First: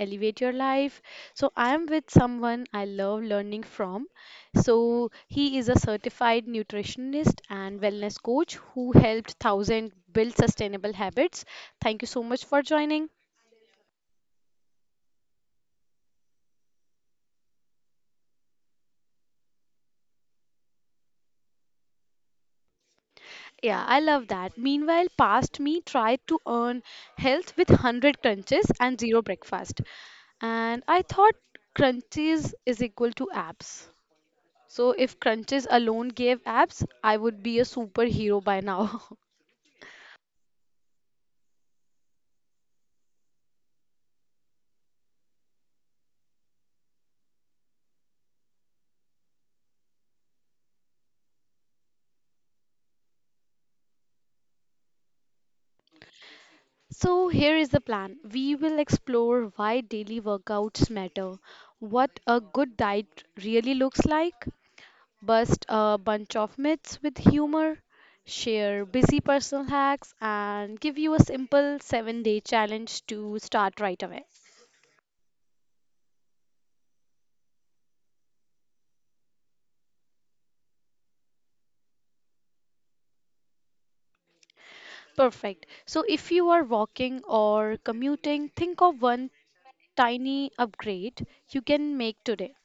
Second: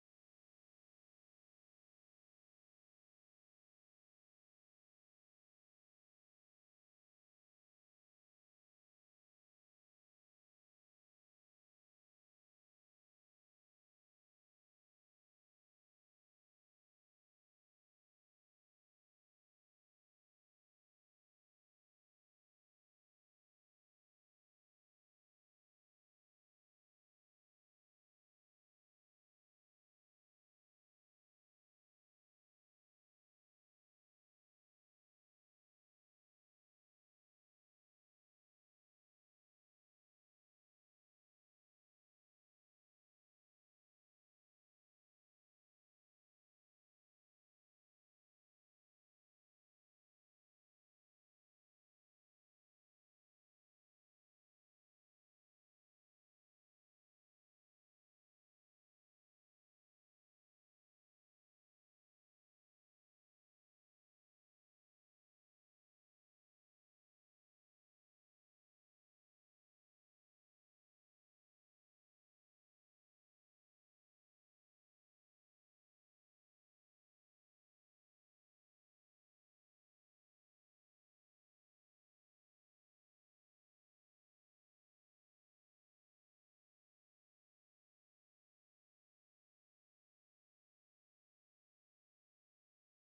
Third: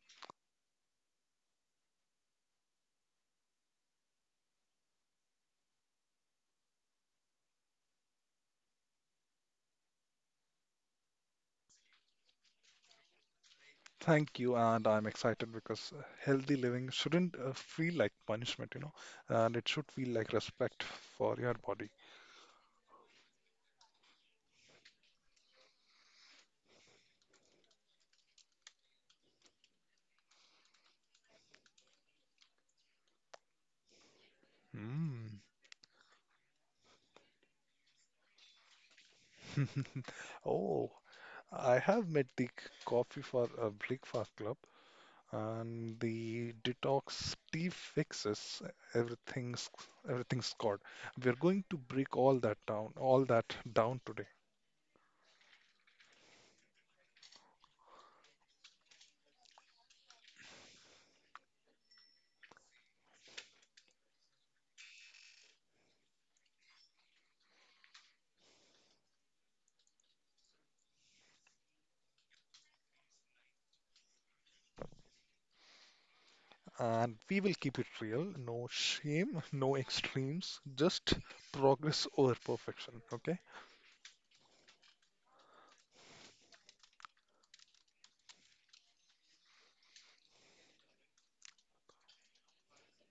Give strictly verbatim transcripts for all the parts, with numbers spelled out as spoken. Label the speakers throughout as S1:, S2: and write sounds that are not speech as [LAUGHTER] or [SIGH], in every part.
S1: Elevate Your Life. So, I am with someone I love learning from. So, he is a certified nutritionist and wellness coach who helped thousands build sustainable habits. Thank you so much for joining.
S2: Thank you, and I'm excited because uh, healthy living shouldn't uh, feel like punishment, you know, and it should feel like respect for your body.
S1: Yeah, I love that. Meanwhile, past me tried to earn health with one hundred crunches and zero breakfast. And I thought crunches is equal to abs. So if
S2: Mm.
S1: crunches alone gave abs, I would be a superhero by now. [LAUGHS]
S2: [LAUGHS] Oh, I have met the c- coffee for a breakfast club, and the detox tea fixes everything's everything's got. We're going to break all that down, all that down today.
S1: So here is the plan. We will explore why daily workouts matter, what a good diet really looks like, bust a bunch of myths with humor, share busy personal hacks, and give you a simple seven day challenge to start right away.
S2: And we will keep it real. No shame, [LAUGHS] no extremes, just progress over perfection. Okay.
S1: Perfect. So if you are walking or commuting, think of one tiny upgrade you can make today.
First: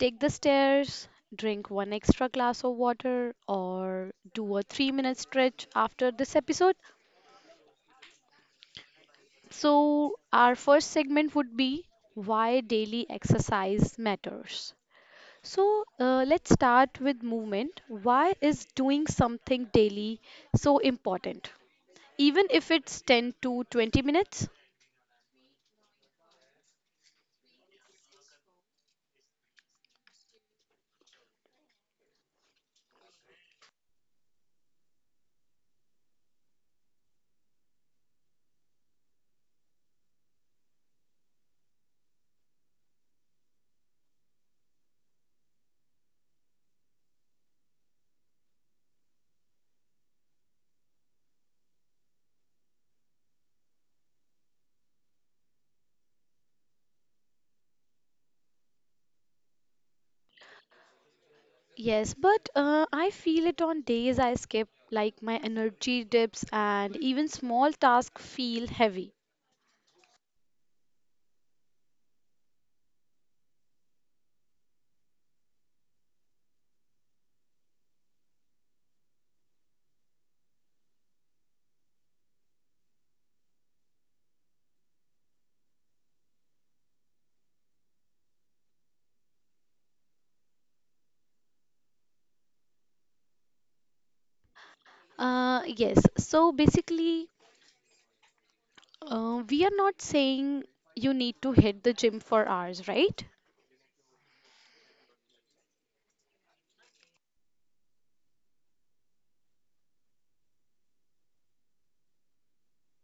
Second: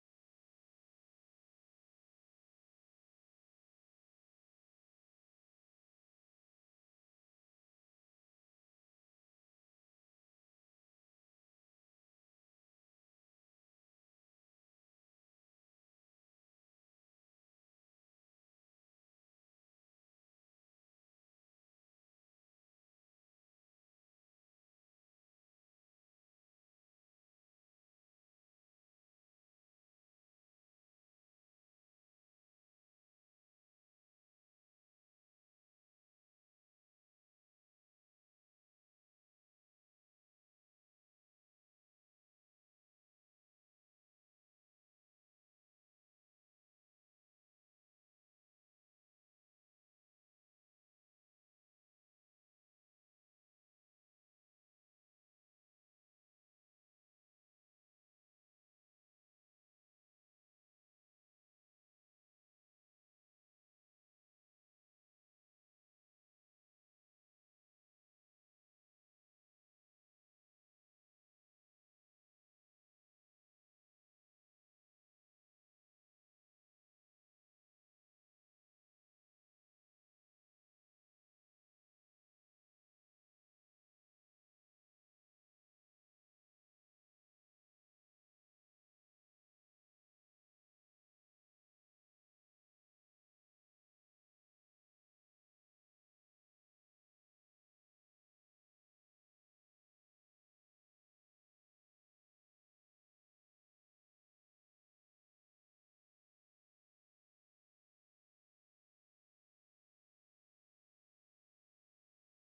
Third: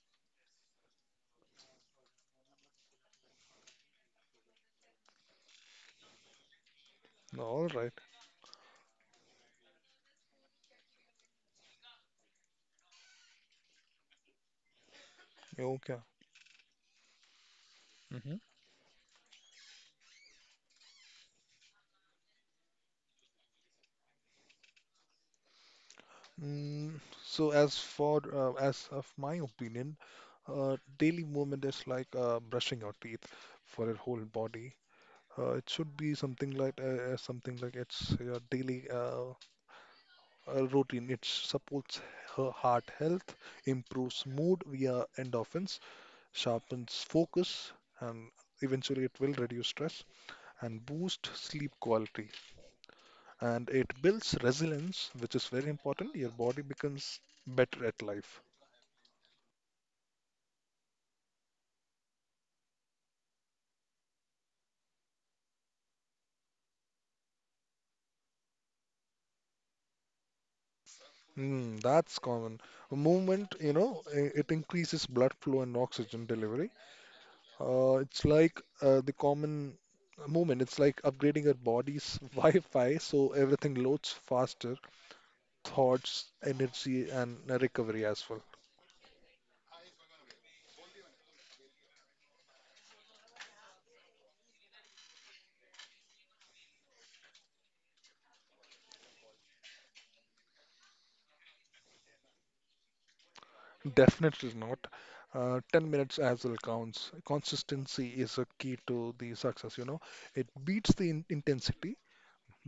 S1: Take the stairs, drink one extra glass of water, or do a three minute stretch after this episode.
S2: All right.
S1: So, our first segment would be why daily exercise matters. So,
S2: Yeah,
S1: uh, let's
S2: okay.
S1: start with movement. Why is
S2: Hmm.
S1: doing something daily so important? Even if it's ten to twenty minutes?
S2: Mm, so as for uh, as of my opinion, uh, daily movement is like uh, brushing your teeth for your whole body. Uh, it should be something like uh, uh, something like it's your daily uh, uh, routine. It supports her heart health, improves mood via endorphins, sharpens focus, and eventually it will reduce stress and boost sleep quality. And it builds resilience, which is very important. Your body becomes better at life.
S1: Yes, but uh, I feel it on days I skip, like my energy dips, and even small tasks feel heavy.
S2: Mm, that's common. Movement, you know, i- it increases blood flow and oxygen delivery. Uh, it's like uh, the common movement. It's like upgrading your body's [LAUGHS] Wi-Fi so everything loads faster, thoughts, energy, and uh, recovery as well.
S1: Uh, yes. So basically, uh, we are not saying you need to hit the gym for hours, right?
S2: Definitely not. Uh, ten minutes as well counts. Consistency is a key to the success, you know. It beats the in intensity,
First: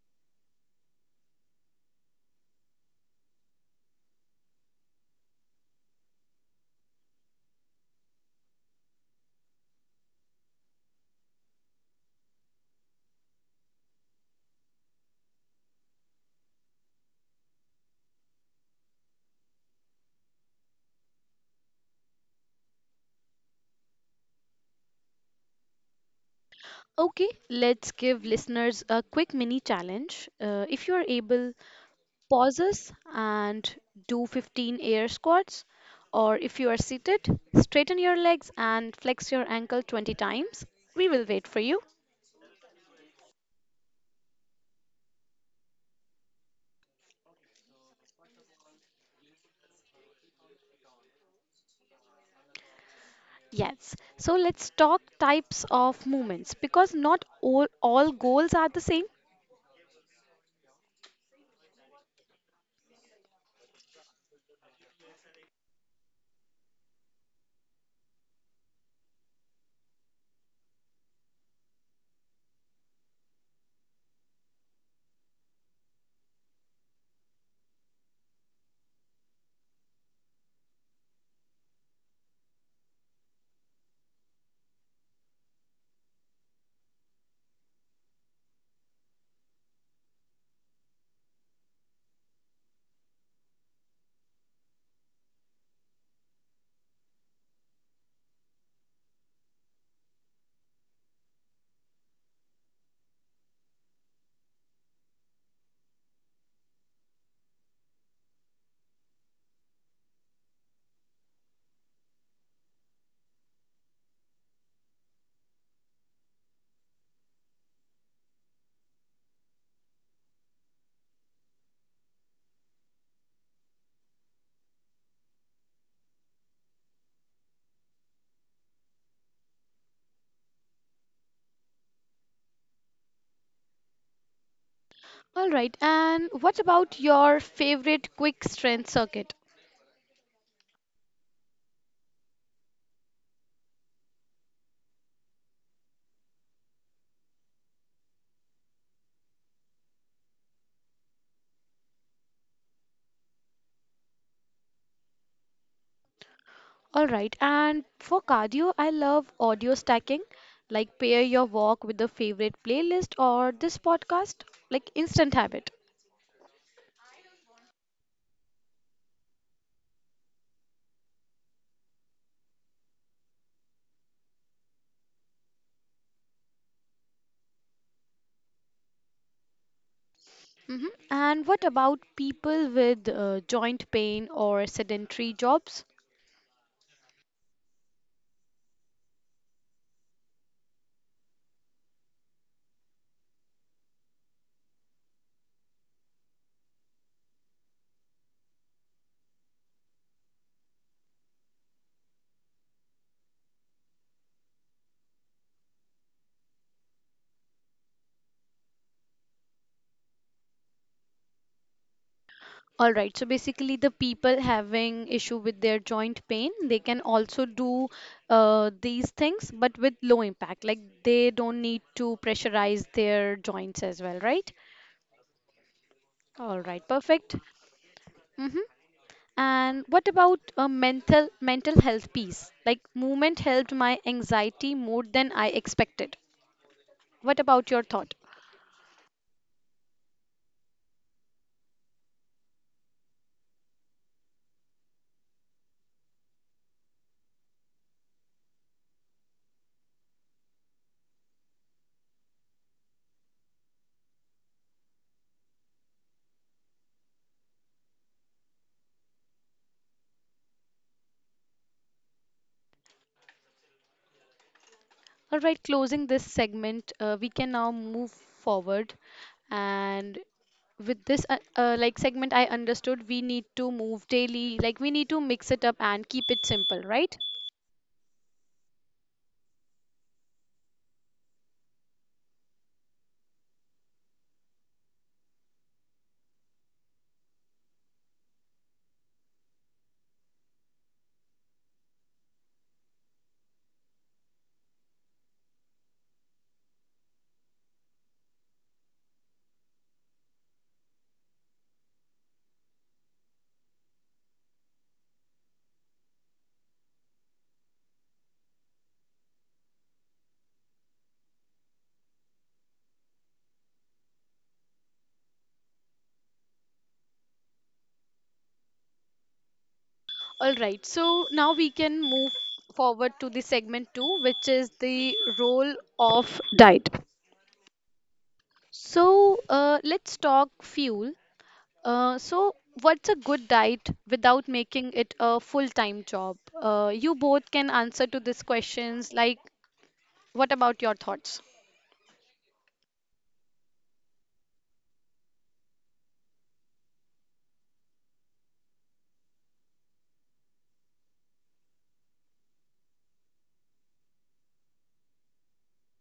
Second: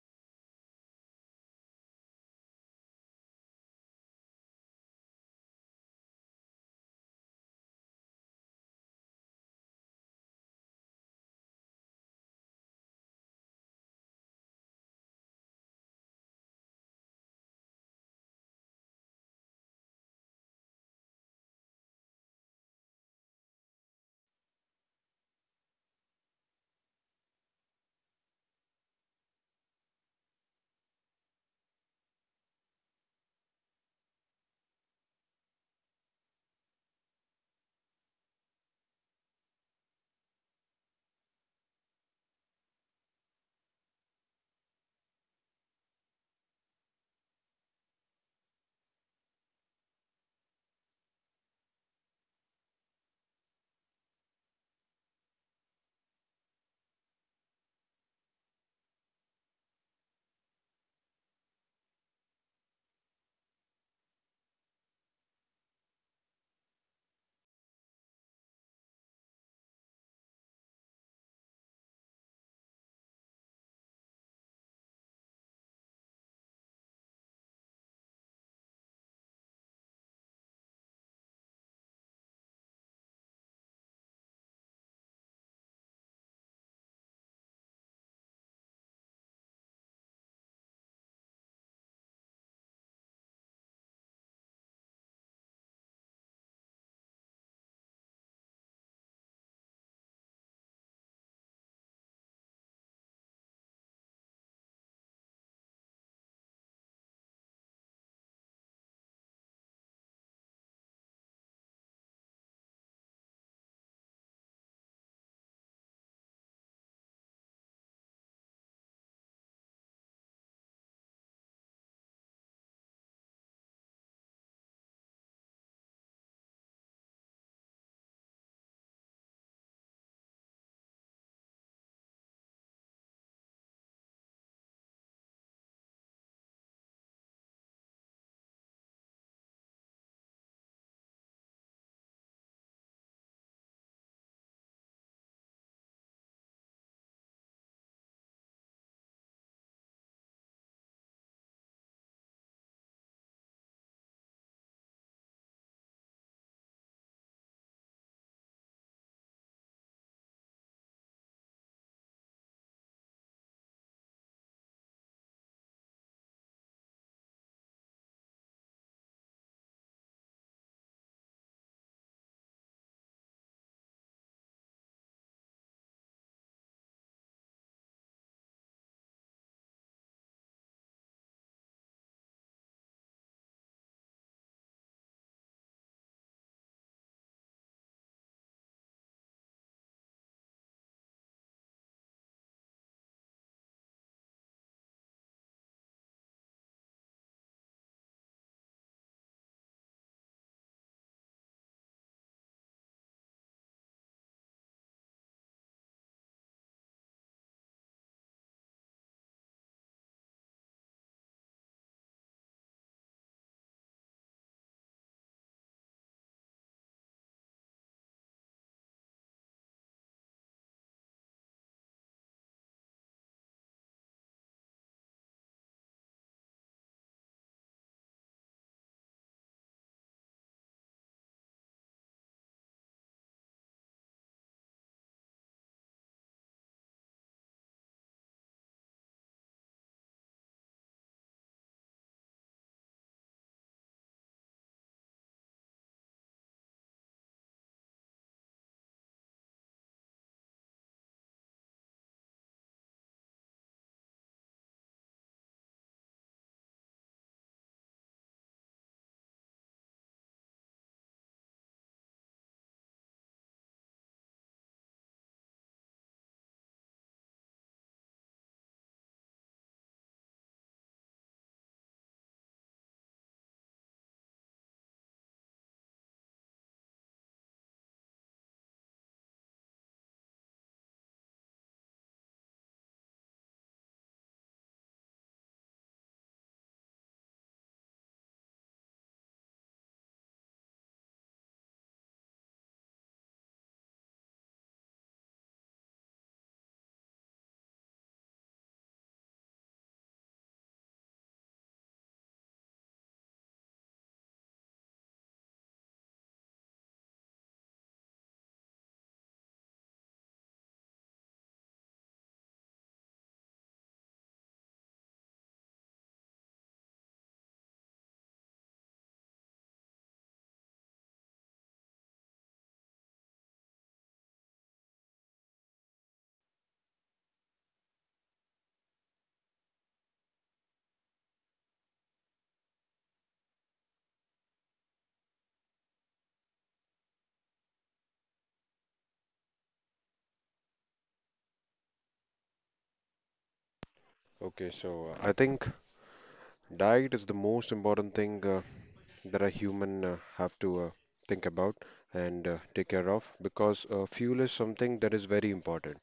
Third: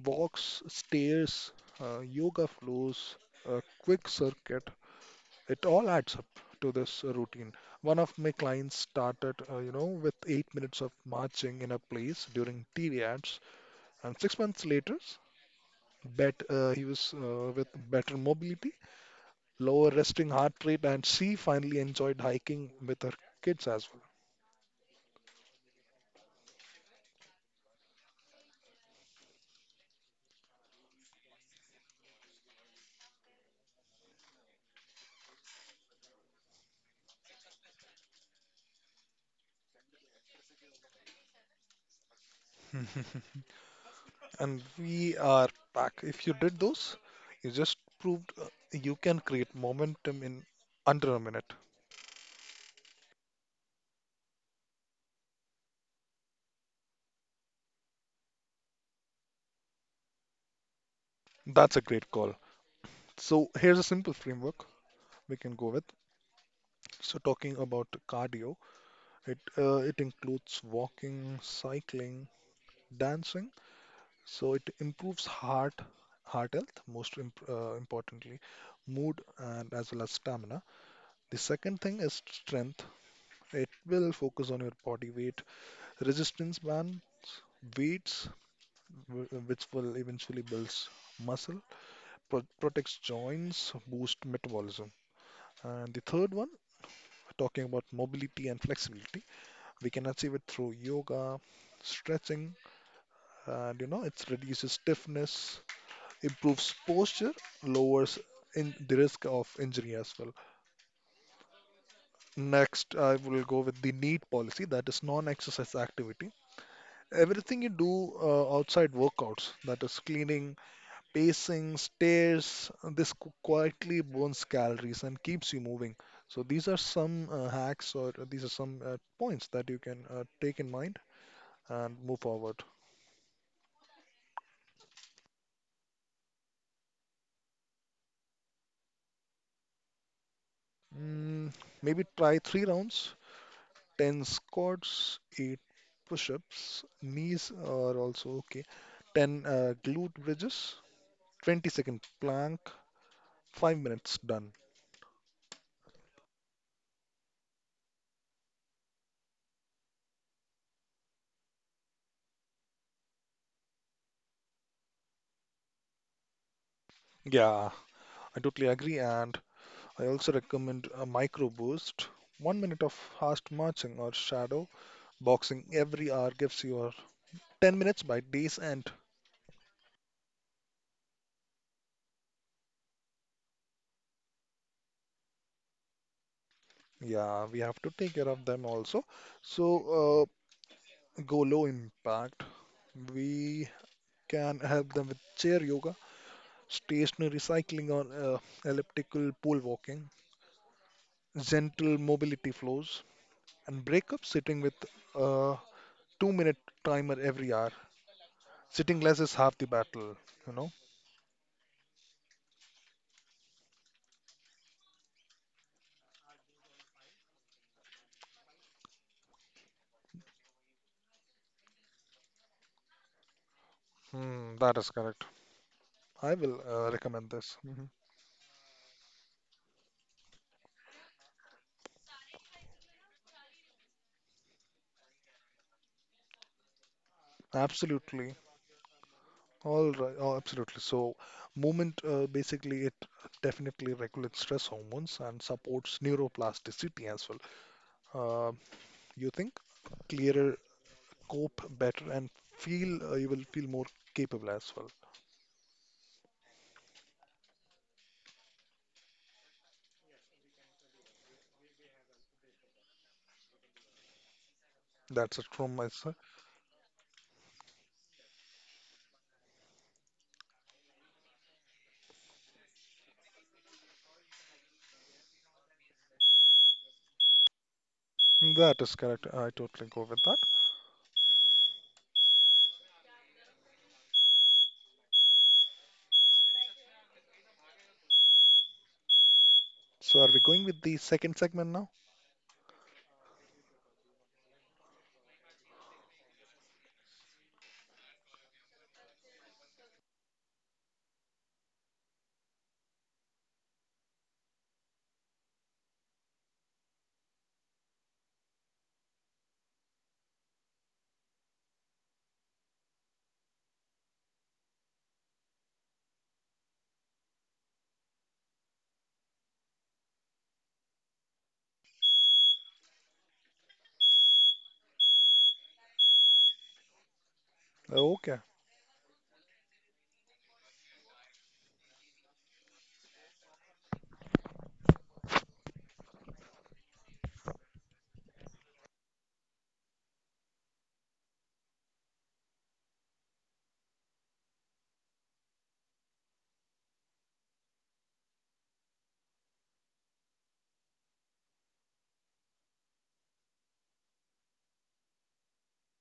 S2: walks, stairs, uh, yoga flows, a quick circuit. It all adds up to this uh, routine. One of my clients started, uh, you know, with eight minutes of marching in a place during T V ads, and six months later, bet uh, he was uh, with better mobility lower resting heart rate, and she finally enjoyed hiking with her kids as
S1: Okay, let's give listeners a quick mini challenge. Uh, if you are able, pause us and do fifteen air squats. Or if you are seated, straighten your legs and flex your ankle twenty times. We will wait for you.
S2: well. [LAUGHS] And we are back. If you did those, you just proved uh, you can create momentum in under a minute.
S1: Yes. So let's talk types of movements because not all, all goals are the same.
S2: That's a great call. So here's a simple framework we can go with. So talking about cardio, it uh, it includes walking, cycling, dancing. So it improves heart heart health, most imp uh, importantly, mood and as well as stamina. The second thing is strength. It will focus on your body weight, resistance bands, weights, wh- which will eventually build muscle, pro- protects joints, boost metabolism. And the third one, talking about mobility and flexibility, we can achieve it through yoga, stretching, and you know, it reduces stiffness, improves posture, lowers in the risk of injury as well. Next, I will go with the NEAT policy, that is non-exercise activity. everything you do uh, outside workouts, that is cleaning, pacing, stairs, uh, this qu- quietly burns calories and keeps you moving. So these are some uh, hacks or these are some uh, points that you can uh, take in mind and move forward.
S1: All right, and what about your favorite quick strength circuit?
S2: Mm, maybe try three rounds, ten squats, eight push-ups, knees are also okay, ten uh, glute bridges, twenty second plank, five minutes done.
S1: All right, and for cardio, I love audio stacking, like pair your walk with a favorite playlist or this podcast, like instant habit.
S2: Yeah, I totally agree. And I also recommend a micro boost. One minute of fast marching or shadow boxing every hour gives you a ten minutes by day's end.
S1: hmm And what about people with uh, joint pain or sedentary jobs?
S2: Yeah, we have to take care of them also. So uh, go low impact. We can help them with chair yoga, stationary cycling or uh, elliptical pole walking, gentle mobility flows, and break up sitting with a two minute timer every hour. Sitting less is half the battle, you know.
S1: All right. So basically, the people having issue with their joint pain, they can also do uh, these things, but with low impact. Like they don't need to pressurize their joints as well, right?
S2: Hmm, that is correct. I will
S1: All right.
S2: uh, recommend
S1: Perfect.
S2: this. Hmm.
S1: Mm-hmm. And what about a mental mental health piece? Like movement helped my anxiety more than I expected. What about
S2: Absolutely.
S1: your thought?
S2: All right. Oh, absolutely. So, movement uh, basically it definitely regulates stress hormones and supports neuroplasticity as well. Uh, you think clearer, cope better, and feel uh, you will feel more capable as well. That's
S1: All
S2: it
S1: right.
S2: from my
S1: Closing
S2: side.
S1: this segment, uh, we can now move forward and with this uh, uh, like segment I understood we need to move daily, like we need to mix it up and keep it simple, right?
S2: That is correct. I totally go with that. So, are we going with the second segment now?
S1: All right, so now we can move forward to the segment two, which is the role of diet.
S2: Okay,
S1: So uh, let's talk fuel. Uh, so what's a good diet without making it a full-time job? Uh, you both can answer to these questions. Like, what about your thoughts?
S3: Okay, so uh, I think diet is the most important thing uh, that a human uh, have to uh, think about and uh, take care of because uh, fuel is something that is very important.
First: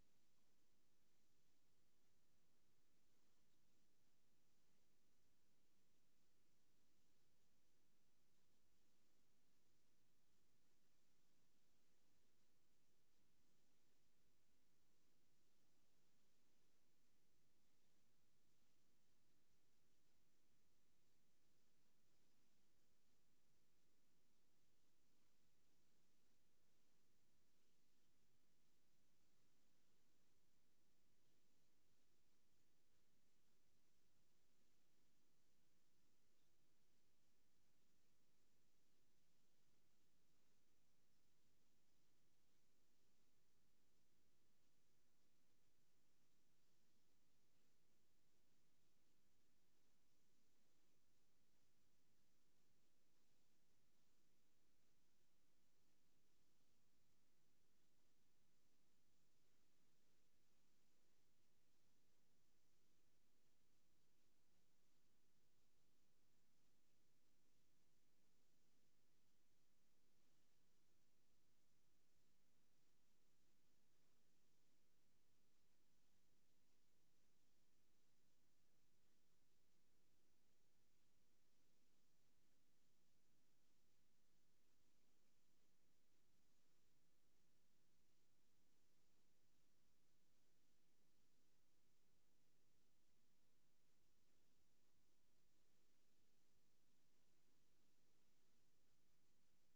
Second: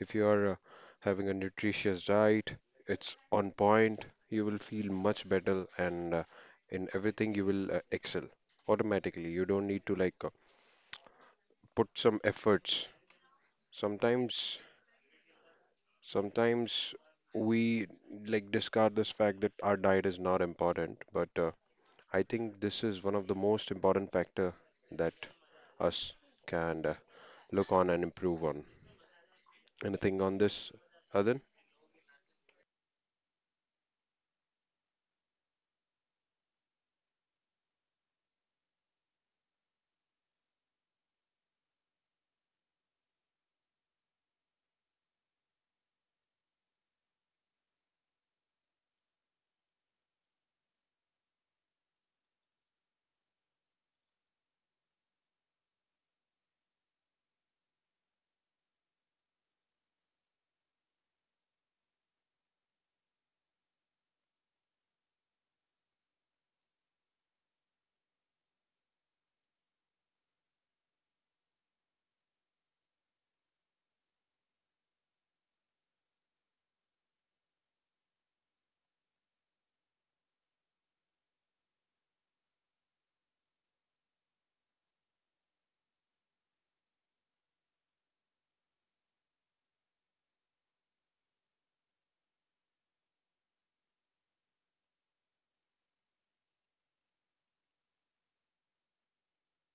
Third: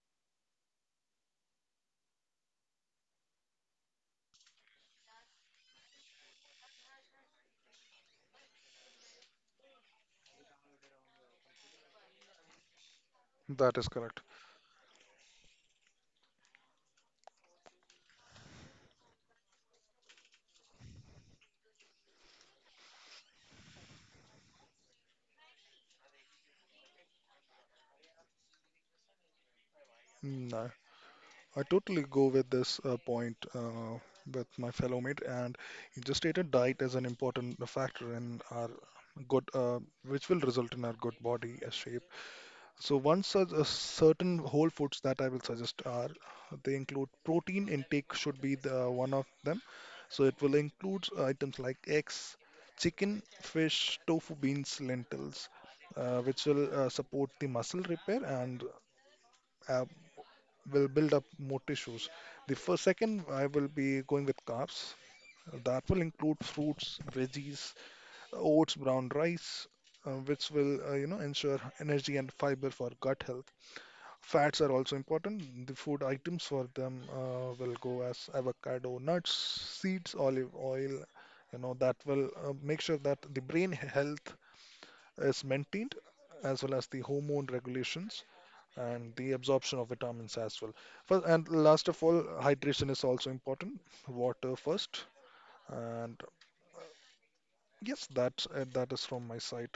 S3: If you are uh, having a nutritious diet, it's on point, you will feel much better, and uh, in everything you will uh, excel automatically. You don't need to like uh, put some efforts.
S2: that is correct.
S3: Sometimes, sometimes we like discard this fact that our diet is not important, but uh, I think this is one of the most important factor that us can uh, look on and improve on. Anything on
S2: No.
S3: this, Adan?
S2: I totally go with this uh, point uh, with my fellow mate, and he just stated diet as an important factor in our good, uh, which will result in our good body uh, shape. So, one such a certain whole foods that I will suggest are they include protein intake should be the one of them. So it will include items like eggs, chicken, fish, tofu, beans, lentils, uh, which will uh, support the muscle repair and uh, will build up more tissues. The first, second, I will be going with carbs. That will include fruits, veggies, oats, brown rice, uh, which will, uh, you know, ensure energy and fiber for gut health. Fats are also important. The food items for them uh, will go as avocado, nuts, seeds, olive oil. You know, that will uh, make sure that the brain health is maintained as well as the hormone regulations and the absorption of vitamins as well. First, and last of all, hydration is also important. Water first, and yes, that's it. That is from my side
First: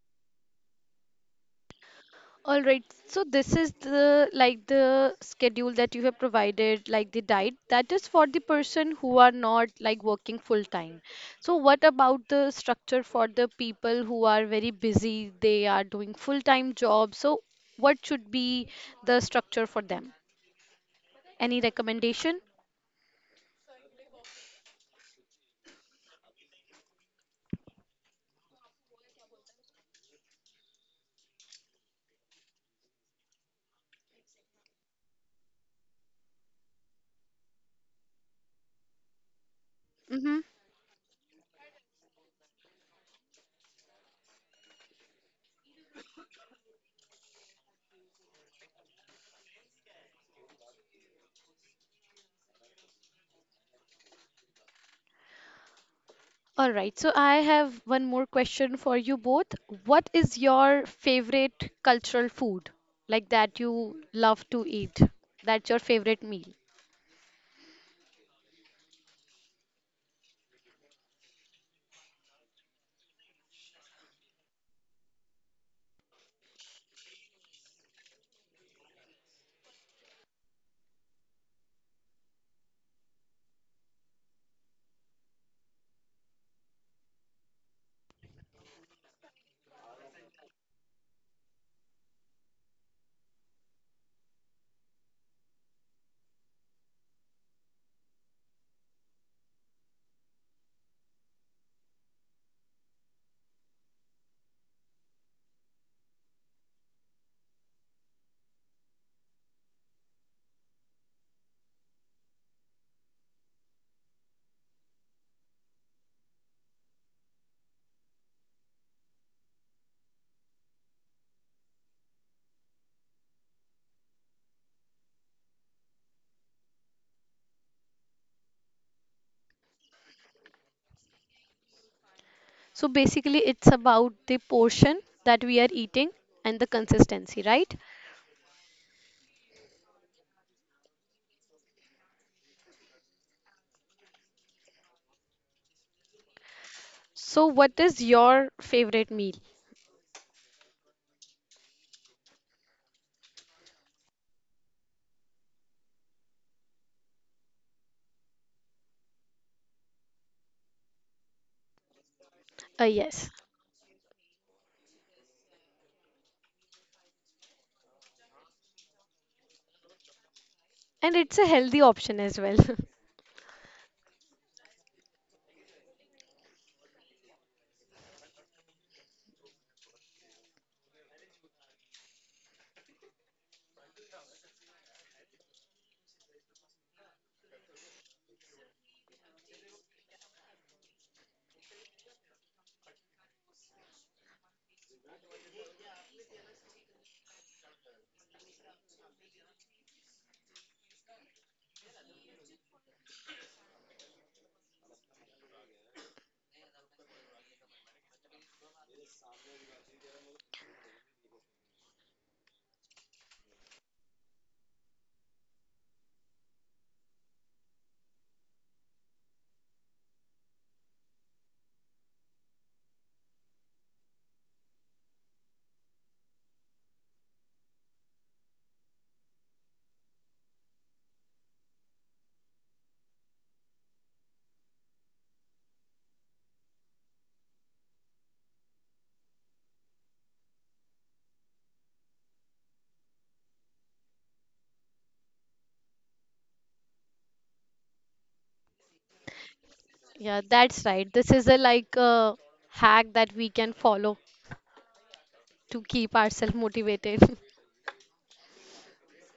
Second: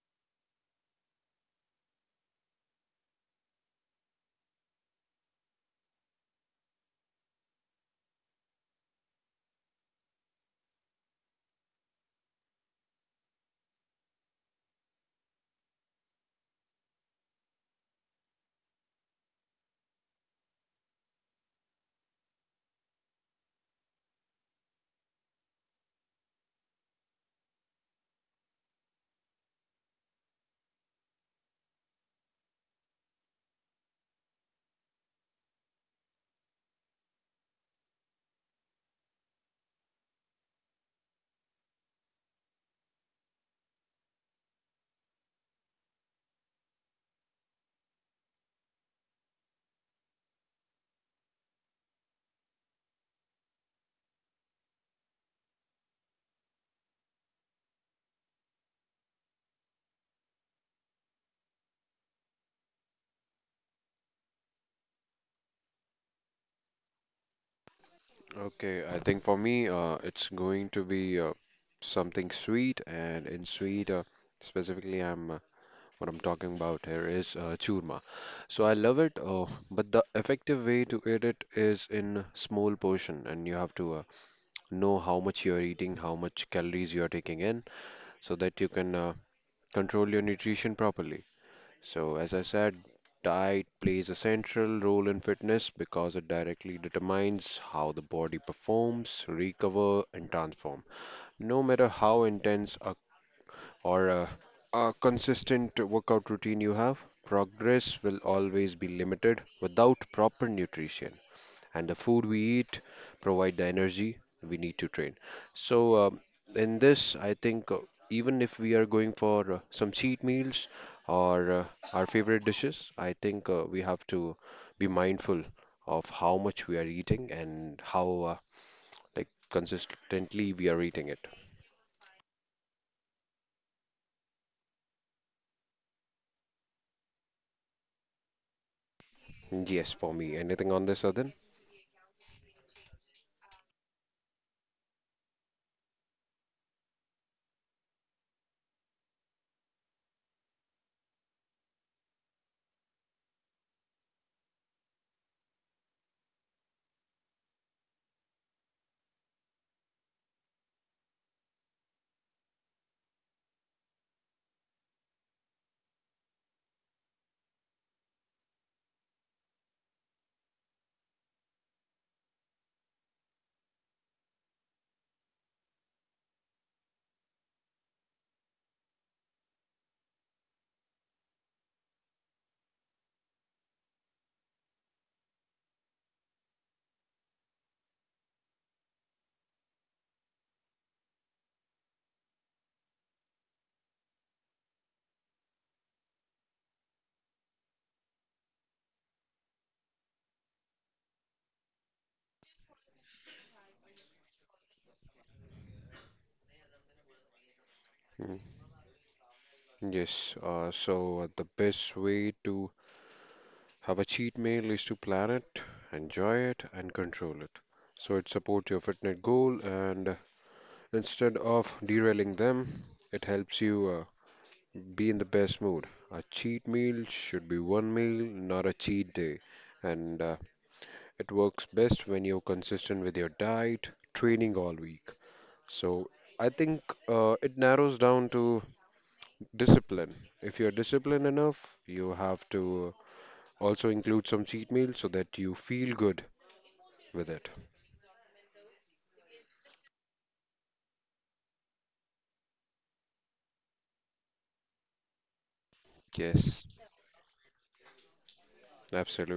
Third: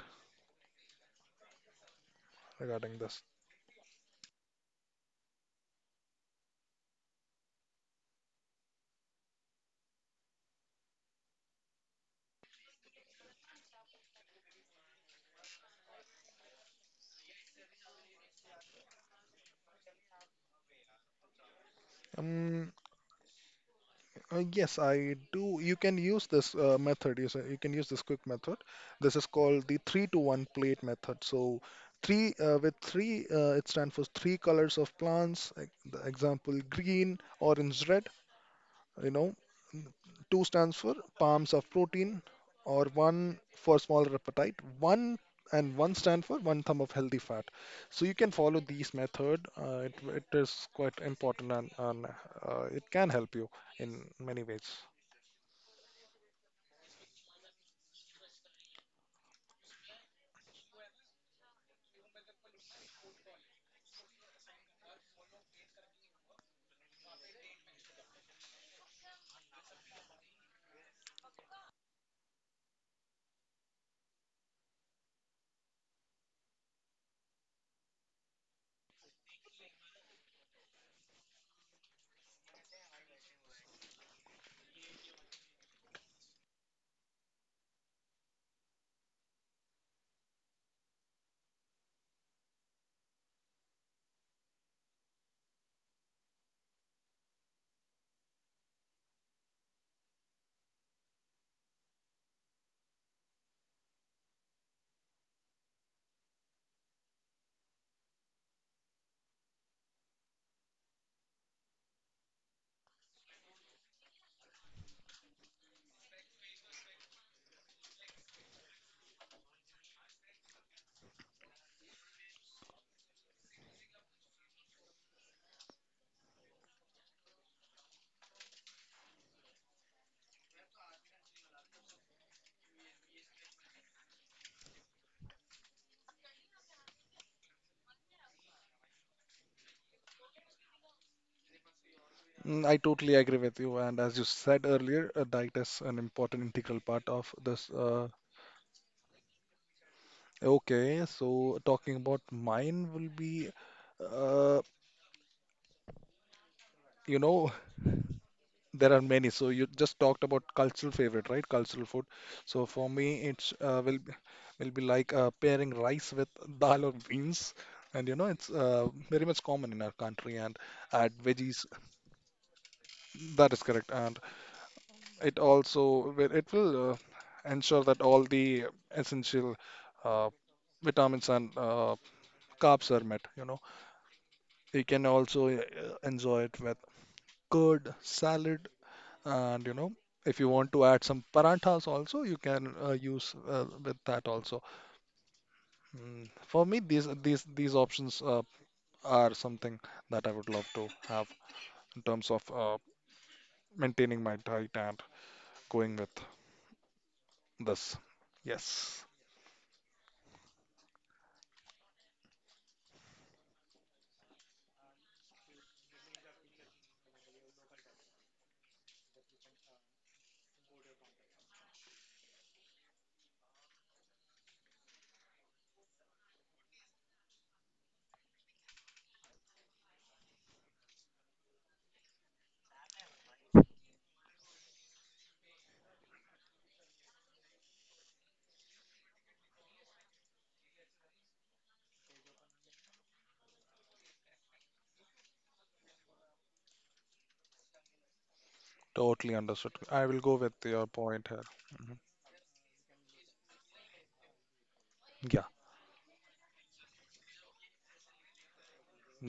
S1: All right.
S2: regarding this.
S1: So this is the like the schedule that you have provided, like the diet. That is for the person who are not like working full time. So what about the structure for the people who are very busy? They are doing full time jobs. So what should be the structure for them? Any recommendation?
S2: Um, uh, yes, I do. You can use this uh, method. You, say- you can use this quick method. This is called the three to one plate method. So, three uh, with three, uh, it stands for three colors of plants. Like the example: green, orange, red. you know
S1: Mm-hmm.
S2: Two stands for palms of protein, or one for smaller appetite one, and one stand for one thumb of healthy fat, so you can follow these method. Uh, it, it is quite important, and, and uh, it can help you in many ways.
S1: All right, so I have one more question for you both. What is your favorite cultural food, like that you love to eat? That's your favorite meal.
S3: Okay, I think for me, uh, it's going to be uh, something sweet, and in sweet, uh, specifically, I'm uh, what I'm talking about here is uh, churma. So I love it, uh, but the effective way to eat it is in small portion, and you have to uh, know how much you're eating, how much calories you're taking in, so that you can uh, control your nutrition properly. So, as I said, diet plays a central role in fitness because it directly determines how the body performs, recover, and transform. No matter how intense a, or a, a consistent workout routine you have, progress will always be limited without proper nutrition, and the food we eat provide the energy we need to train. So um, in this, I think uh, even if we are going for uh, some cheat meals or uh, our favorite dishes, I think uh, we have to be mindful of how much we are eating and how uh, like consistently we are eating it.
S1: So basically, it's about the portion that we are eating and the consistency, right?
S3: Yes, for me. Anything on this, Adin?
S2: Mm, I totally agree with you. And as you said earlier, uh, diet is an important integral part of
S1: So,
S2: this.
S1: what is
S2: Uh,
S1: your favorite meal?
S2: okay, so talking about mine will be, uh, you know, There are many. So you just talked about cultural favorite, right? Cultural food. So
S1: Uh,
S2: for me,
S1: yes,
S2: it's uh, will be- will be like uh, pairing rice with [LAUGHS] dal or beans, and you know it's uh, very much common in our country. And add
S1: and it's a
S2: veggies.
S1: healthy option as well. [LAUGHS]
S2: That is correct. And it also will- it will uh, ensure that all the essential uh, vitamins and uh, carbs are met. You know, you can also uh, enjoy it with curd, salad, and you know if you want to add some paranthas also you can uh, use uh, with that also. mm. For me these these these options uh, are something that I would love to have in terms of uh, maintaining my diet and going with this.
S3: Mm.
S2: Yes,
S3: Yes, uh, so uh, the best way to have a cheat meal is to plan it, enjoy it, and control it. So it supports your fitness goal, and instead of derailing them, it helps you uh, be in the best mood. A cheat meal should be one meal, not a cheat day. And uh, it works best when you're consistent with your diet, training all week. So I think uh, it narrows down to discipline. If you're disciplined enough, you have to uh, also include some cheat meals so that you feel good with it.
S2: totally understood, I will
S1: Yeah,
S2: go with
S1: that's
S2: your
S1: right. This
S2: point
S1: is
S2: here.
S1: a like
S2: Mhm.
S1: a hack that we can follow
S2: Yeah,
S1: to keep ourselves
S3: Yes,
S1: motivated. [LAUGHS]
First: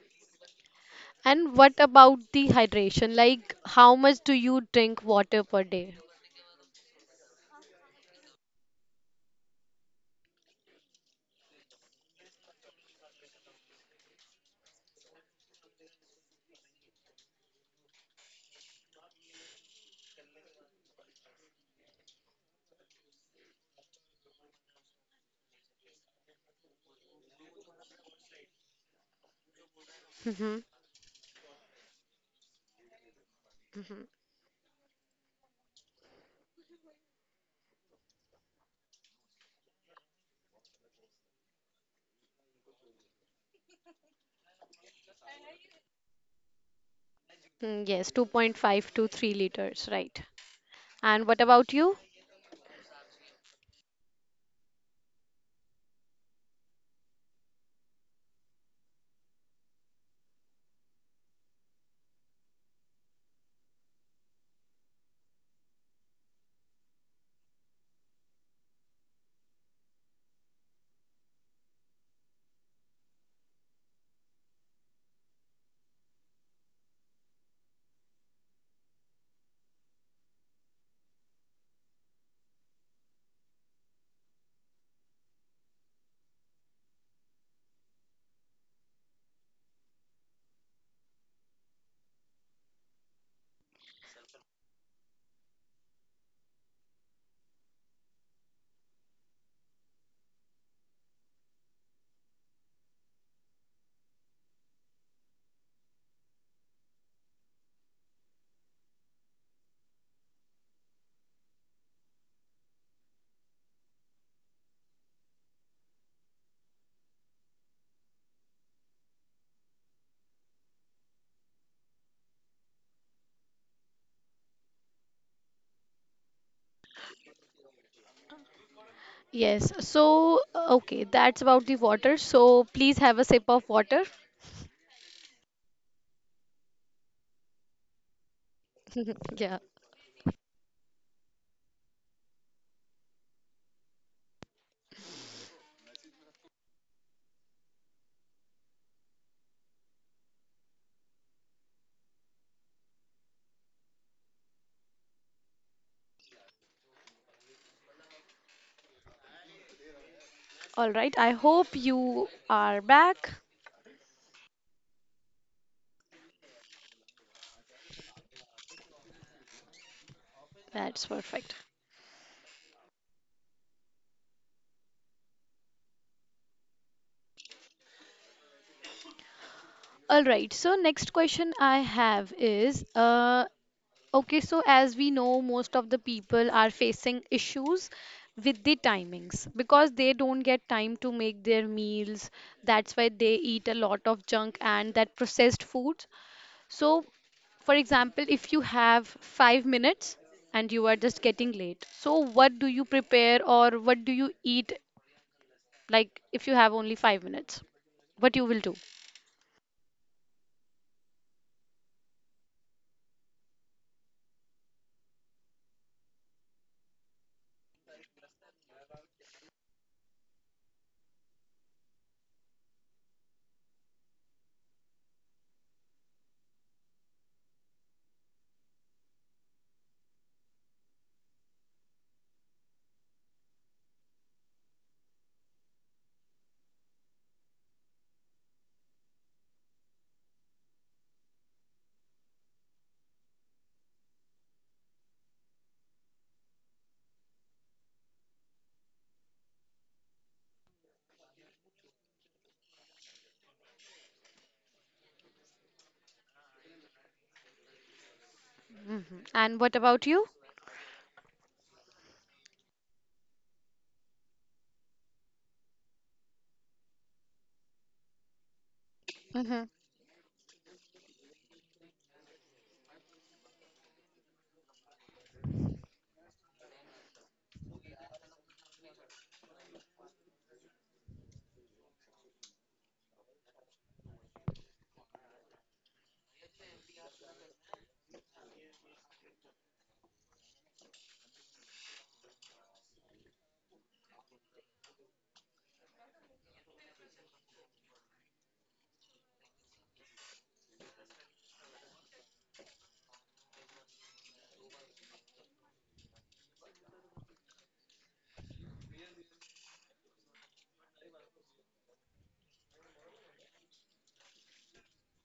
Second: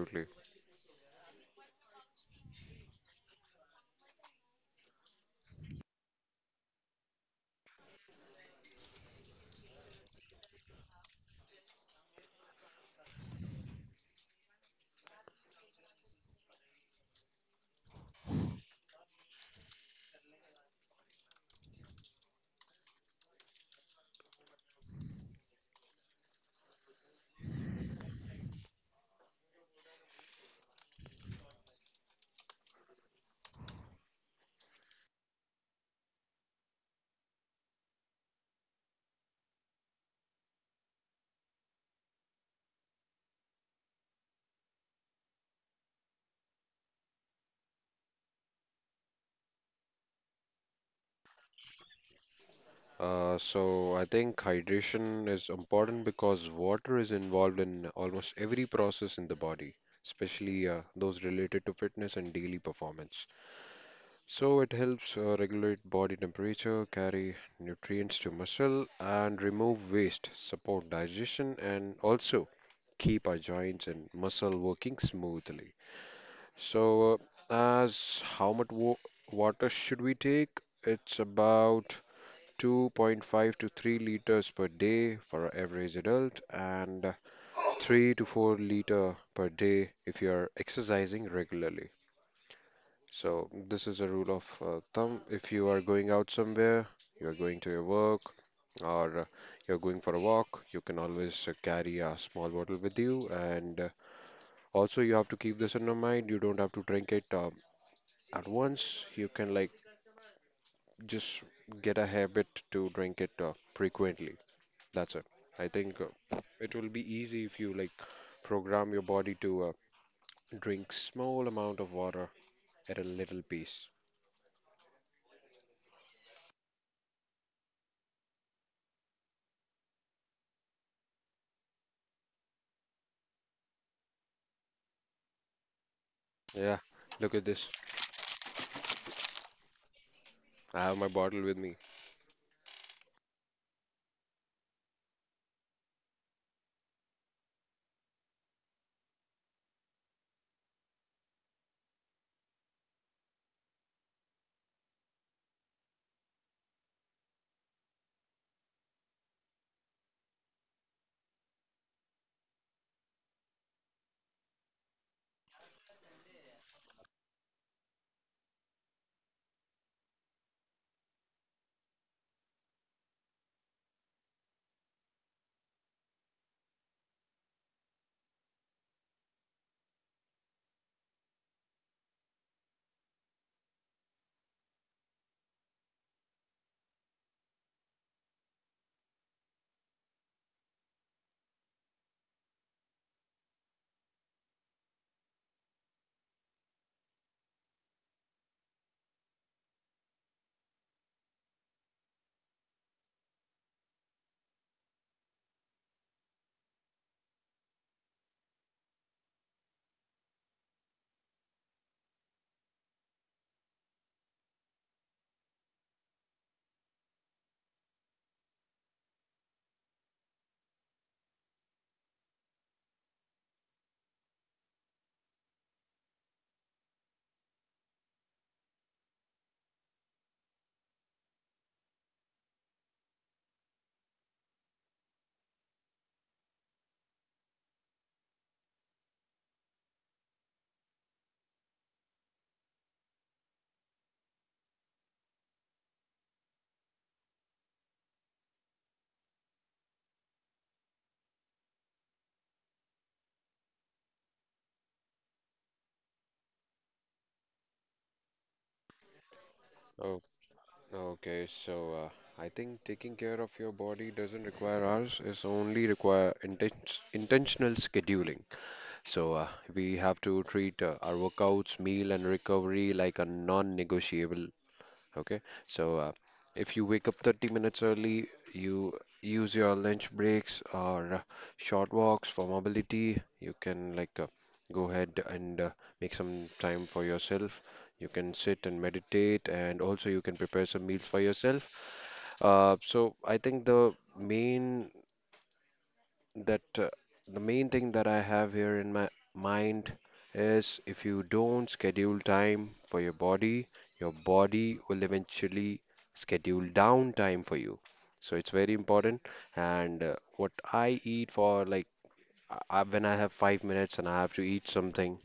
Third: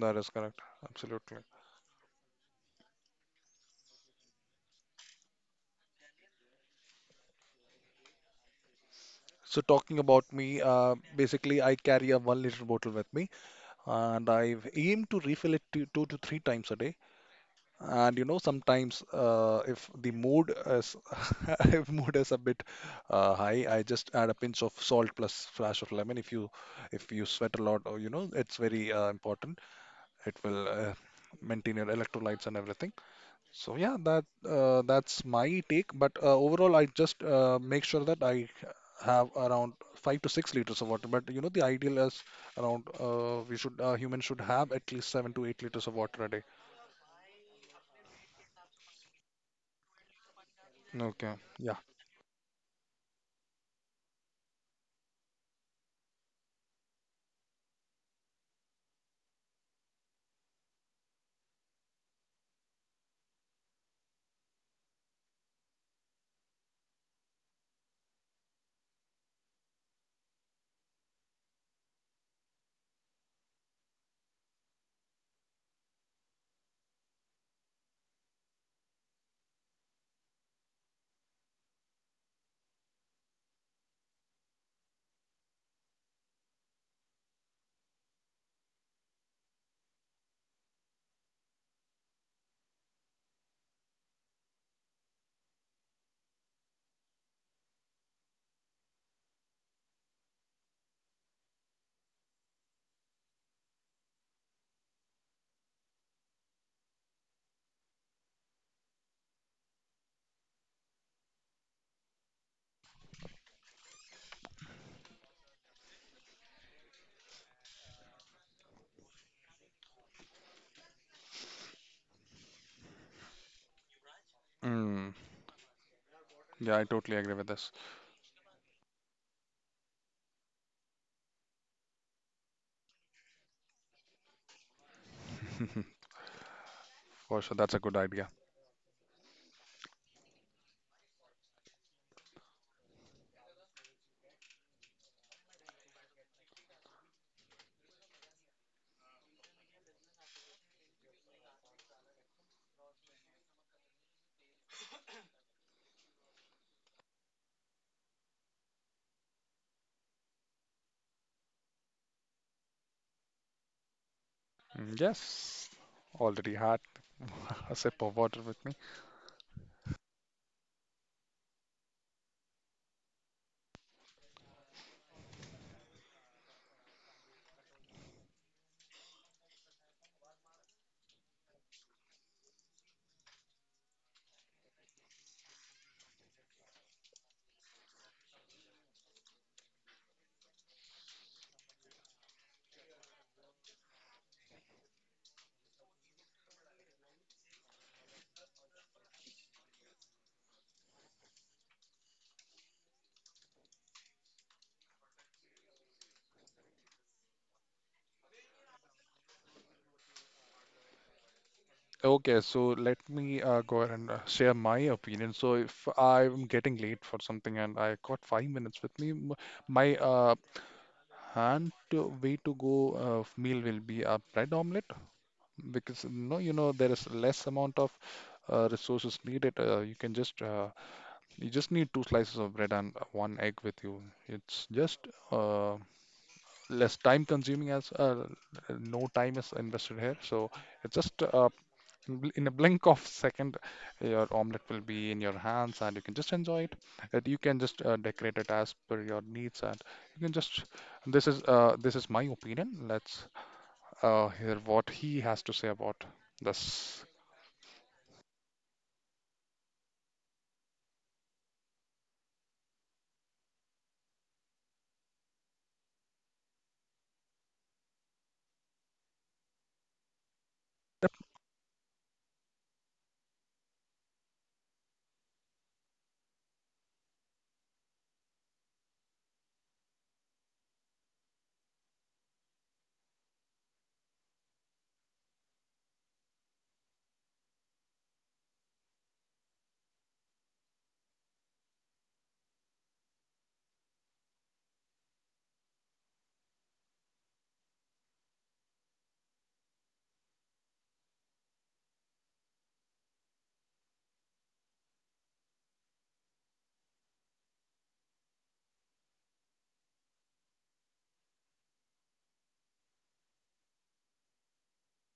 S2: that is correct. Absolutely.
S1: And what about the hydration? Like, how much do you drink water per day?
S2: So talking about me, uh, basically I carry a one liter bottle with me, and I aim to refill it two, two to three times a day. And you know, sometimes uh, if the mood is [LAUGHS] if mood is a bit uh, high, I just add a pinch of salt plus flash of lemon. If you if you sweat a lot, or you know, it's very uh, important. It
S1: Mm-hmm.
S2: will uh, maintain your electrolytes and everything. So yeah, that uh, that's my take. But uh, overall, I just uh, make sure that I have around five to six liters of water. But you know, the ideal is around uh, we should uh, humans should have at least seven to eight liters of water a day.
S1: Mm-hmm. Yes, two point five to three liters, right. And
S2: Okay.
S1: what
S2: Yeah.
S1: about you?
S3: Uh, so I think hydration is important because water is involved in almost every process in the body, especially uh, those related to fitness and daily performance. So it helps uh, regulate body temperature, carry nutrients to muscle, and remove waste, support digestion, and also keep our joints and muscle working smoothly. So, uh, as how much wa- water should we take? It's about two point five to three liters per day for an average adult and three to four liter per day if you are exercising regularly. So this is a rule of uh, thumb. If you are going out somewhere, you are going to your work or uh, you're going for a walk, you can always uh, carry a small bottle with you. And uh, also you have to keep this in your mind. You don't have to drink it uh, at once. You can like just get a habit to drink it uh, frequently. That's it. I think uh, it will be easy if you like program your body to uh, drink small amount of water at a little piece.
S2: Mm. Yeah, I totally agree with this.
S1: Yes, so, uh, okay, that's about the water. So, please have a sip of water.
S2: [LAUGHS]
S3: Yeah, look
S2: For
S3: at
S2: sure,
S3: this.
S2: that's a good idea.
S1: [LAUGHS] Yeah,
S3: I have my bottle with me.
S1: all right. I hope you are back.
S2: Mm, yes, already had [LAUGHS] a sip of water with me.
S1: That's perfect. All right, so next question I have is uh, okay, so as we know, most of the people are facing issues with the timings because they don't get time to make their meals. That's why they eat a lot of junk and that processed food. So, for example, if you have five minutes and you are just getting late, so what do you prepare or what do you eat? Like, if you have only five minutes, what you will do?
S2: Okay, so let me uh, go ahead and uh, share my opinion. So if I'm getting late for something and I got five minutes with me, m- my uh, hand to, way to go uh, f- meal will be a bread omelette because no, you know there is less amount of uh, resources needed. Uh, you can just uh, you just need two slices of bread and one egg with you. It's just uh, less time consuming as uh, no time is invested here, so it's just uh, bl- in a blink of second your omelet will be in your hands and you can just enjoy it and you can just uh, decorate it as per your needs and you can just this is uh, this is my opinion. Let's uh, hear what he has to say about this.
S1: hmm And what about
S3: Oh, okay. So uh, I think taking care of your body doesn't require hours. It's only require inten- intentional scheduling. So uh,
S1: you?
S3: we have to treat uh,
S2: Yep.
S3: our workouts, meal, and recovery like a non-negotiable. Okay, so uh, if you wake up thirty minutes early, you use your lunch breaks or uh, short walks for mobility. You can like uh, go ahead and uh, make some time for yourself. You can sit and meditate, and also you can prepare some meals for yourself. Uh, so I think the main that uh, the main thing that I have here in my mind is, if you don't schedule time for your body, your body will eventually schedule down time for you. So it's very important. And uh, what I eat for like I, I- when I have five minutes and I have to eat something,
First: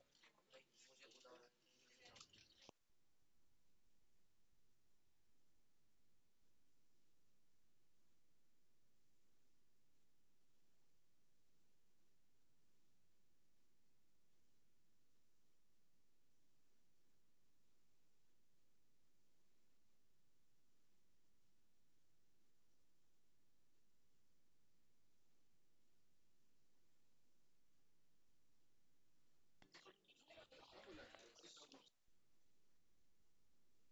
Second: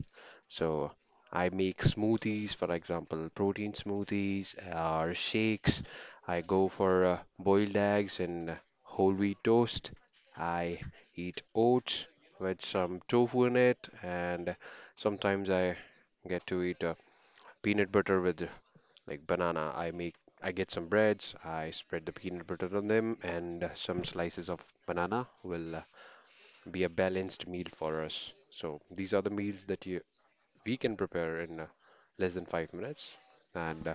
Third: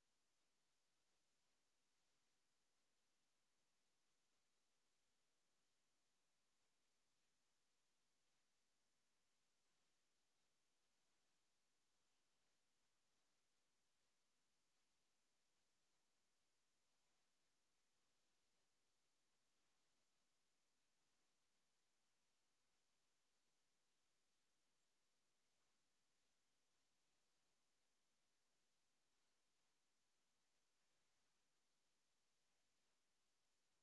S3: so I make smoothies, for example, protein smoothies uh, or shakes. I go for uh, boiled eggs and whole wheat toast. I eat oats with some tofu in it, and sometimes I get to eat uh, peanut butter with uh, like banana. I make I get some breads, I spread the peanut butter on them, and uh, some slices of banana will uh, be a balanced meal for us. So these are the meals that you we can prepare in uh, less than five minutes. And uh,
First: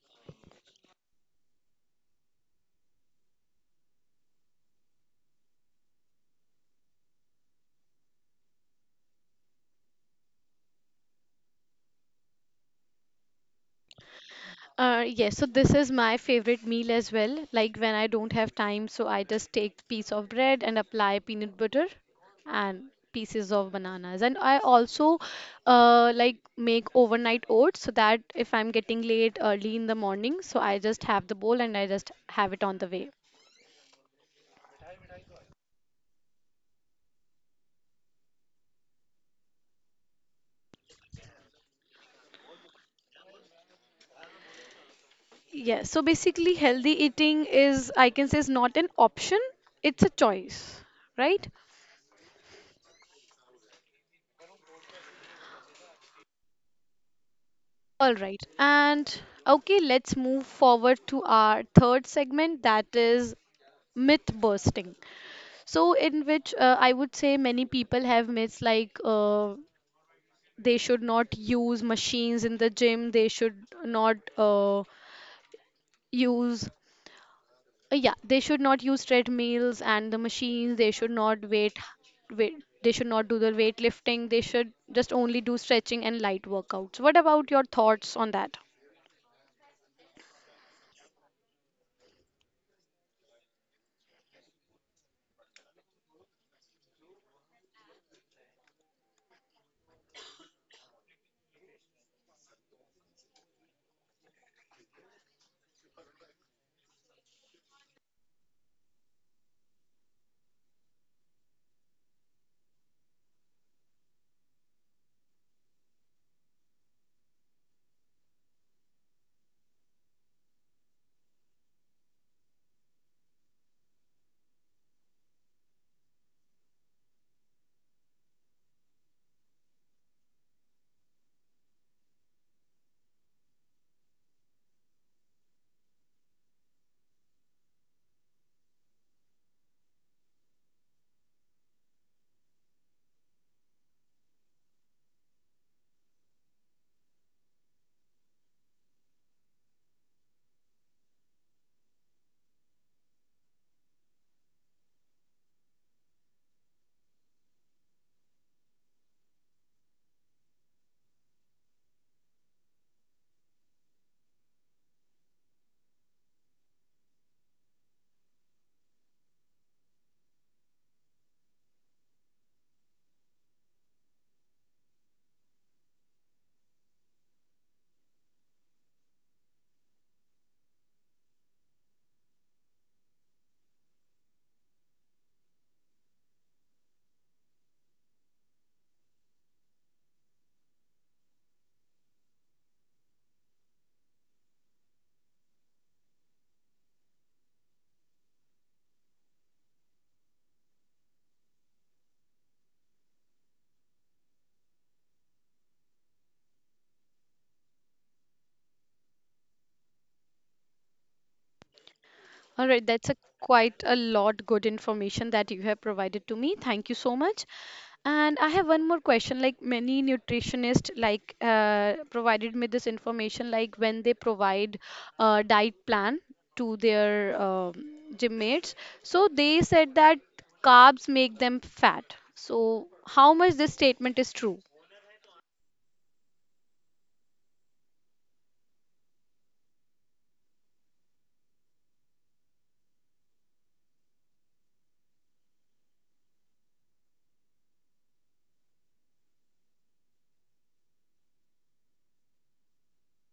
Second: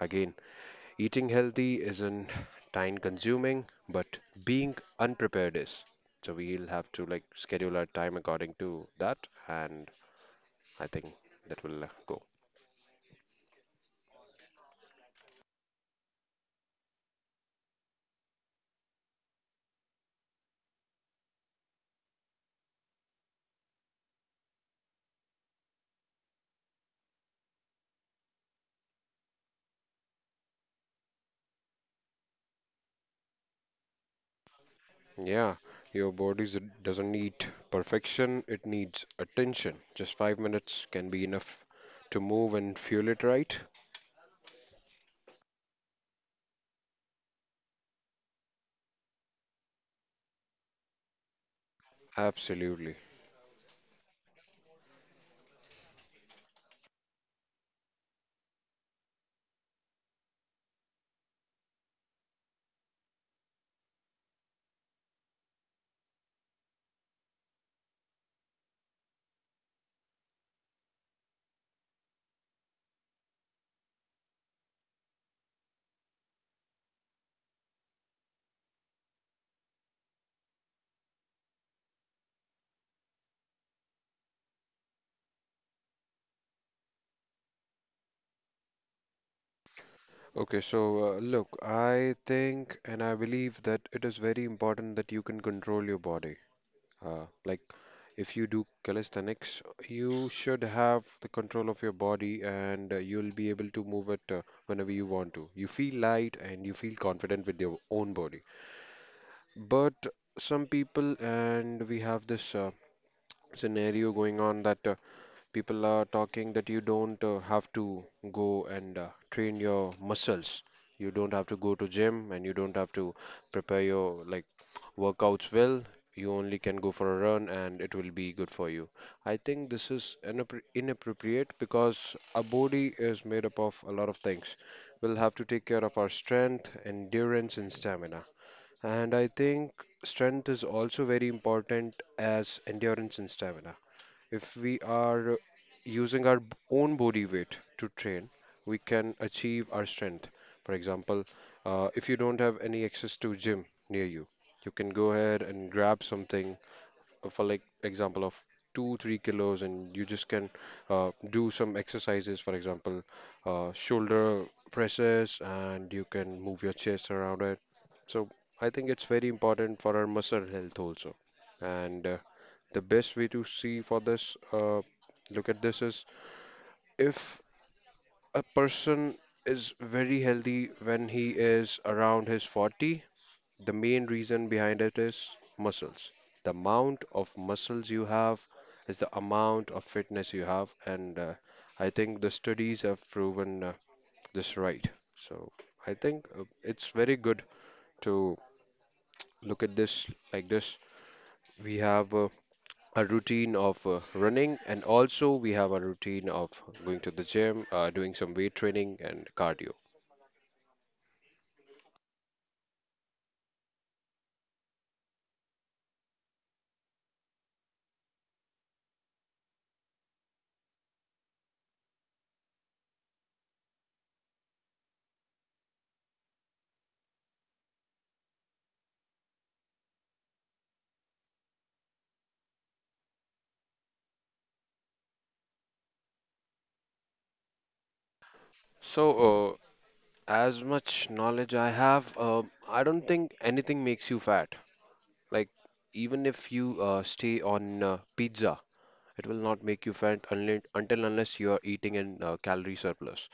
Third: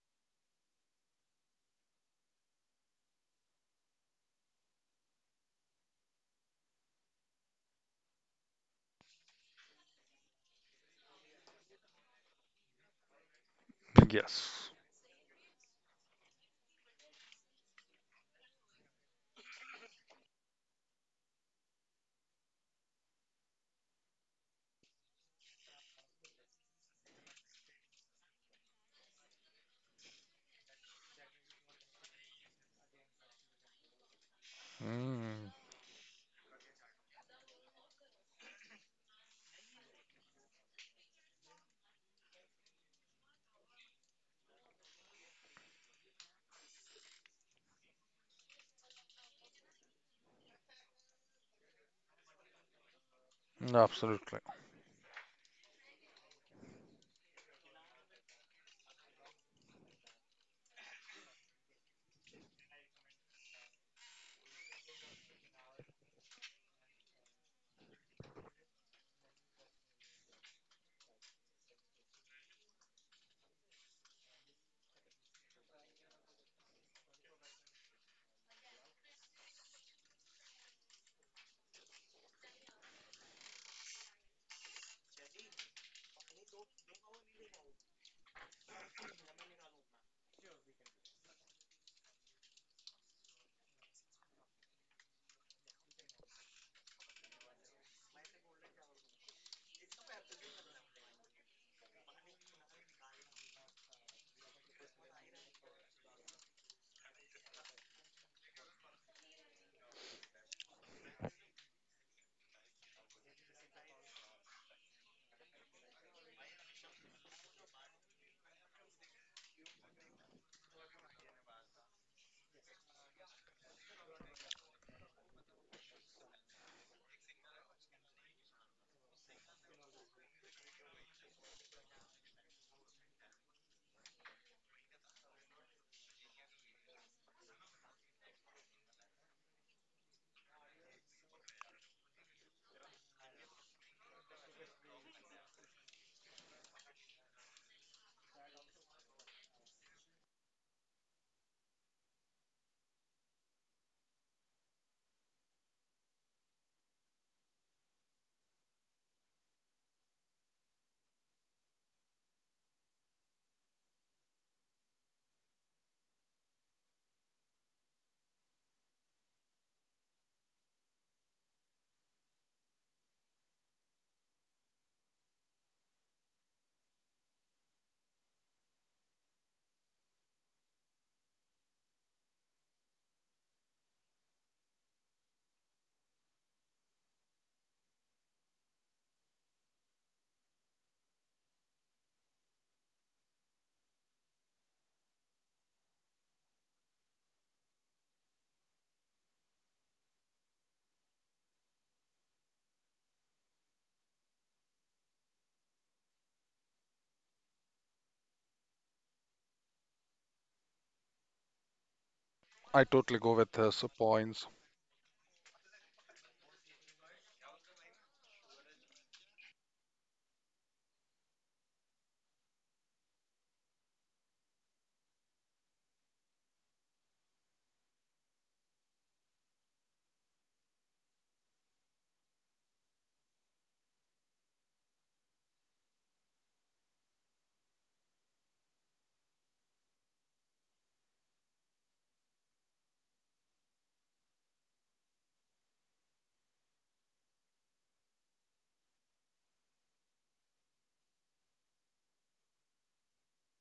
S3: again, eating healthy isn't time consuming, but being unprepared is. So we'll have to like schedule our time according to that, and I think that will uh, go.
S2: Yes.
S1: Uh, yes, so this is my favorite meal as well. Like when I don't have time, so I just take piece of bread and apply peanut butter and pieces of bananas. And I also uh, like make overnight oats so that if I'm getting late early in the morning, so I just have the bowl and I just have it on the way.
S2: mm,
S3: Yeah, your body doesn't need perfection, it needs attention. Just five minutes can be enough to move and fuel it right.
S1: Yes, so basically healthy eating is, I can say, is not an option, it's a choice, right?
S3: Absolutely.
S2: Absolutely.
S1: All right. And okay, let's move forward to our third segment, that is myth busting. So, in which uh, I would say many people have myths like uh, they should not use machines in the gym, they should not uh, use, uh, yeah, they should not use treadmills and the machines, they should not weight, weight, they should not do the weightlifting, they should just only do stretching and light workouts. What about your thoughts on that?
S3: Okay, so uh, look, I think and I believe that it is very important that you can control your body. Uh, like, if you do calisthenics, you should have the control of your body, and uh, you'll be able to move it uh, whenever you want to. You feel light and you feel confident with your own body. But some people, and we have this uh, scenario going on that. Uh, People are talking that you don't uh, have to go and uh, train your muscles. You don't have to go to gym and you don't have to prepare your like workouts well. You only can go for a run and it will be good for you. I think this is inappro- inappropriate because our body is made up of a lot of things. We'll have to take care of our strength, endurance, and stamina. And I think strength is also very important as endurance and stamina. If we are using our b- own body weight to train, we can achieve our strength. For example, uh, if you don't have any access to gym near you, you can go ahead and grab something uh, for like example of two, three kilos, and you just can uh, do some exercises. For example, uh, shoulder presses, and you can move your chest around it. So I think it's very important for our muscle health also. And uh, the best way to see for this uh, look at this is, if a person is very healthy when he is around his forty, the main reason behind it is muscles. The amount of muscles you have is the amount of fitness you have, and uh, I think the studies have proven uh, this right. So I think uh, it's very good to look at this like this. We have uh, a routine of uh, running, and also we have a routine of going to the gym, uh, doing some weight training and cardio.
S2: I
S1: All right,
S2: totally go
S1: that's a
S2: with his
S1: quite a
S2: points.
S1: lot good information that you have provided to me. Thank you so much. And I have one more question. Like many nutritionists, like uh, provided me this information, like when they provide a diet plan to their um gym mates, so they said that carbs make them fat. So how much this statement is true?
S3: So uh, as much knowledge I have, uh, I don't think anything makes you fat. Like, even if you uh, stay on uh, pizza, it will not make you fat unless, until unless you are eating in uh, calorie surplus.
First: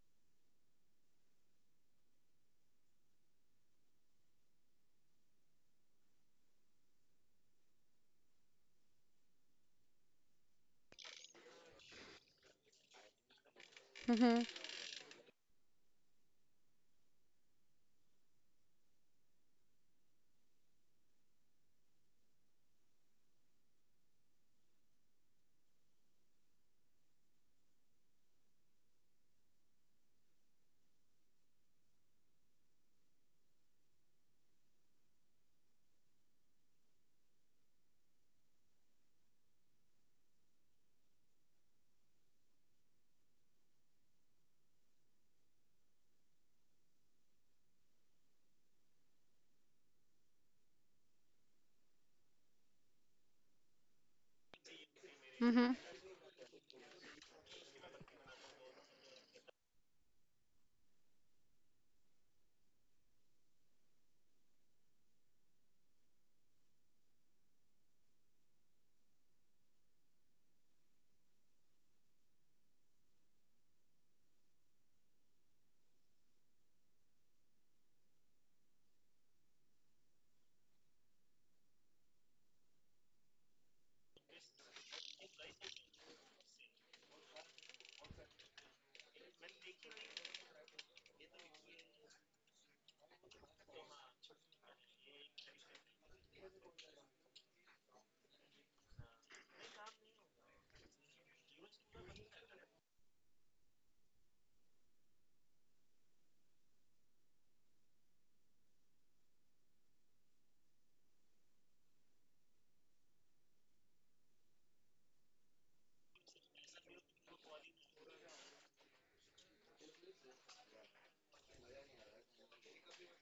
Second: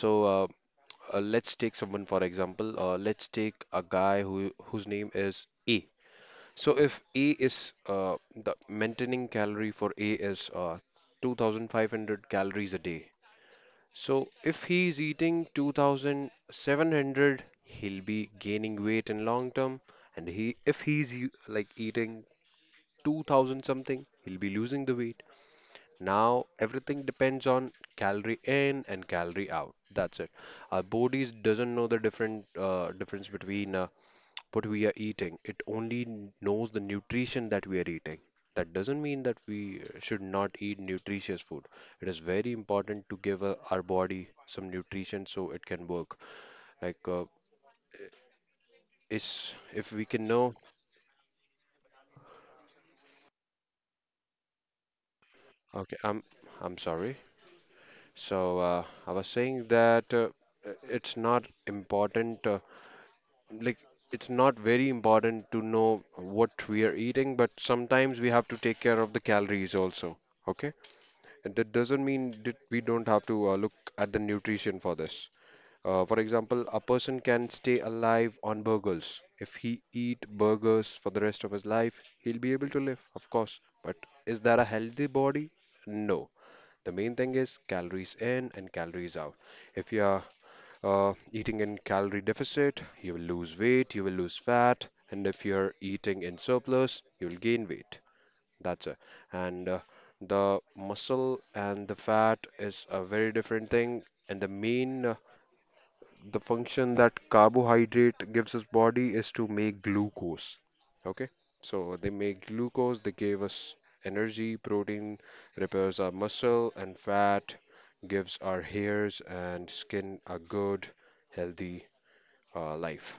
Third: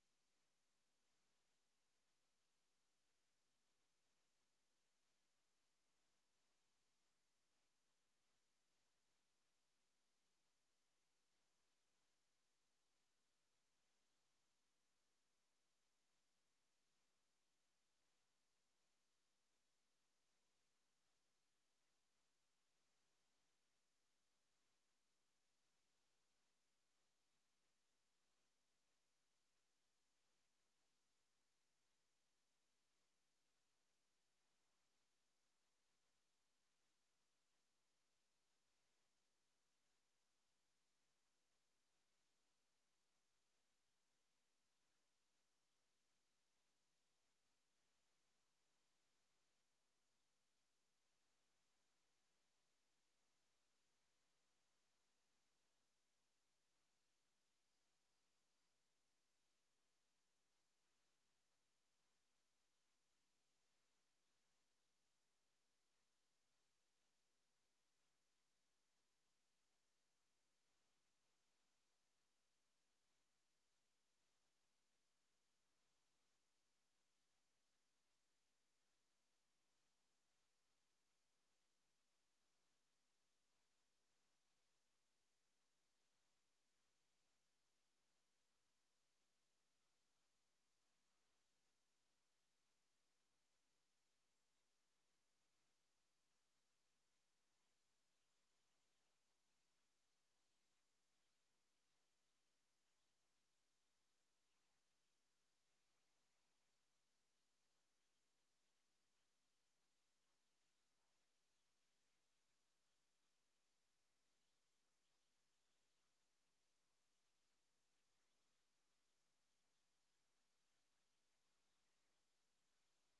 S3: So uh, uh, let's take someone, for example, uh, let's take a guy who whose name is A. So if A is uh, The maintaining calorie for A is uh, two thousand five hundred calories a day. So
S1: Mm-hmm.
S3: if he is eating two thousand seven hundred, he'll be gaining weight in long term. And he if he's u- like eating two thousand something, he'll be losing the weight. Now everything depends on calorie in and calorie out. That's it. Our bodies doesn't know the different uh, difference between uh, what we are eating. It only knows the nutrition that we are eating. That doesn't mean that we uh, should not eat nutritious food. It is very important to give uh, our body some nutrition so it can work. Like, uh, is if we can know.
S1: Mm-hmm.
S3: Okay, I'm I'm sorry. So uh, I was saying that uh, uh, it's not important. Uh, like, it's not very important to know what we are eating, but sometimes we have to take care of the calories also. Okay. And that doesn't mean that we don't have to uh, look at the nutrition for this. Uh, for example, a person can stay alive on burgers. If he eat burgers for the rest of his life, he'll be able to live, of course. But is that a healthy body? No. The main thing is calories in and calories out. If you are uh, eating in calorie deficit, you will lose weight, you will lose fat, and if you're eating in surplus, you will gain weight. That's it. And uh, the muscle and the fat is a very different thing. And the main, uh, the function that carbohydrate gives us body is to make glucose. Okay, so they make glucose, they gave us energy, protein repairs our muscle, and fat gives our hairs and skin a good, healthy uh, life.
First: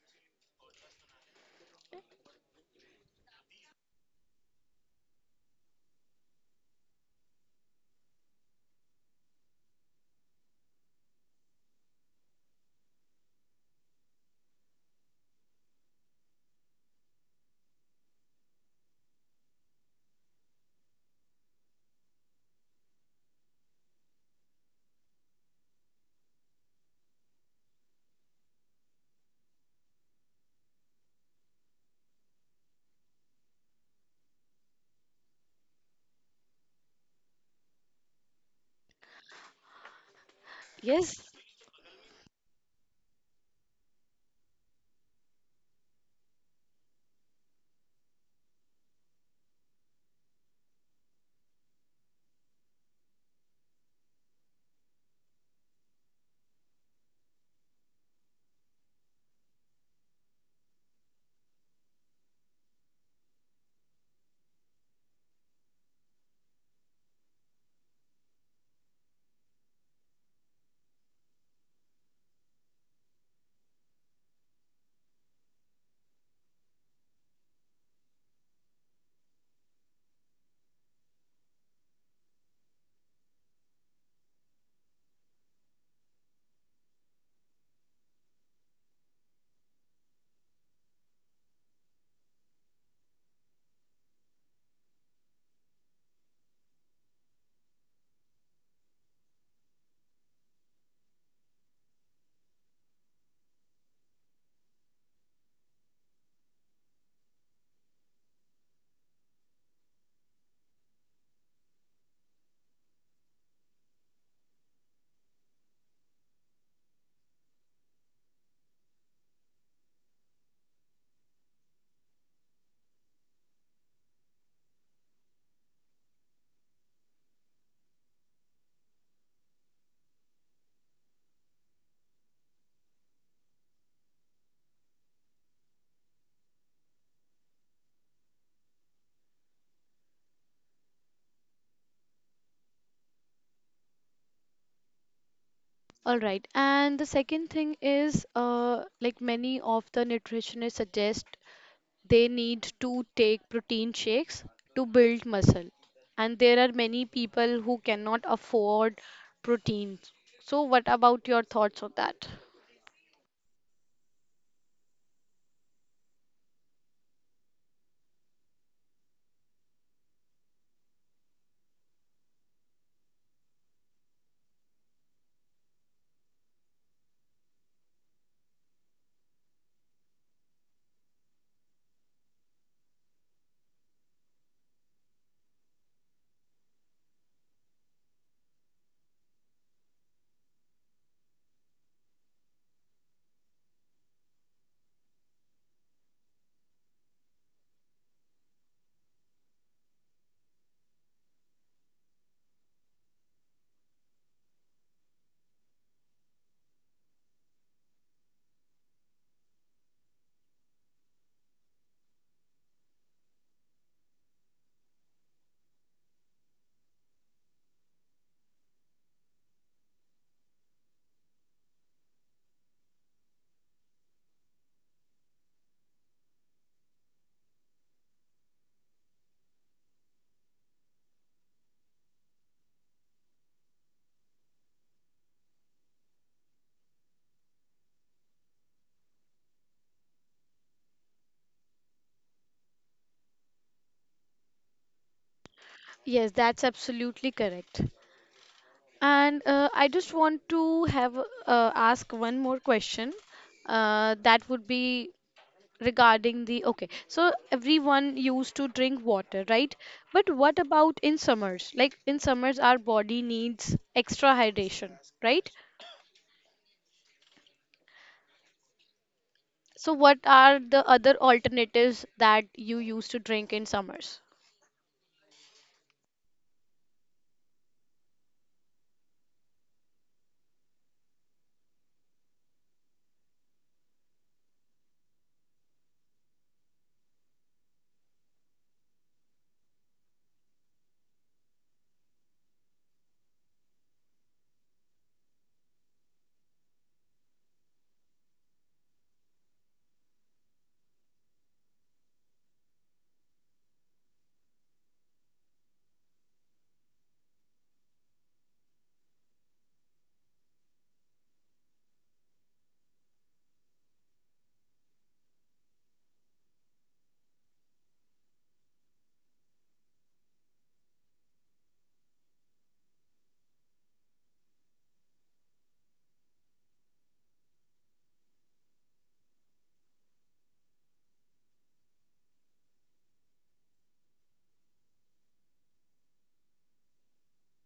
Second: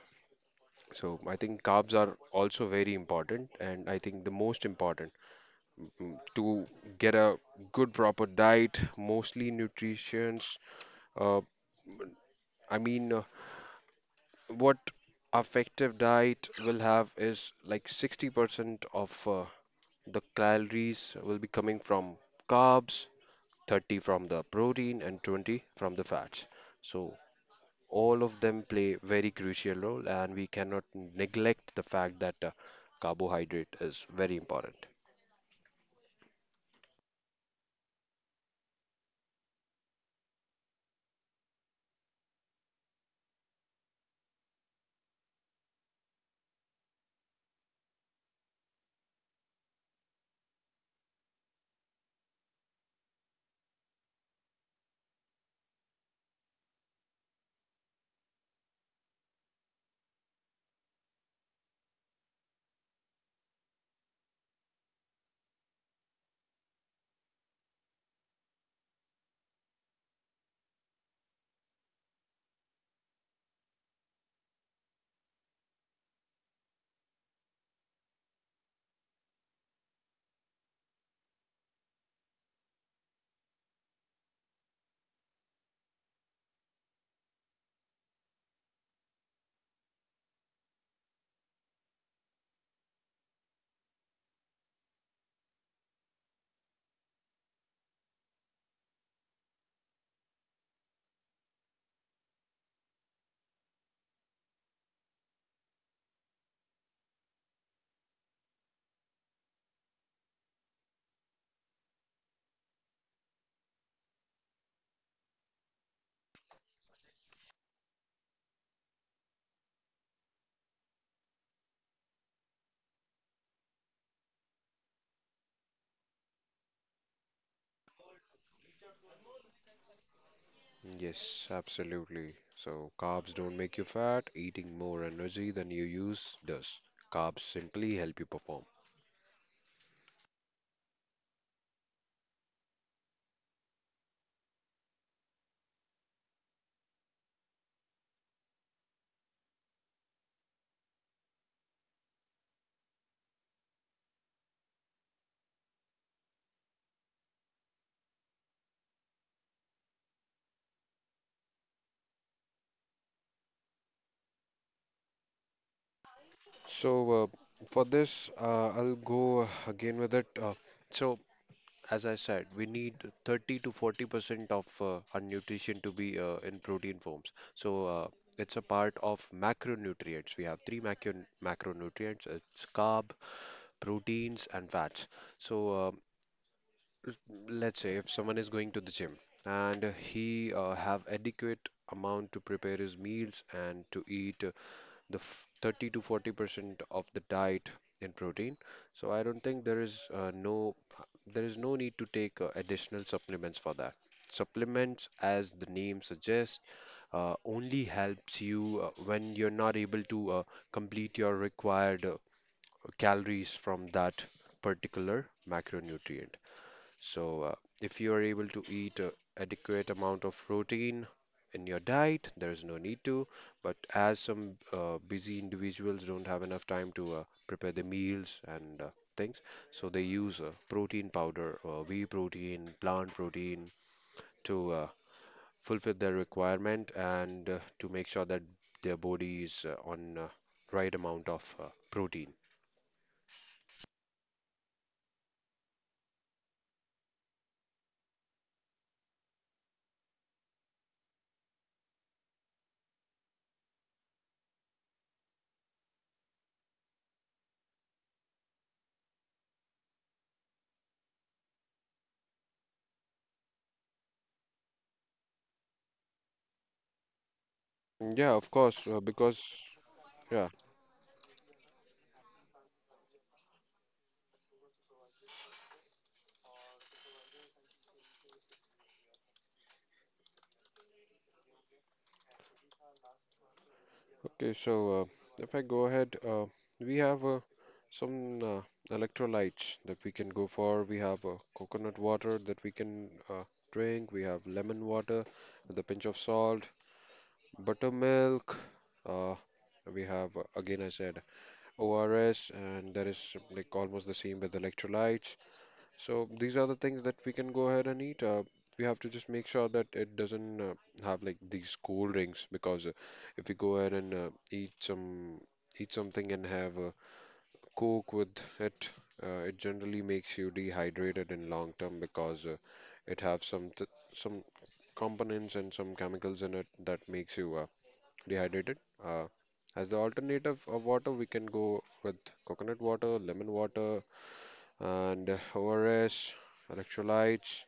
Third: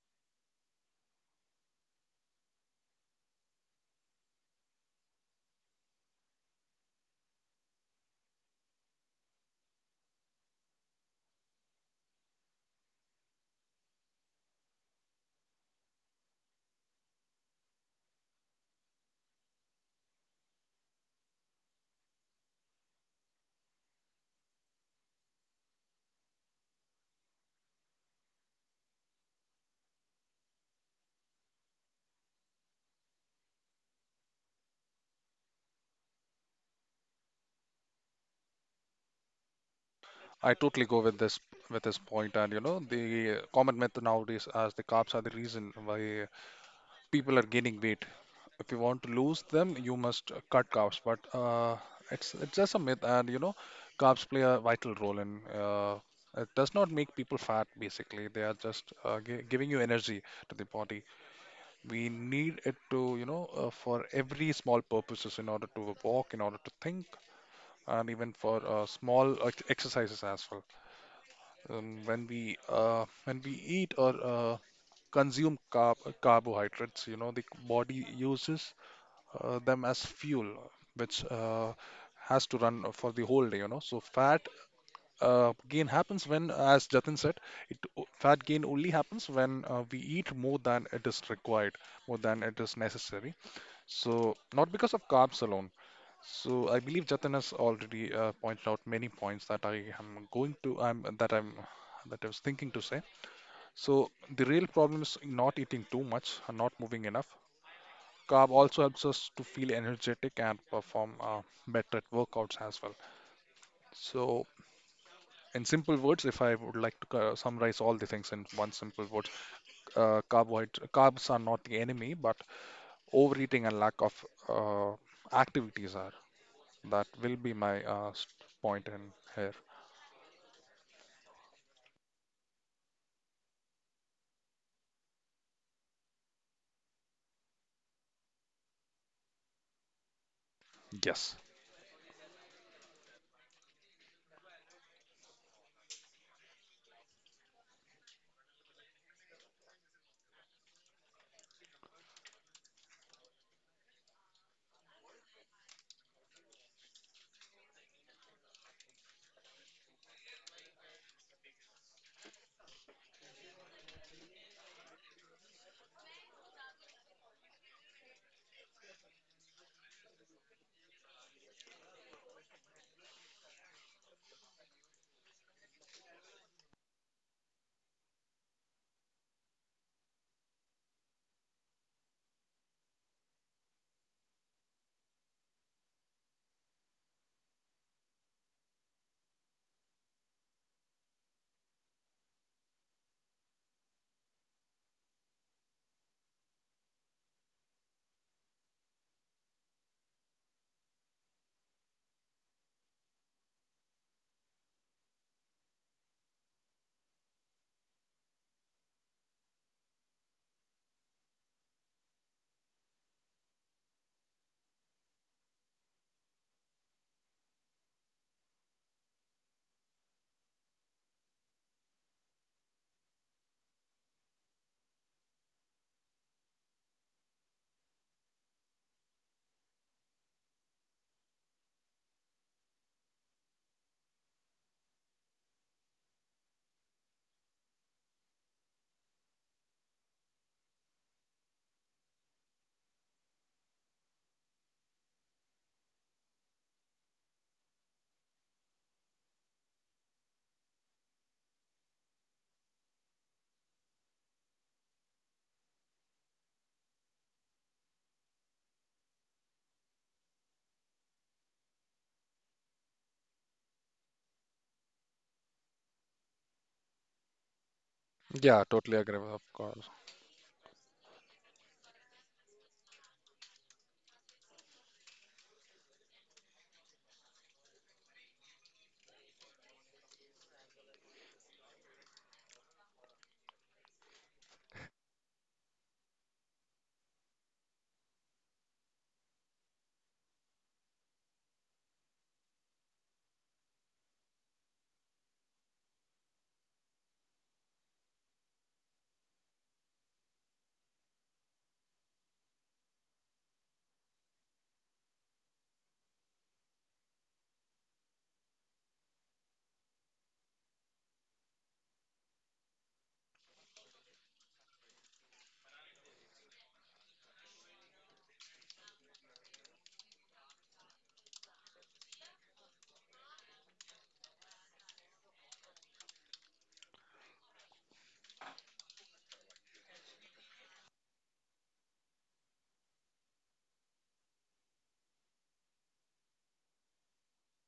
S3: So I think carbs are also very important, and I think the most important mm, to get a good proper diet, mostly nutritions. Uh, I mean, uh, what effective diet will have is like sixty percent of uh, the calories will be coming from carbs, thirty from the protein, and twenty from the fats. So all of them play very crucial role, and we cannot neglect the fact that uh, carbohydrate is very important.
S2: I totally go
S1: Yes.
S2: with this with this point, and you know the common myth nowadays as the carbs are the reason why people are gaining weight. If you want to lose them, you must cut carbs. But uh, it's it's just a myth, and you know carbs play a vital role in. Uh, it does not make people fat. Basically, they are just uh, gi- giving you energy to the body. We need it to you know uh, for every small purposes in order to walk, in order to think, and even for uh, small ex- exercises as well. Um, when we uh, when we eat or uh, consume carb carbohydrates, you know, the body uses uh, them as fuel, which uh, has to run for the whole day, you know. So fat uh, gain happens when, as Jatin said, it o- fat gain only happens when uh, we eat more than it is required, more than it is necessary. So not because of carbs alone. So I believe Jatin has already uh, pointed out many points that I am going to, I'm that I'm that I was thinking to say. So the real problem is not eating too much and not moving enough. Carb also helps us to feel energetic and perform uh, better at workouts as well. So in simple words, if I would like to uh, summarize all the things in one simple word, uh, carbohydrate carbs are not the enemy, but overeating and lack of uh, activities are. That will be my uh, s- point in here.
S3: Yes, absolutely. So, carbs don't make you fat, eating more energy than you use does. Carbs simply help you perform.
S2: Yes.
S1: All right. And the second thing is, uh, like many of the nutritionists suggest they need to take protein shakes to build muscle, and there are many people who cannot afford proteins. So what about your thoughts on that?
S3: So, uh, for this, uh, I'll go uh, again with it. Uh, so, as I said, we need thirty to forty percent of uh, our nutrition to be uh, in protein forms. So, uh, it's a part of macronutrients. We have three macro macronutrients. It's carb, proteins, and fats. So, uh, let's say if someone is going to the gym and he uh, have adequate amount to prepare his meals and to eat uh, the f- thirty to forty percent of the diet in protein, so I don't think there is uh, no there is no need to take uh, additional supplements for that. Supplements, as the name suggests, uh, only helps you uh, when you're not able to uh, complete your required uh, calories from that particular macronutrient. So, uh, if you are able to eat a adequate amount of protein in your diet, there is no need to. But as some uh, busy individuals don't have enough time to uh, prepare the meals and uh, things, so they use uh, protein powder, uh, whey protein, plant protein to uh, fulfill their requirement and uh, to make sure that their body is uh, on uh, right amount of uh, protein.
S1: Yes, that's absolutely correct. And uh, I just want to have uh, ask one more question. Uh, that would be regarding the okay. So everyone used to drink water, right? But what about in summers? Like in summers, our body needs extra hydration, right?
S3: Yeah, of
S2: Yeah,
S3: course,
S2: totally
S3: uh,
S2: agree with,
S3: because
S2: of course.
S1: So, what
S3: yeah.
S1: are the other alternatives that you used to drink in summers?
S3: Okay, so uh, if I go ahead, uh, we have uh, some uh, electrolytes that we can go for. We have uh, coconut water that we can uh, drink. We have lemon water with a pinch of salt, buttermilk. Uh, we have, uh, again, I said O R S, and that is like almost the same with electrolytes. So these are the things that we can go ahead and eat. Uh, we have to just make sure that it doesn't uh, have like these cold drinks, because uh, if we go ahead and uh, eat some eat something and have a Coke with it, uh, it generally makes you dehydrated in long term, because uh, it have some th some components and some chemicals in it that makes you uh, dehydrated. Uh, as the alternative of water, we can go with coconut water, lemon water, and O R S, electrolytes.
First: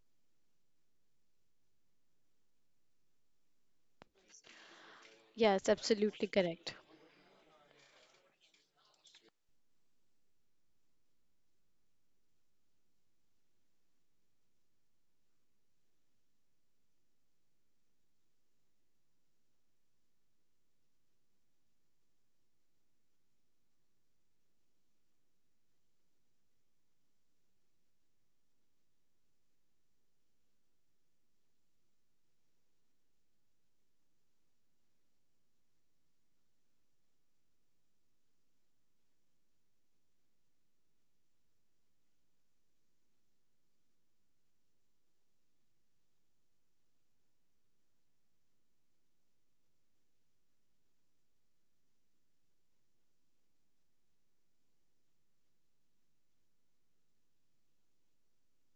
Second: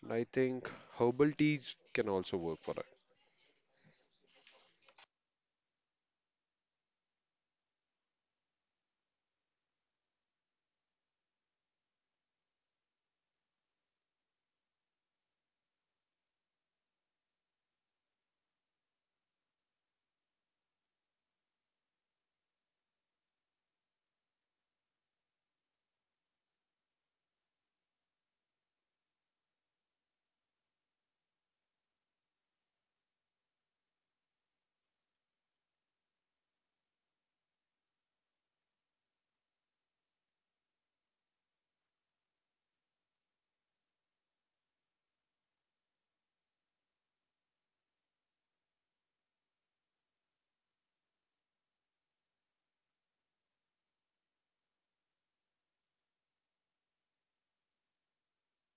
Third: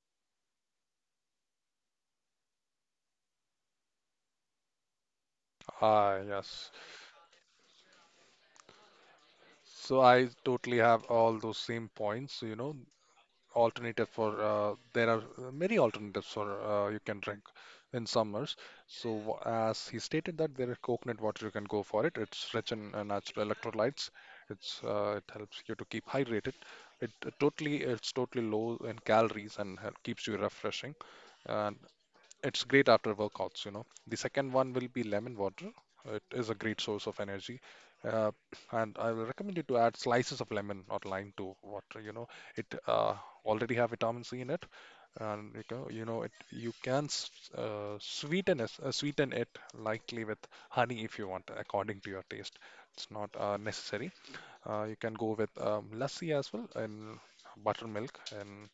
S3: And I think herbal teas can also work for
S1: Yes,
S2: Ah,
S1: absolutely
S2: yes.
S1: correct.
S2: So I totally have all those same points, you know. Alternative for uh, There are uh, many alternatives for uh, you can drink in summers. So w- as he stated, that there is coconut water. You can go for it. It's rich in uh, natural electrolytes. It's uh, it helps you to keep hydrated. It uh, totally it's totally low in calories and hel- keeps you refreshing. And it's great after workouts, you know. The second one will be lemon water. It is a great source of energy. Uh, and I will recommend you to add slices of lemon or lime to water. You know, it uh, already have vitamin C in it, and you know, you know it. You can s- uh, sweeten it, uh, sweeten it lightly with honey if you want, according to your taste. It's not uh, necessary. Uh, you can go with um, lassi as well, and buttermilk, and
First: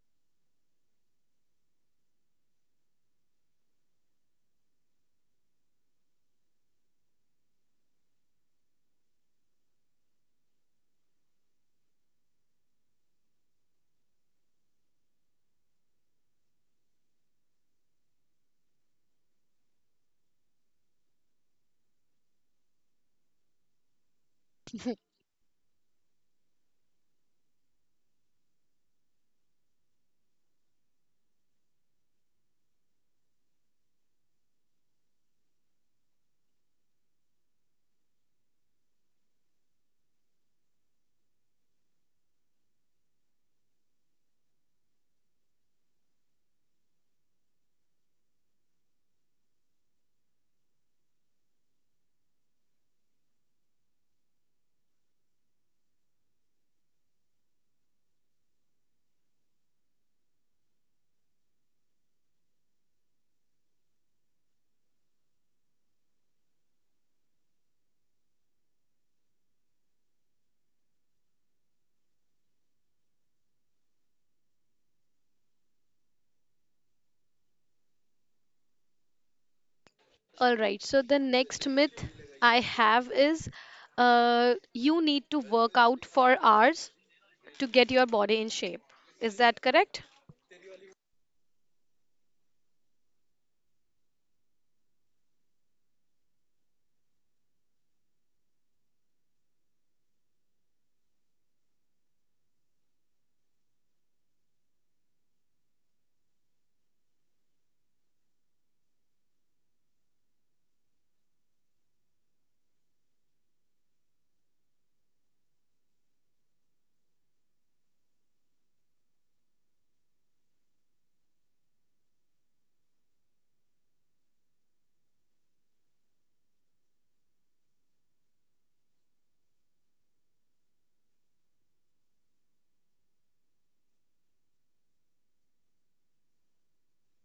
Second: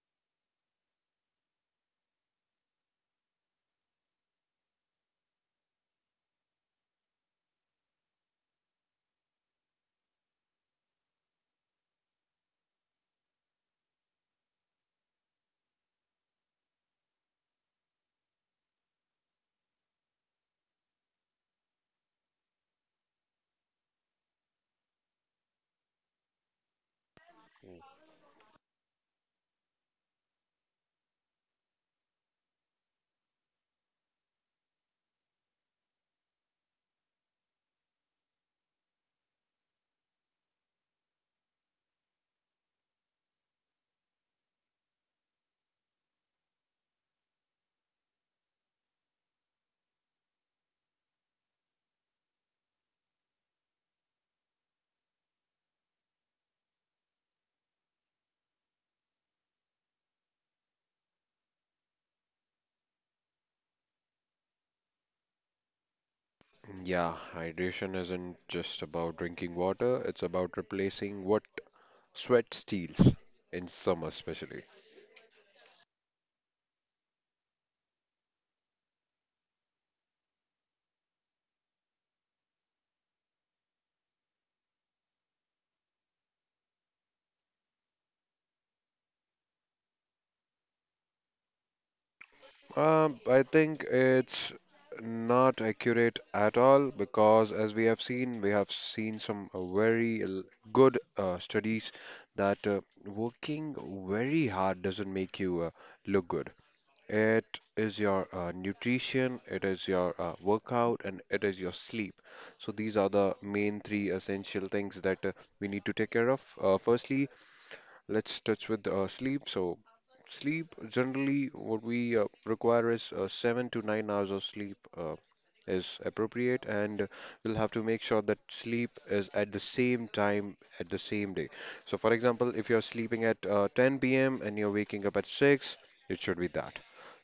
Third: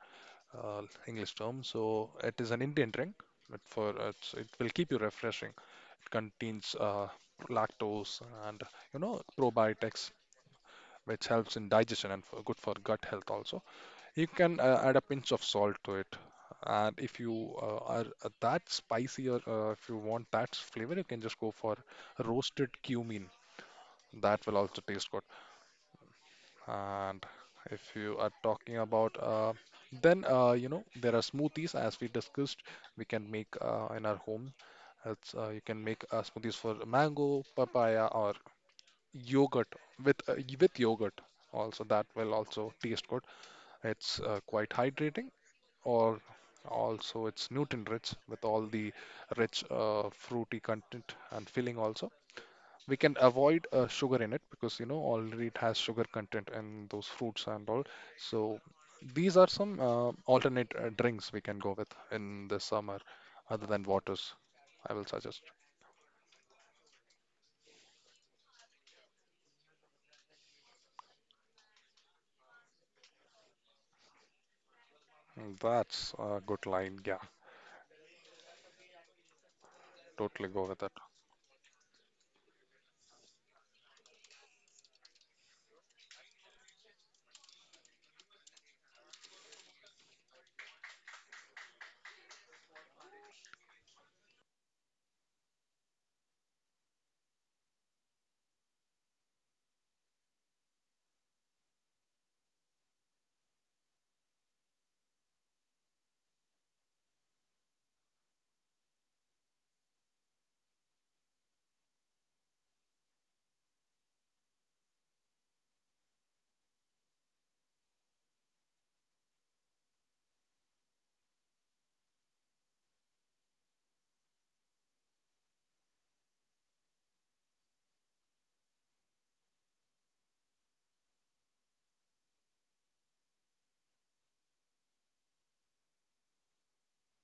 S2: uh, English term. So it is an Indian drink, but for it's, it will keep you refreshing. It contains uh, lactose and you know probiotics, which helps in digestion and for, good for gut health also. You can uh, add a pinch of salt to it. And if you uh, are uh, that spicy, or uh, if you want that flavor, you can just go for roasted cumin. That will also taste good. And if you are talking about, uh, then uh, you know there are smoothies as we discussed. We can make uh, in our home. It's uh, You can make uh, smoothies for mango, papaya, or yogurt with uh, y- with yogurt. Also, that will also taste good. It's uh, quite hydrating, or also it's nutrient rich with all the rich uh, fruity content, and filling also. We can avoid uh, sugar in it because you know already it has sugar content in those fruits and all. So these are some uh, alternate uh, drinks we can go with in the summer, other than waters. I will suggest.
S3: that. Yeah, hydration isn't just about drinking water, it's about replacing what sweat steals in summer, especially.
S2: Mm, that's a good line. Yeah,
S1: [LAUGHS]
S2: totally
S1: All
S2: go
S1: right.
S2: with it.
S1: So, the next myth I have is uh, you need to work out for hours to get your body in shape. Is that correct?
S3: Um, I think it's not accurate at all because, as we have seen, we have seen some uh, very l- good uh, studies that uh, working very hard doesn't make you uh, look good. It is your uh, nutrition, it is your uh, workout, and it is your sleep. So these are the main three essential things that uh, we need to take care of. Uh, firstly, let's touch with uh, sleep. So sleep, generally, what we uh, require is uh, seven to nine hours of sleep uh, is appropriate, and we'll have to make sure that sleep is at the same time at the same day. So, for example, if you're sleeping at uh, ten p m and you're waking up at six, it should be that.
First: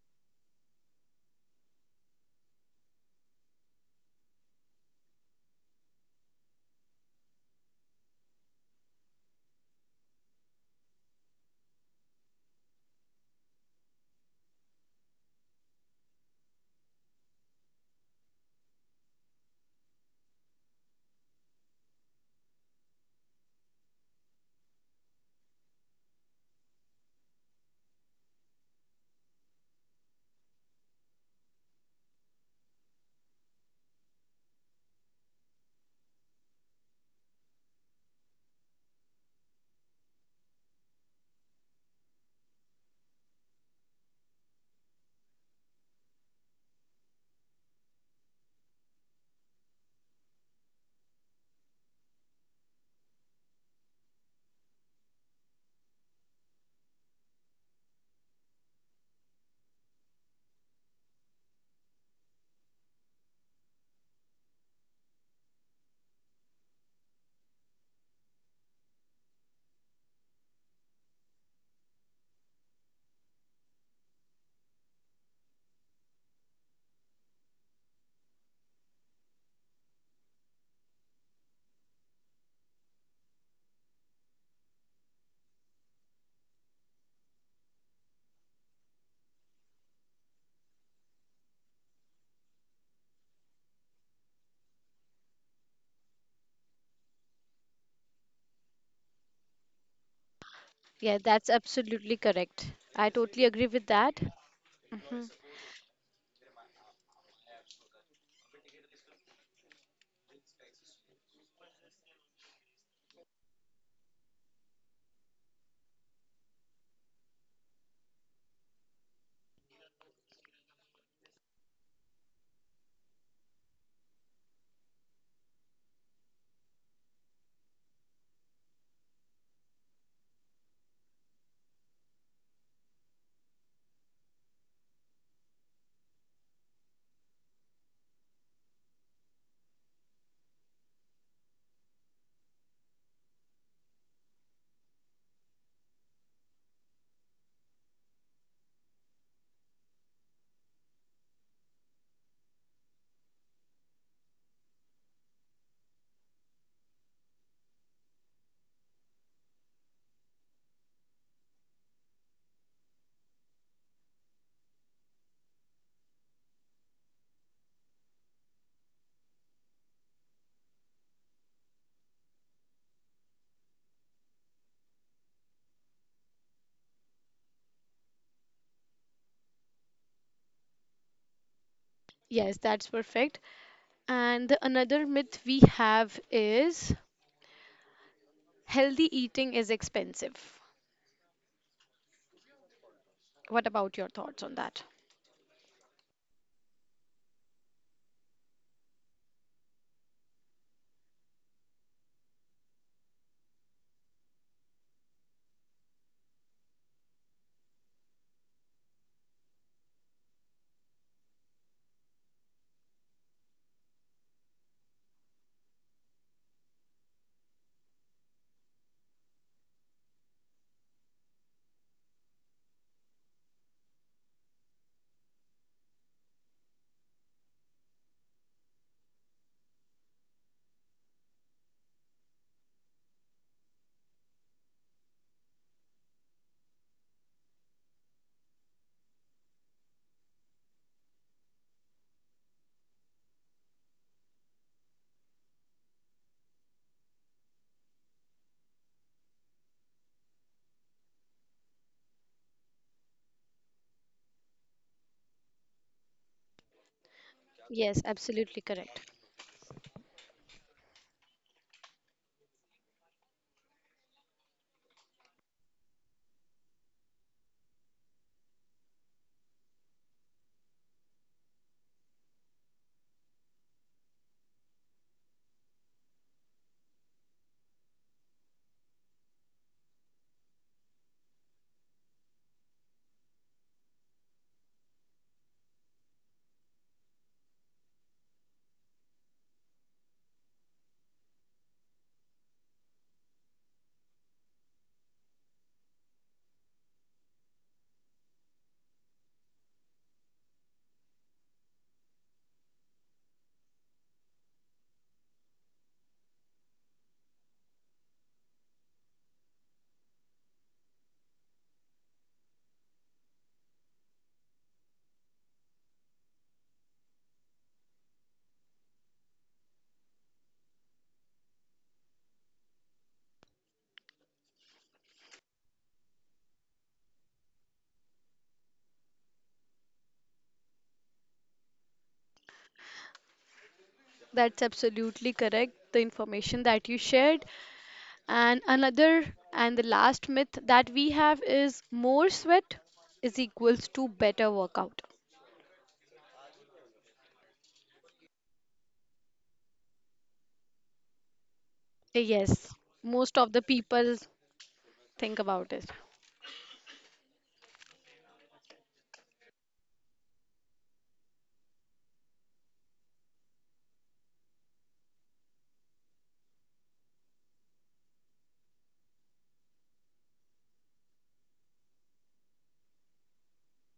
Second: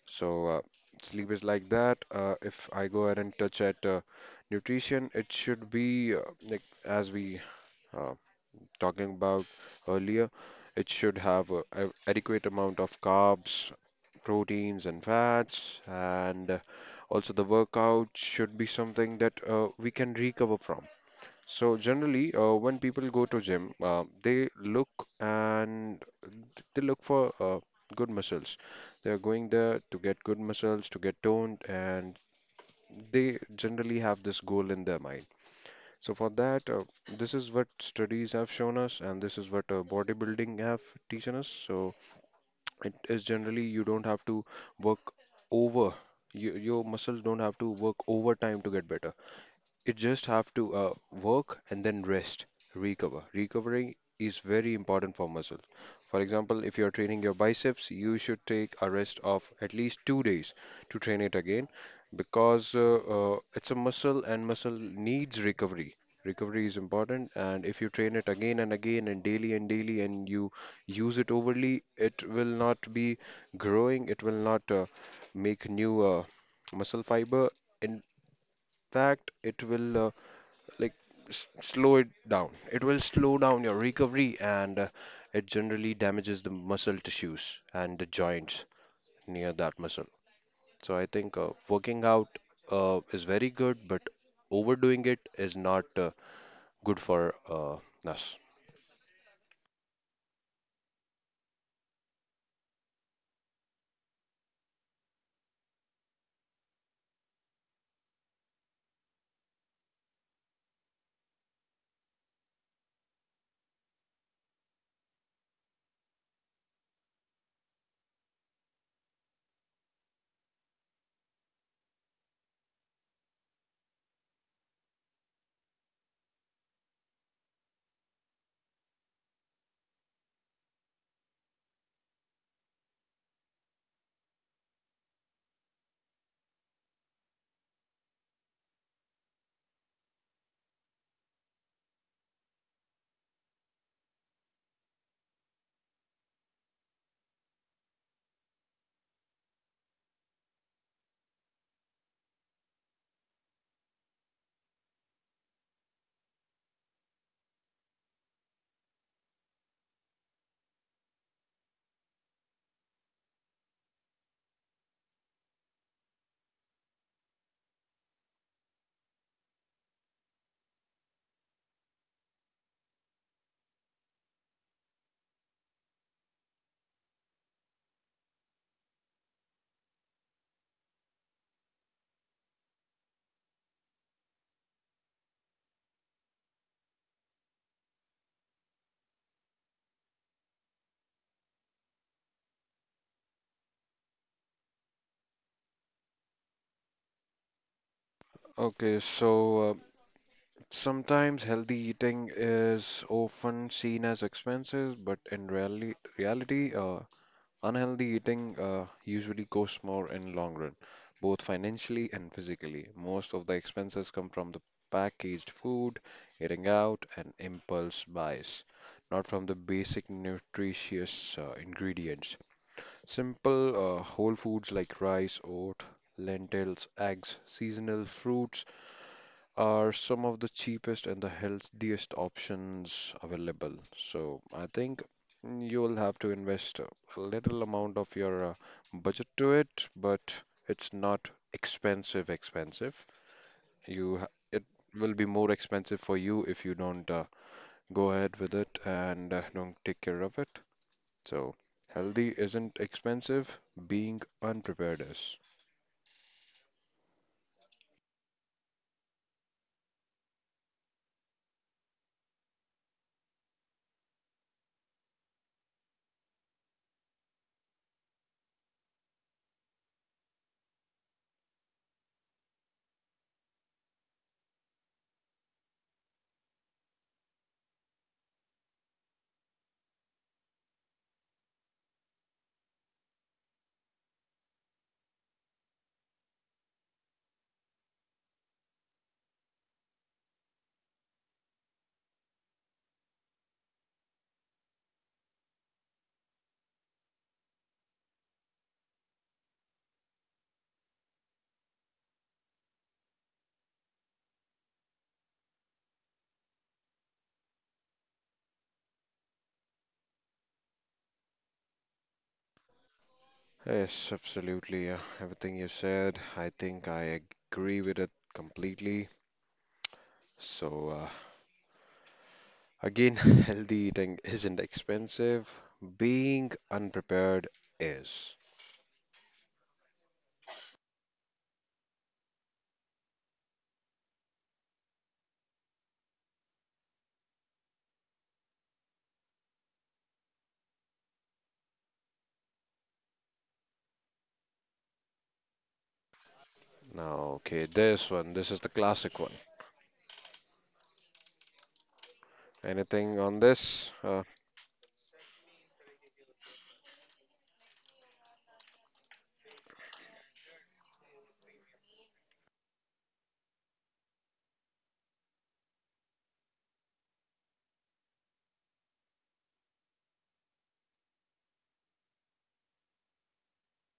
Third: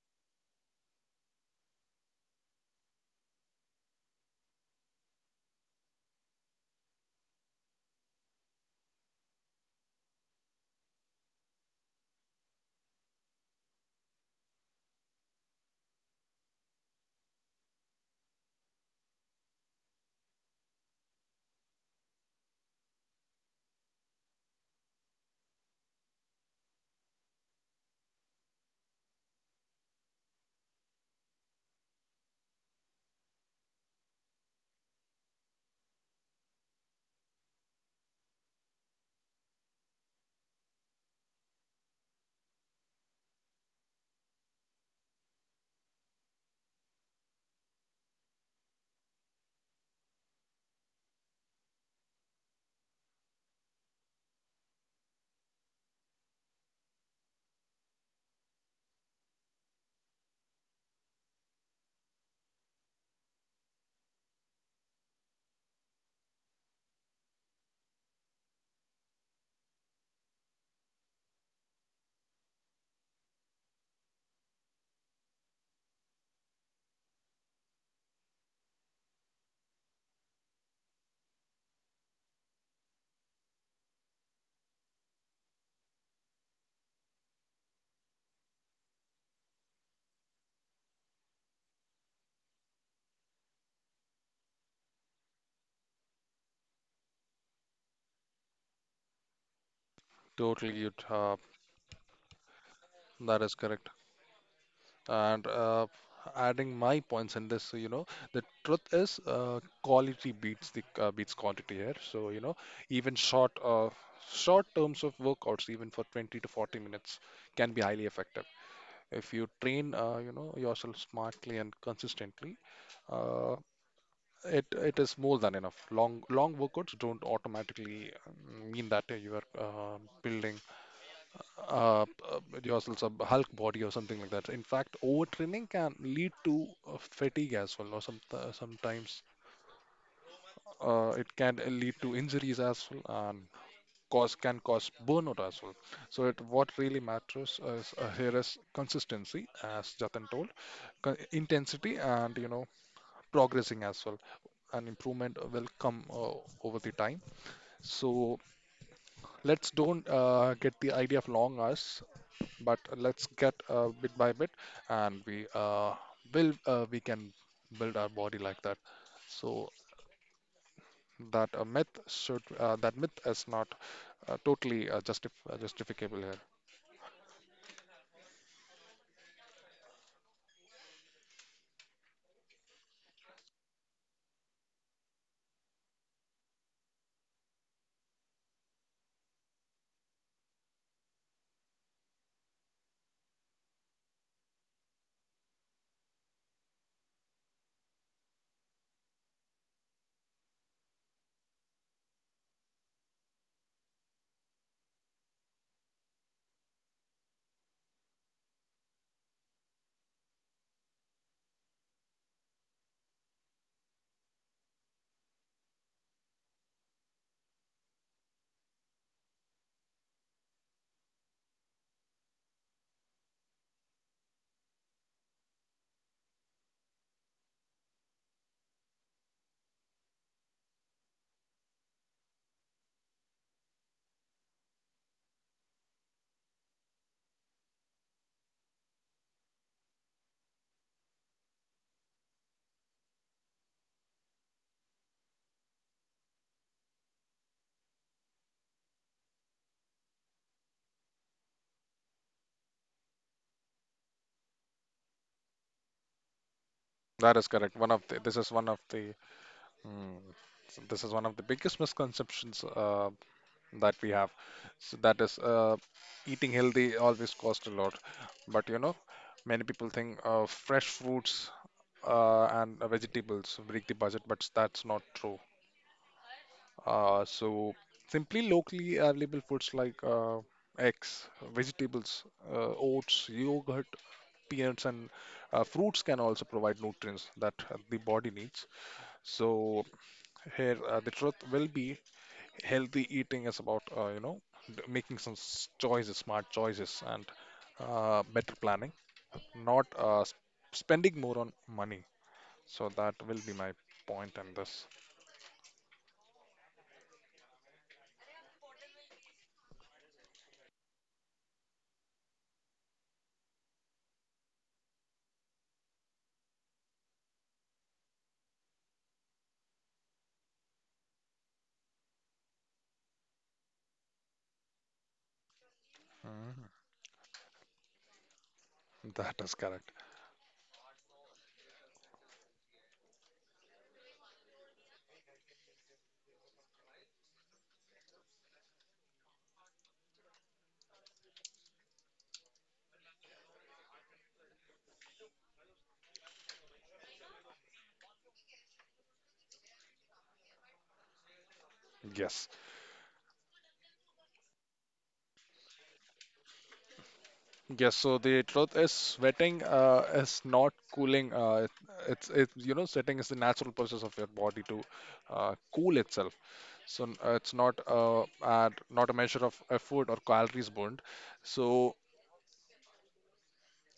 S3: So uh, sleep is like that. Uh, if I go ahead and touch at uh, nutrition, it should be uh, like as we uh, talking about earlier, it should have uh, a adequate amount of carbs, proteins, and fats, and uh, also the workout should be something that uh, we can recover from. So generally, uh, when people go to gym, uh, they look and they look for uh, good muscles. They are going there to get good muscles, to get toned, and they generally have this goal in their mind. So for that, uh, this is what studies have shown us, and this is what uh, bodybuilding have teaching us. So it is generally you don't have to work over. You, your muscles don't have to work overtime to get better, it just have to uh, work and then rest, recover. Recovering is very important for muscle. For example, if you're training your biceps, you should take a rest of at least two days to train it again, because uh, uh, it's a muscle and muscle needs recovery. Recovery is important, and if you train it again and again and daily and daily and you use it overly, it will not be growing, it will not uh, make new uh, muscle fiber. In fact, it will. Uh, like s- slow it down. It will slow down your recovery and uh, it generally damages the muscle tissues and the joints near that muscle. So I think uh, working out uh, is very good, but overdoing it is not uh, good for uh, us.
S2: Totally good.
S1: Yeah,
S2: Uh,
S1: that's absolutely correct. I
S2: that
S1: totally
S2: is
S1: agree with
S2: correct.
S1: that. hmm
S2: And uh, adding my points in this, so, you know the truth is uh, quality beats the uh, beats quantity here. So you know even short uh, short terms of workouts, even for twenty to forty minutes, can be highly effective if you train uh, you know yourself smartly and consistently. uh, it it is more than enough. Long, long workouts don't automatically um, mean that you are uh, building uh, uh, yourself some Hulk body or something like that. In fact, overtraining can lead to uh, fatigue as well, or some uh, sometimes uh, it can lead to injuries as well, and cause can cause burnout as well. So it, what really matters is, uh, here is consistency, as Jatin told, con- intensity, and you know progressing as well. And improvement will come uh, over the time. So let's don't uh, get the idea of long hours, but let's get uh, bit by bit and we uh, build uh, we can build our body like that. So that a myth should uh, that myth is not uh, totally uh, justif uh, justificable here.
S1: Yes, that's perfect. And the another myth we have is healthy eating is expensive. What about your thoughts on that?
S3: Okay, so uh, sometimes healthy eating is often seen as expensive, but in reality, reality, uh, unhealthy eating uh, usually costs more in long run, both financially and physically. Most of the expenses come from the packaged food, eating out, and impulse buys, not from the basic nutritious uh, ingredients. Simple uh, whole foods like rice, oat, lentils, eggs, seasonal fruits are some of the cheapest and the healthiest options available. So I think you'll have to invest a little amount of your uh, budget to it, but it's not expensive expensive. You ha- it will be more expensive for you if you don't uh, go ahead with it and uh, don't take care of it. So healthy isn't expensive, being unprepared is.
S2: That is correct. One of the,
S1: Yes,
S2: this is one of
S1: absolutely
S2: the
S1: correct.
S2: mm, so this is one of the biggest misconceptions uh, that we have. So that is, uh, eating healthy always cost a lot. But you know many people think uh, fresh fruits uh, and uh, vegetables break the budget, but that's not true. Uh, so simply locally available foods like uh, eggs, vegetables, uh, oats, yogurt, peanuts, and uh, fruits can also provide nutrients that uh, the body needs. So here, uh, the truth will be, healthy eating is about, uh, you know d- making some s- choices, smart choices, and uh, better planning, not uh, s- spending more on money. So that will be my point, and this
S3: Yes, absolutely. Uh, everything you said, I think I agree with it completely. So, uh, again, [LAUGHS] healthy eating isn't expensive. Being unprepared is.
S2: [LAUGHS] that is correct.
S1: That's absolutely correct. The information that you shared. And another and the last myth that we have is more sweat is equals to better workout.
S3: Now, okay, this one, this is the classic one.
S2: Yes.
S1: Yes,
S3: Anything
S1: most
S3: on
S1: of the
S3: this?
S1: people
S3: Uh,
S1: think about it.
S2: Yes, so the truth is, sweating uh, is not cooling. Uh, it, it's it, you know sweating is the natural process of your body to uh, cool itself. So n- uh, it's not uh, ad, not a measure of effort or calories burned. So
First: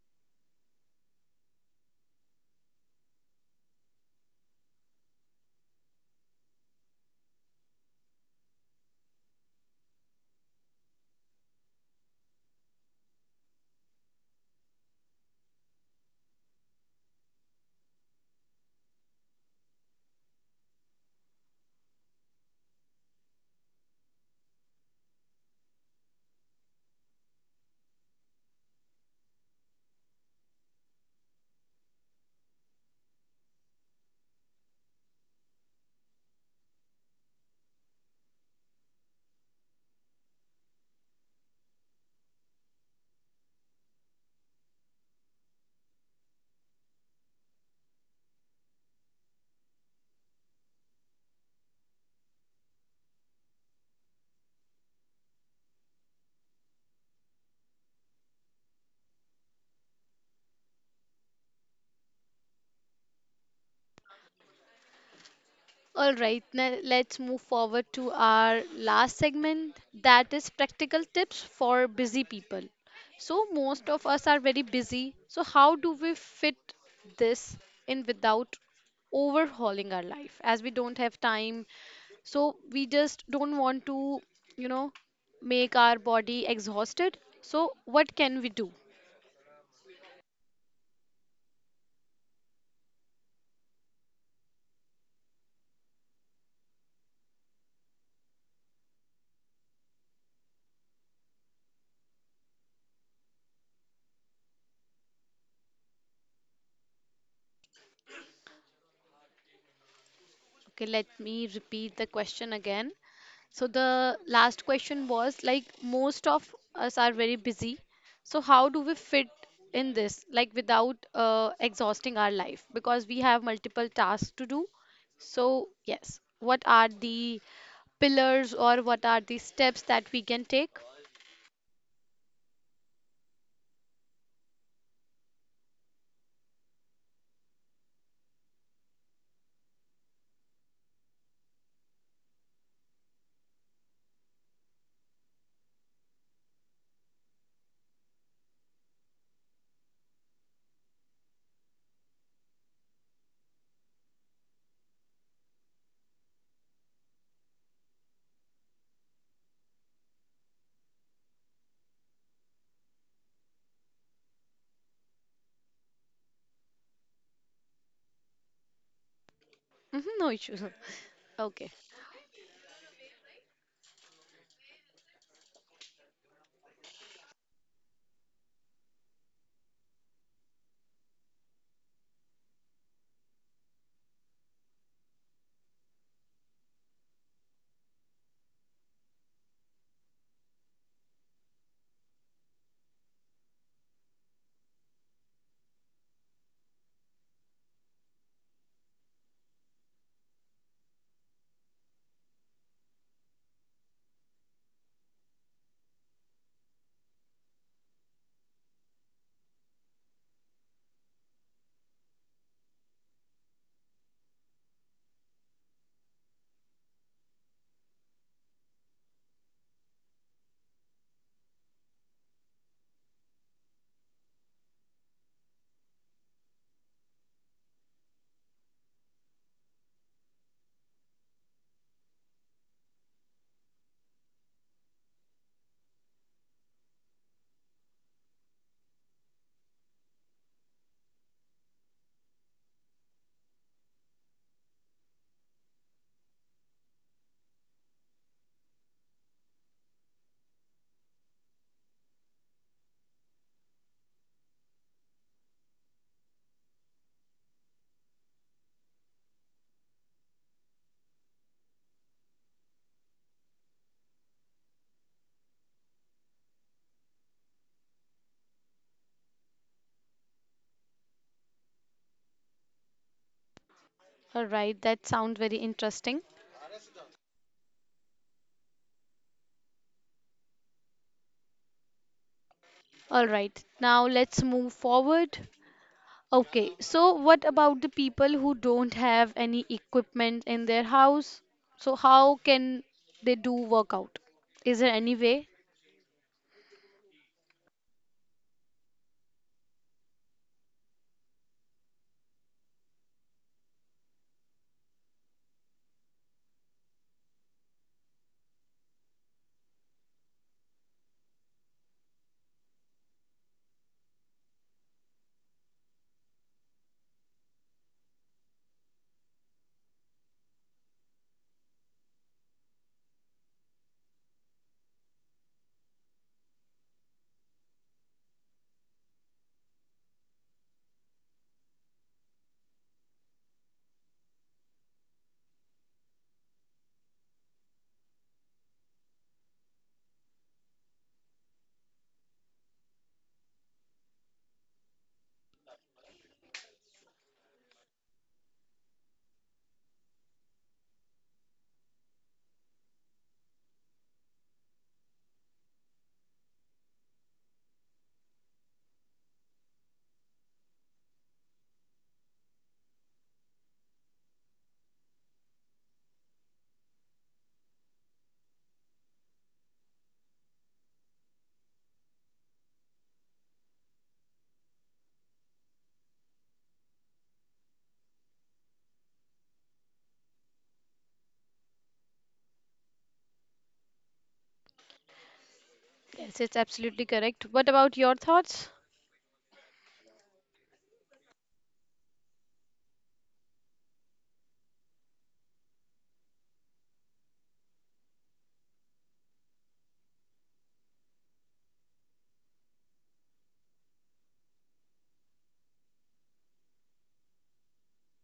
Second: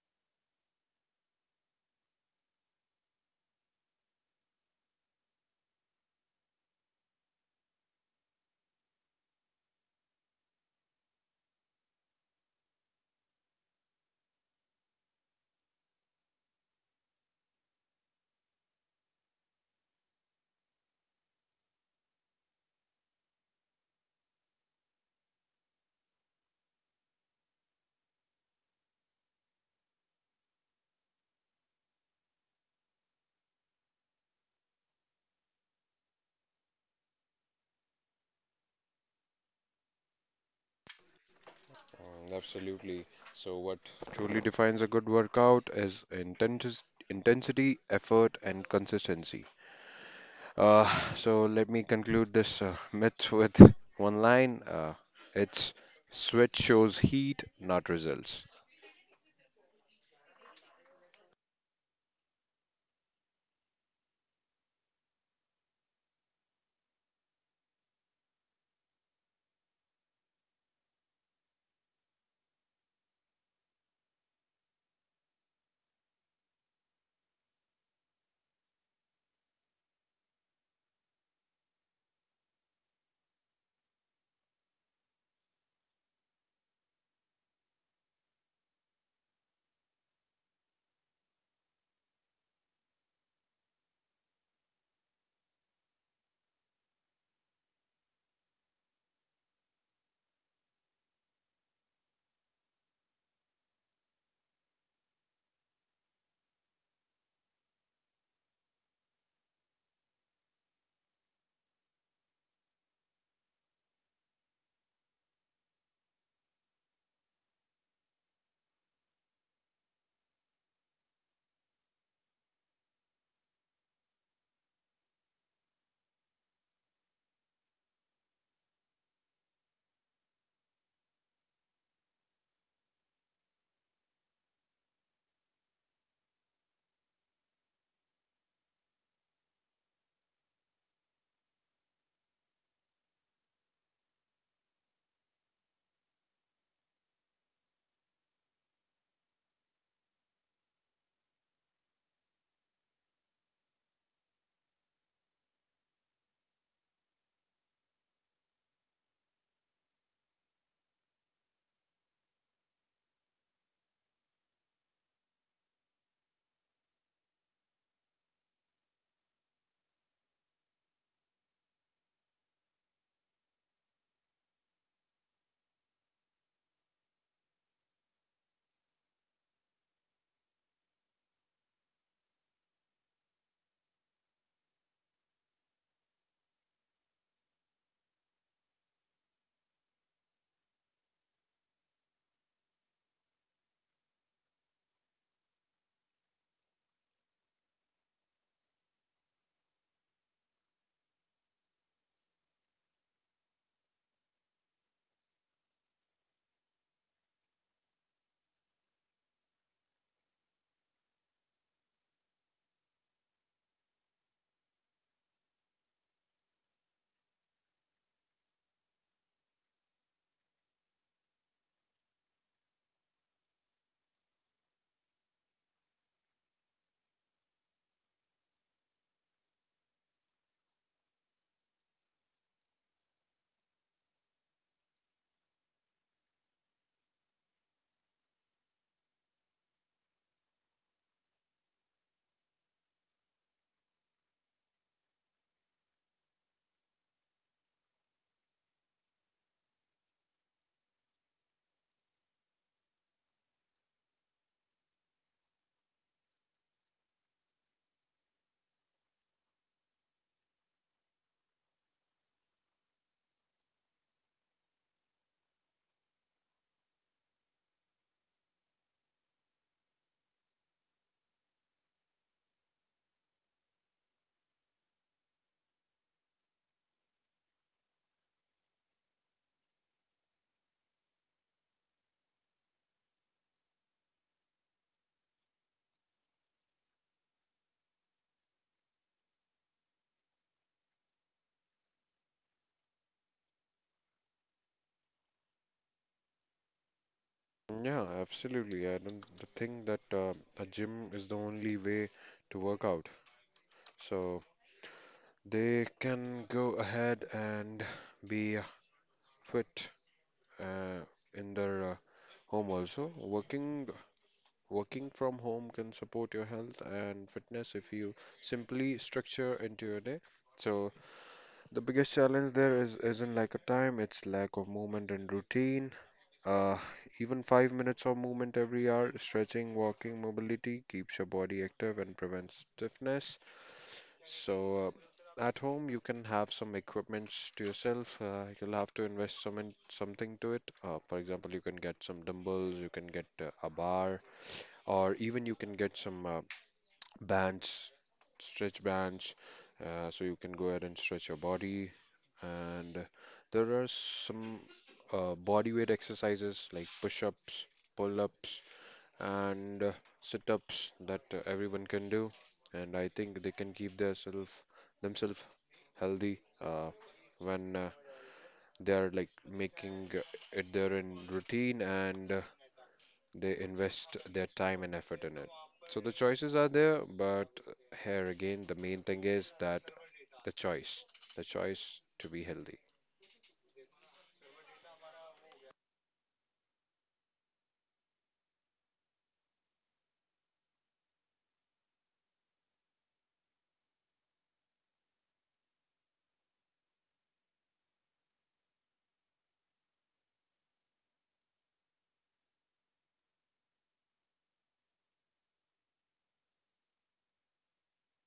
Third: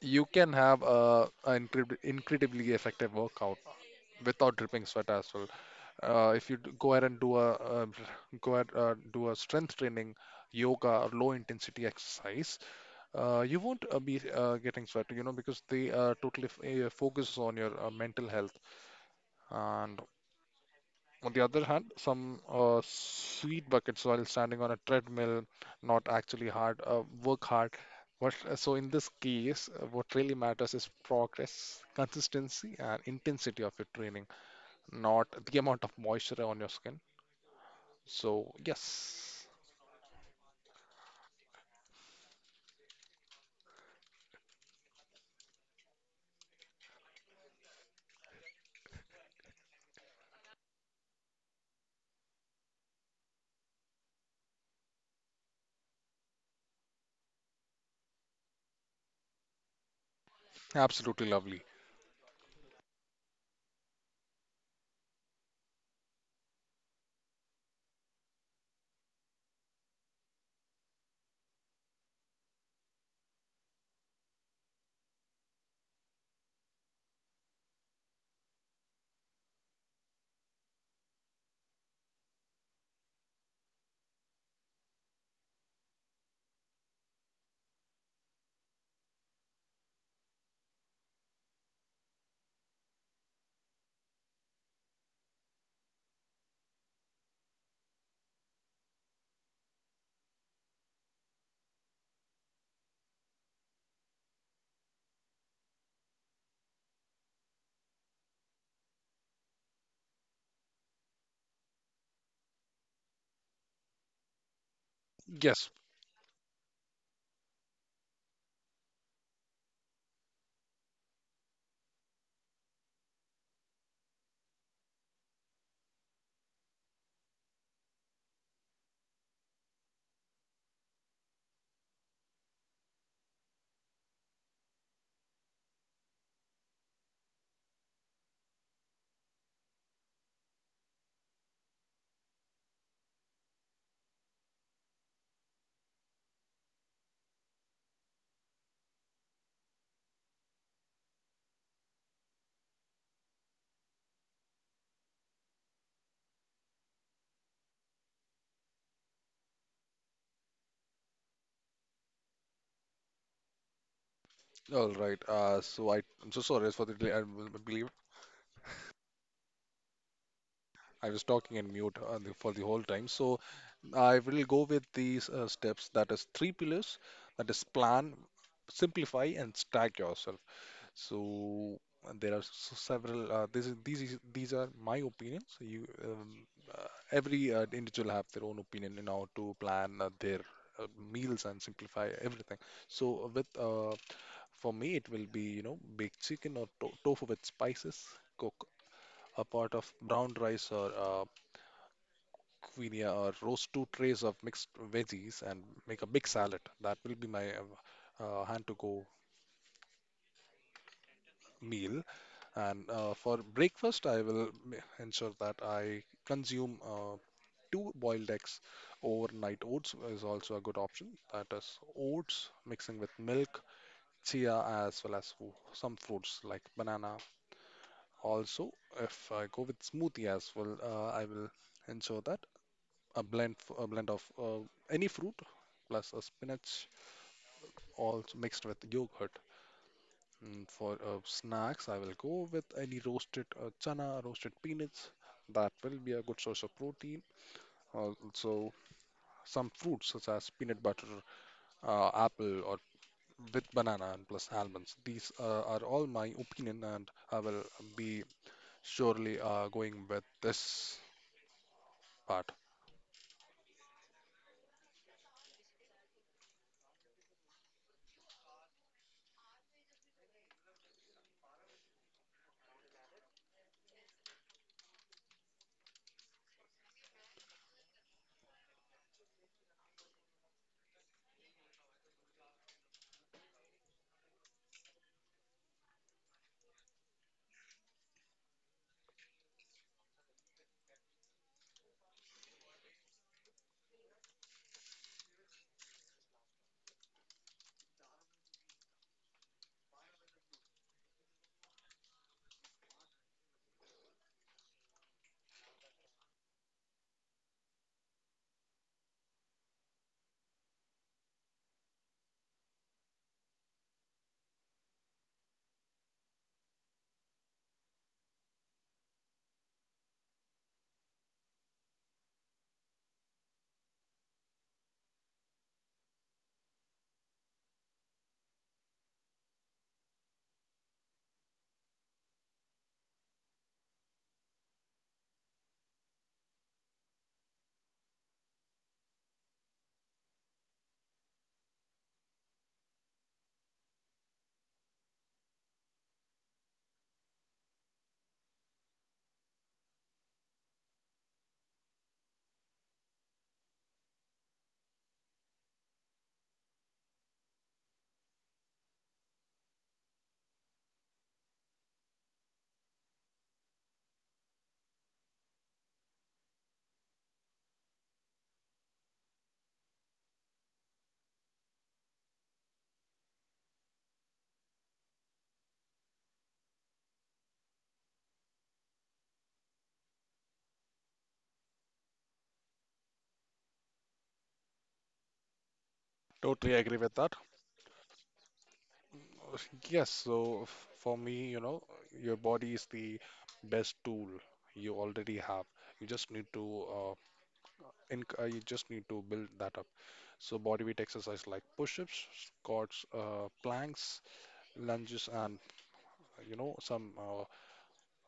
S2: you can have a, a incred incredibly effective workout without dripping sweat as well. Uh, if you d- go ahead and do a uh, go ahead uh, do a strength training, yoga, or low intensity exercise. Uh, you won't uh, be uh, getting sweat, you know, because they uh, totally f uh, focus on your uh, mental health. And on the other hand, some uh, sweet buckets while standing on a treadmill, not actually hard, uh, work hard. But uh, so in this case, uh, what really matters is progress, consistency, and intensity of your training, not the amount of moisture on your skin. So yes,
S3: mm, absolutely. So, what truly defines a good workout is intensi intensity, effort, and consistency. Uh, so let me conclude this uh, myth with one line. Uh, it's sweat shows heat, not results.
S2: absolutely lovely.
S1: All right, now let's move forward to our last segment, that is practical tips for busy people. So, most of us are very busy. So, how do we fit this in without overhauling our life, as we don't have time? So, we just don't want to, you know, make our body exhausted. So, what can we do? Okay, let me repeat the question again. So the last question was like
S2: Yes.
S1: most of us are very busy. So how do we fit in this like without uh, exhausting our life because we have multiple tasks to do. So yes, what are the pillars or what are the steps that we can take?
S2: All right. Uh, so I, I'm so sorry for the delay. I will- I believe
S1: Mhm, no issues.
S2: I
S1: [LAUGHS]
S2: was talking
S1: Okay.
S2: in mute, uh, the- for the whole time. So I will go with these uh, steps. That is three pillars. That is plan, simplify, and stack yourself. So uh, there are s- several. Uh, this is, these is, these are my opinions. You um, uh, every uh, individual have their own opinion in how to plan uh, their uh, meals and simplify everything. So uh, with uh, for me it will be, you know baked chicken or to- tofu with spices. Cook a pot of brown rice or uh, quinoa, or roast two trays of mixed veggies and make a big salad. That will be my uh, uh, hand to go meal. And uh, for breakfast, I will m- ensure that I consume uh, two boiled eggs. Overnight oats is also a good option. That is oats mixing with milk, chia, as well as fru- some fruits like banana. Also, if I go with smoothie as well, uh, I will ensure that a blend f- a blend of uh, any fruit plus a spinach, also mixed with yogurt. Mm, for uh, snacks, I will go with any roasted uh, chana, roasted peanuts. That will be a good source of protein. Also, some fruits such as peanut butter, uh, apple, or with banana and plus almonds. These uh, are all my opinion, and I will be surely uh, going with this part.
S1: All right, that sounds very interesting. All right. Now let's move forward. Okay, so what about the people who don't have any equipment in their house? So how can they do workout? Is there any way?
S3: Yeah, absolutely. I don't think that uh, a gym is the only way to work out. So they can go ahead and be fit uh, in their uh, home also. Working working from home can support your health and fitness if you simply structure into your day. So the biggest challenge there is isn't like a time, it's lack of movement and routine. Uh, even five minutes of movement every hour, stretching, walking, mobility keeps your body active and prevents stiffness. So uh, at home you can have some equipments to yourself. Uh, you'll have to invest some in something to it. Uh, for example, you can get some dumbbells, you can get uh, a bar, or even you can get some uh, bands, stretch bands, uh, so you can go ahead and stretch your body. And there are some uh, body weight exercises like push ups, pull ups, and uh, sit ups that uh, everyone can do. And I think they can keep their self, themselves healthy uh, when uh, they are like making uh, it their in routine and uh, they invest their time and effort in it. So the choices are there, but here again, the main thing is that the choice, the choice to be healthy.
S1: Yes, it's
S2: Totally agree
S1: absolutely
S2: with that.
S1: correct. What about your thoughts?
S2: Uh, Yes, so f- for me, you know, your body is the best tool you already have. You just need to uh, in, uh, you just need to build that up. So bodyweight exercise like push-ups, squats, uh, planks, lunges, and you know some uh,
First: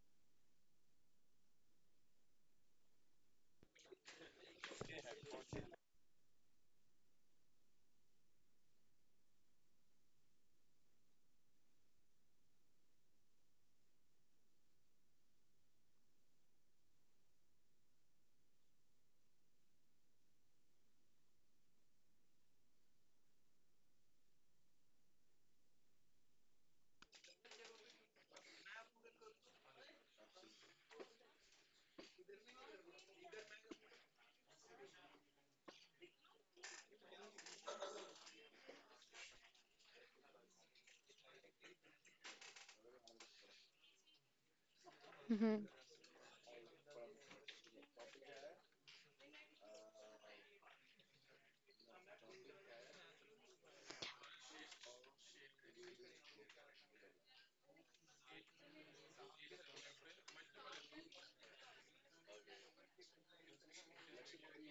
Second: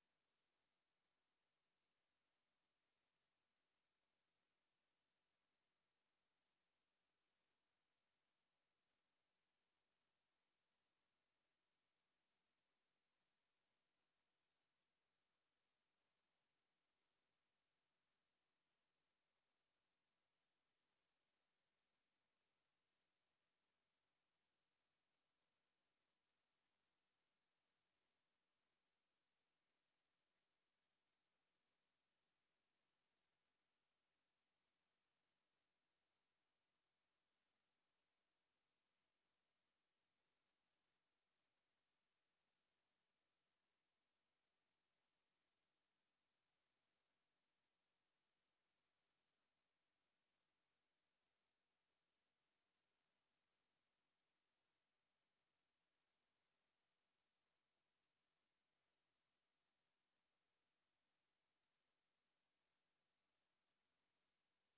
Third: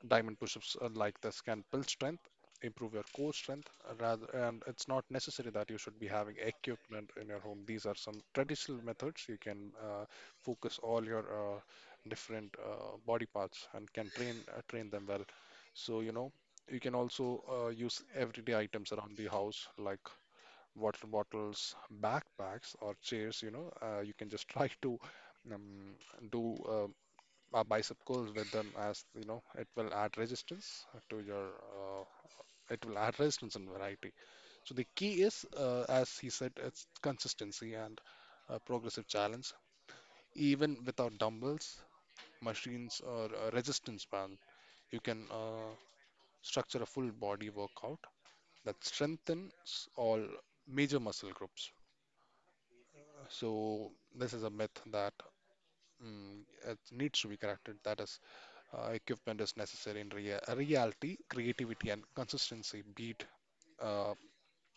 S2: diamond push-ups uh, like this can build strength, improve your core strength. uh, Rather, and it's not necessary that you should be having equipment in your home. These are some traditional methods. You can uh, focus all your uh, different uh, body parts and can train uh, train them well. So you know. You can also uh, use everyday items around the house like water bottles, backpacks, or chairs, you know, uh, You can just [LAUGHS] try to um, do uh, a bicep curls with them, as, you know, it will add resistance to your, uh, it will add resistance and variety. So the key is, uh, as he said, it's consistency and uh, progressive challenge. Even without dumbbells, machines, or a resistance band, you can
S1: hmm
S2: uh, structure a full body workout that strengthens all major muscle groups. So this is a myth that mm, it needs to be corrected. That is, uh, equipment is necessary. In rea reality, creativity and consistency beat uh,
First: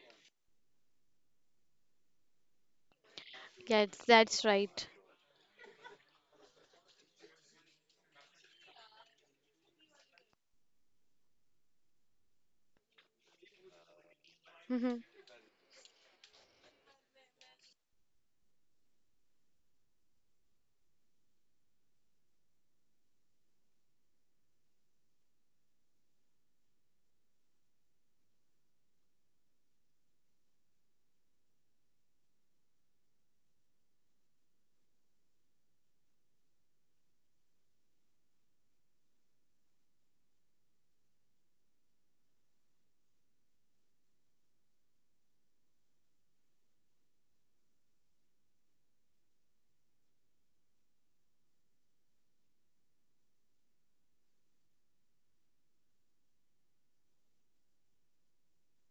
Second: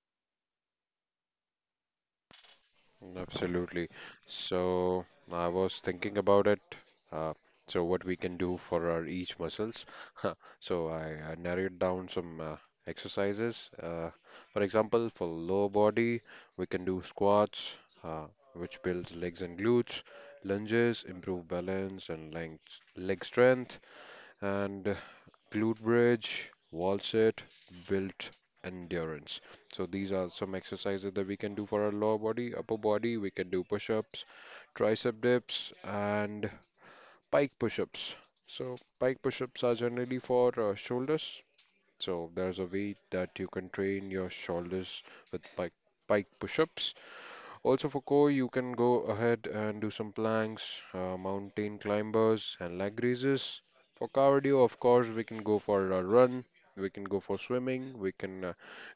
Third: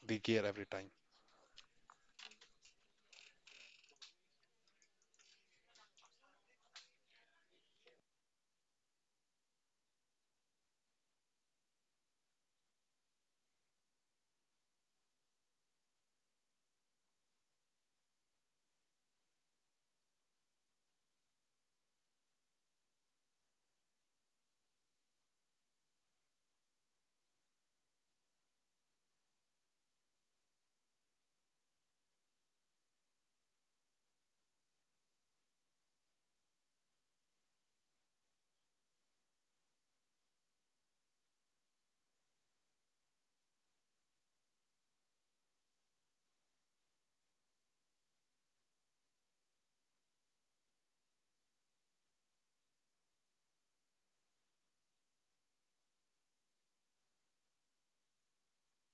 S2: the gear every time.
S3: Absolutely.
S1: Yes, that's right.
S3: So I was thinking about it. Uh, so what we can do for our each muscles. [LAUGHS] So I, I narrowed down some uh, exercises. Uh, for
S1: hmm
S3: example, for lower body, we can do squats, uh, which builds legs and glutes, lunges, improve balance and length, leg strength, and glute bridge, wall sit, built endurance. So these are some exercises that we can do for our lower body. Upper body, we can do push-ups, tricep dips, and pike push-ups. So pike push-ups are generally for uh, shoulders. So there's a way that you can train your shoulders with pike pike push-ups. Also for core, you can go ahead and do some planks, uh, mountain climbers, and leg raises. For cardio, of course, we can go for a run, we can go for swimming, we can uh,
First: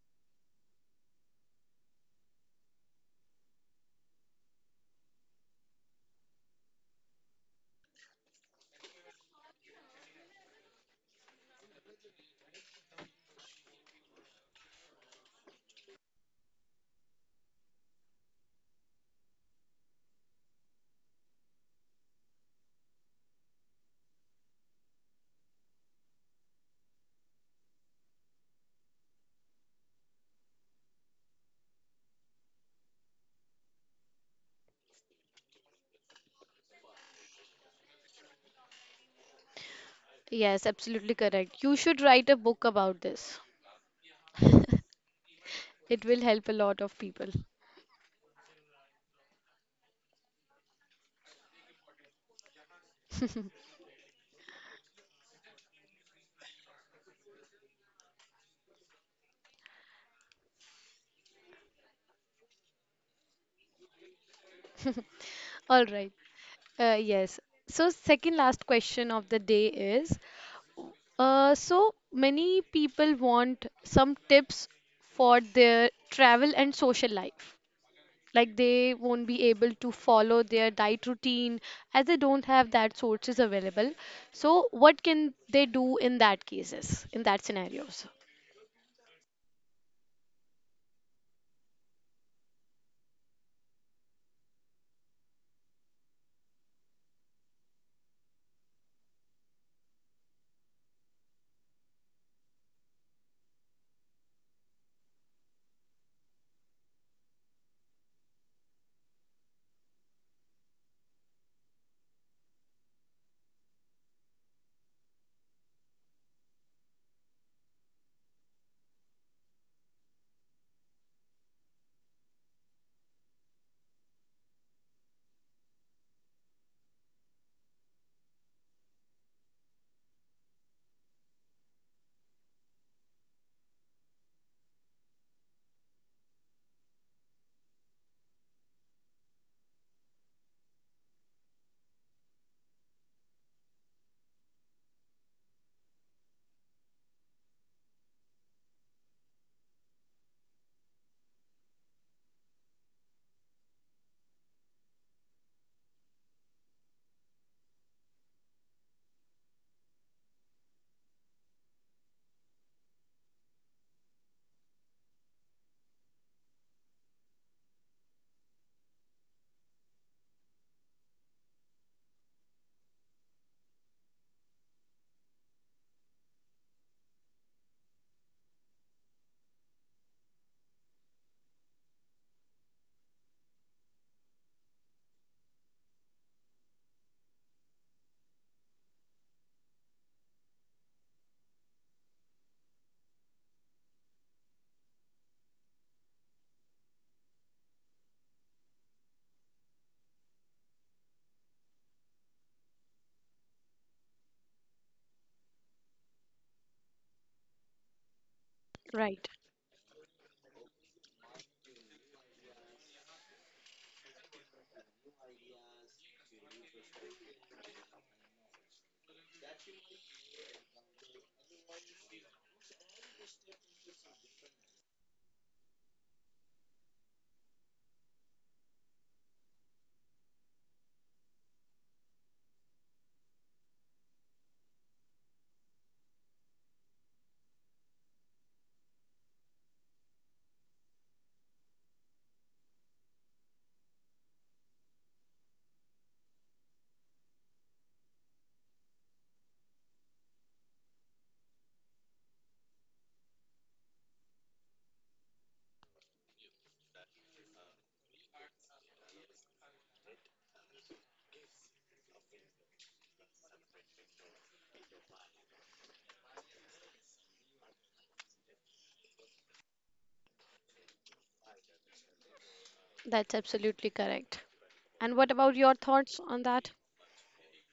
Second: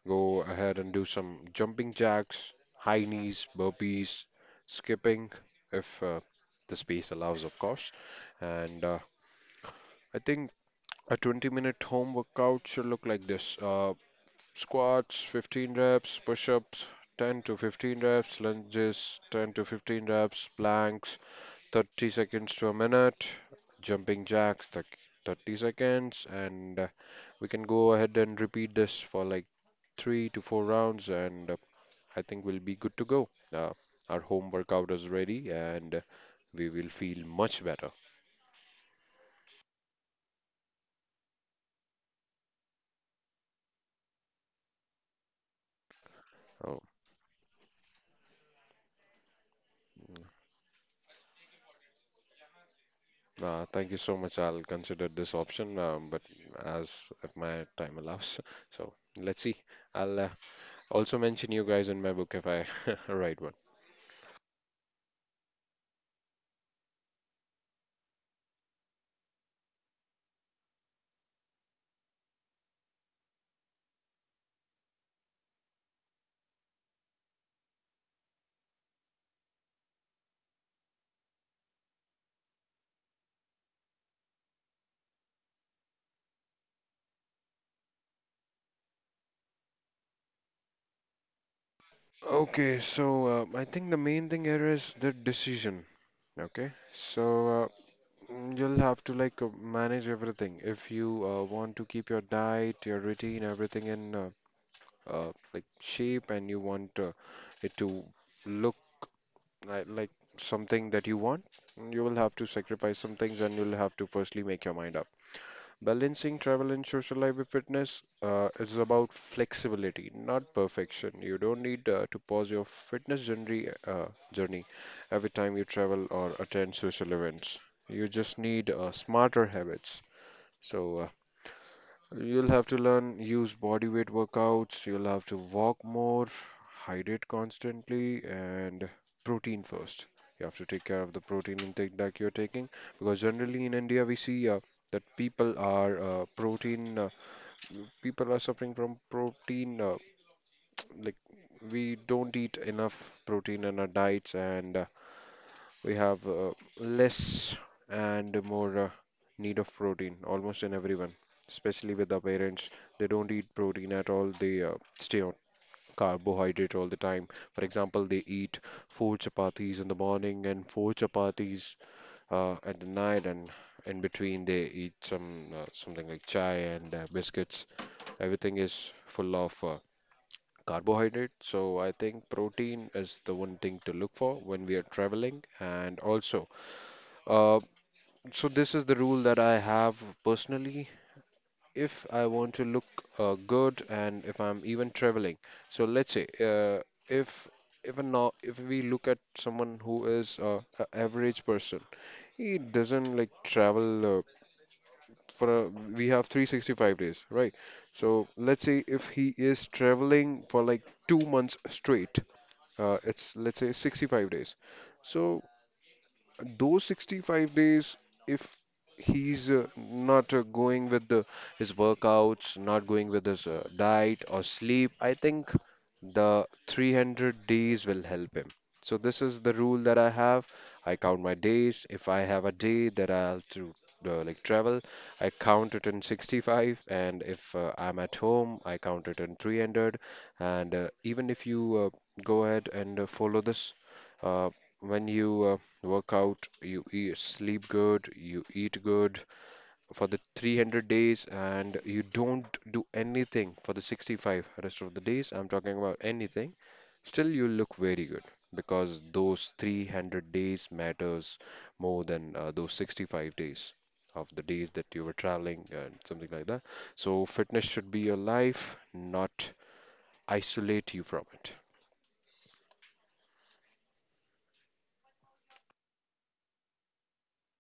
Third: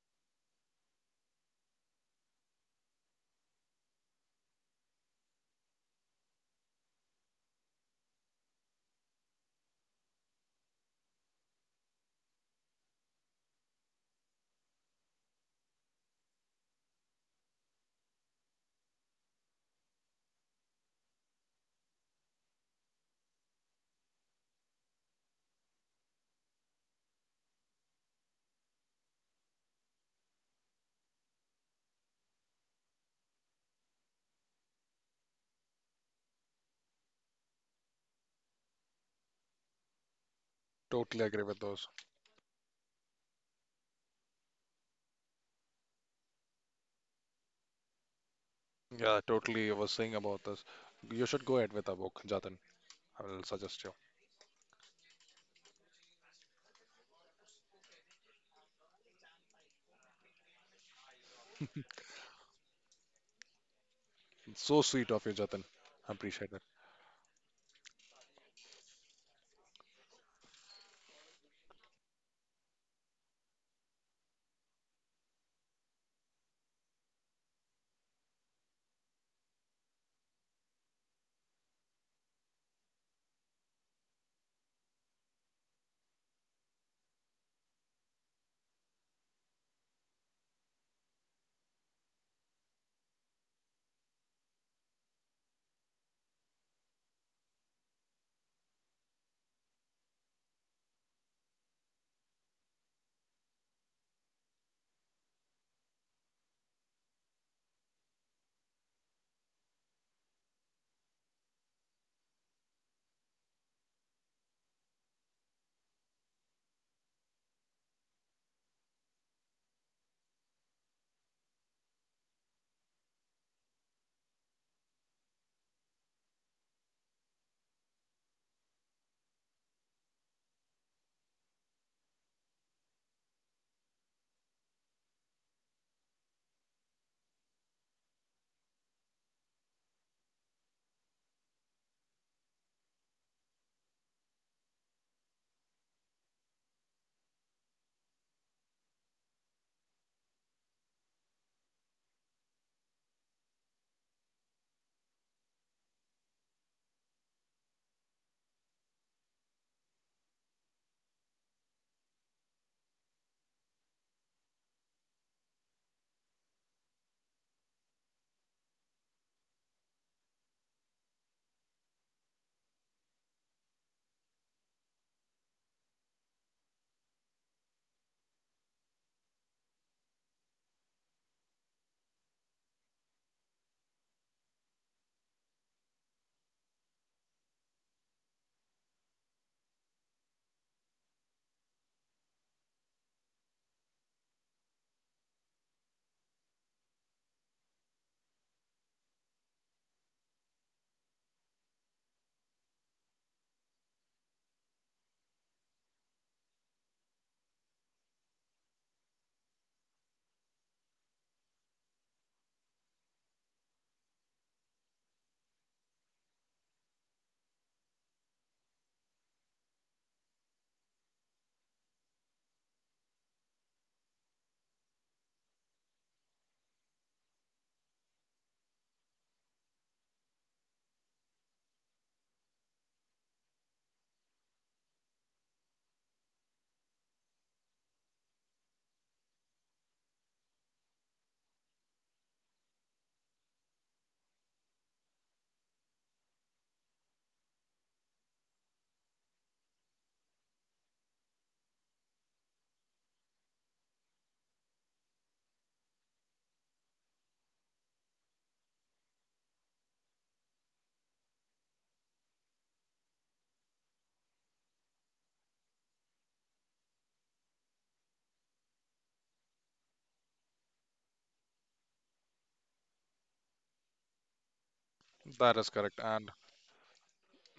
S3: go ahead and do some jumping jacks, high knees, burpees, skipping, if uh, the space allows, of course. And uh, I think a twenty minute home workout should look like this. Uh, Squats fifteen reps, push ups ten to fifteen reps, lunges ten to fifteen reps, planks thirty seconds to a minute, jumping jacks thir- thirty seconds, and uh, we can go ahead and repeat this for like three to four rounds, and uh, I think we'll be good to go. Uh, our home workout is ready, and uh, we will feel much better.
S1: Yes, absolutely
S2: Totally agree with
S1: correct. You
S2: those.
S1: should write a book about this. It will help a
S3: Oh,
S1: lot of people.
S2: Yeah, totally. I was saying about this. You should go ahead with a book, Jatin. I will
S3: Uh,
S2: suggest
S3: thank
S2: you.
S3: you so much. I'll consider this option, um, but as if my time allows. [LAUGHS] So let's see. I'll uh, also mention you guys in my book if I [LAUGHS] write one.
S2: So sweet of you, Jatin.
S1: All right.
S2: I appreciate that.
S1: Uh, yes. So, second last question of the day is uh, so many people want some tips for their travel and social life. Like they won't be able to follow their diet routine as they don't have that sources available. So, what can they do in that cases, in that scenarios?
S3: Okay, so uh, I think the main thing here is the decision. Okay, so uh, mm, you'll have to like uh, manage everything. If you uh, want to keep your diet, your routine, everything in uh, uh, like shape, and you want uh, it to look Like, like something that you want, you will have to sacrifice some things and you'll have to firstly make your mind up. Balancing travel and social life with fitness uh, is about flexibility, not perfection. You don't need uh, to pause your fitness journey, uh, journey every time you travel or attend social events. You just need uh, smarter habits. So, uh, you'll have to learn use body weight workouts, you'll have to walk more, hydrate constantly, and protein first. You have to take care of the protein intake that you're taking because generally in India we see uh, that people are uh, protein uh, people are suffering from protein uh, like we don't eat enough protein in our diets and uh, we have uh, less and more uh, need of protein almost in everyone, especially with our parents. They don't eat protein at all. They uh, stay on carbohydrate all the time. For example, they eat four chapatis in the morning and four chapatis uh, at the night, and in between they eat some uh, something like chai and uh, biscuits. Everything is full of uh, carbohydrate. So I think protein is the one thing to look for when we are traveling. And also uh, so this is the rule that I have personally. If I want to look uh, good and if I'm even traveling, so let's say uh, if if a no, if we look at someone who is uh, a average person, he doesn't like travel uh, for a, we have three hundred sixty-five days, right? So let's say if
S1: Right.
S3: he is traveling for like two months straight, uh, it's let's say sixty-five days. So those sixty-five days, if he's uh, not uh, going with the, his workouts, not going with his uh, diet or sleep, I think the three hundred days will help him. So this is the rule that I have. I count my days. If I have a day that I'll to uh, like travel, I count it in sixty-five, and if uh, I'm at home, I count it in three hundred. And uh, even if you uh, go ahead and uh, follow this, uh, when you uh, work out, you eat, sleep good, you eat good for the three hundred days, and you don't do anything for the sixty-five rest of the days. I'm talking about anything. Still, you look very good because those three hundred days matters more than uh, those sixty-five days of the days that you were traveling and something like that. So, fitness should be your life, not isolate you from it.
S1: That's absolutely correct. And what about
S2: That
S1: your
S2: is correct.
S1: thoughts on
S2: And
S1: that?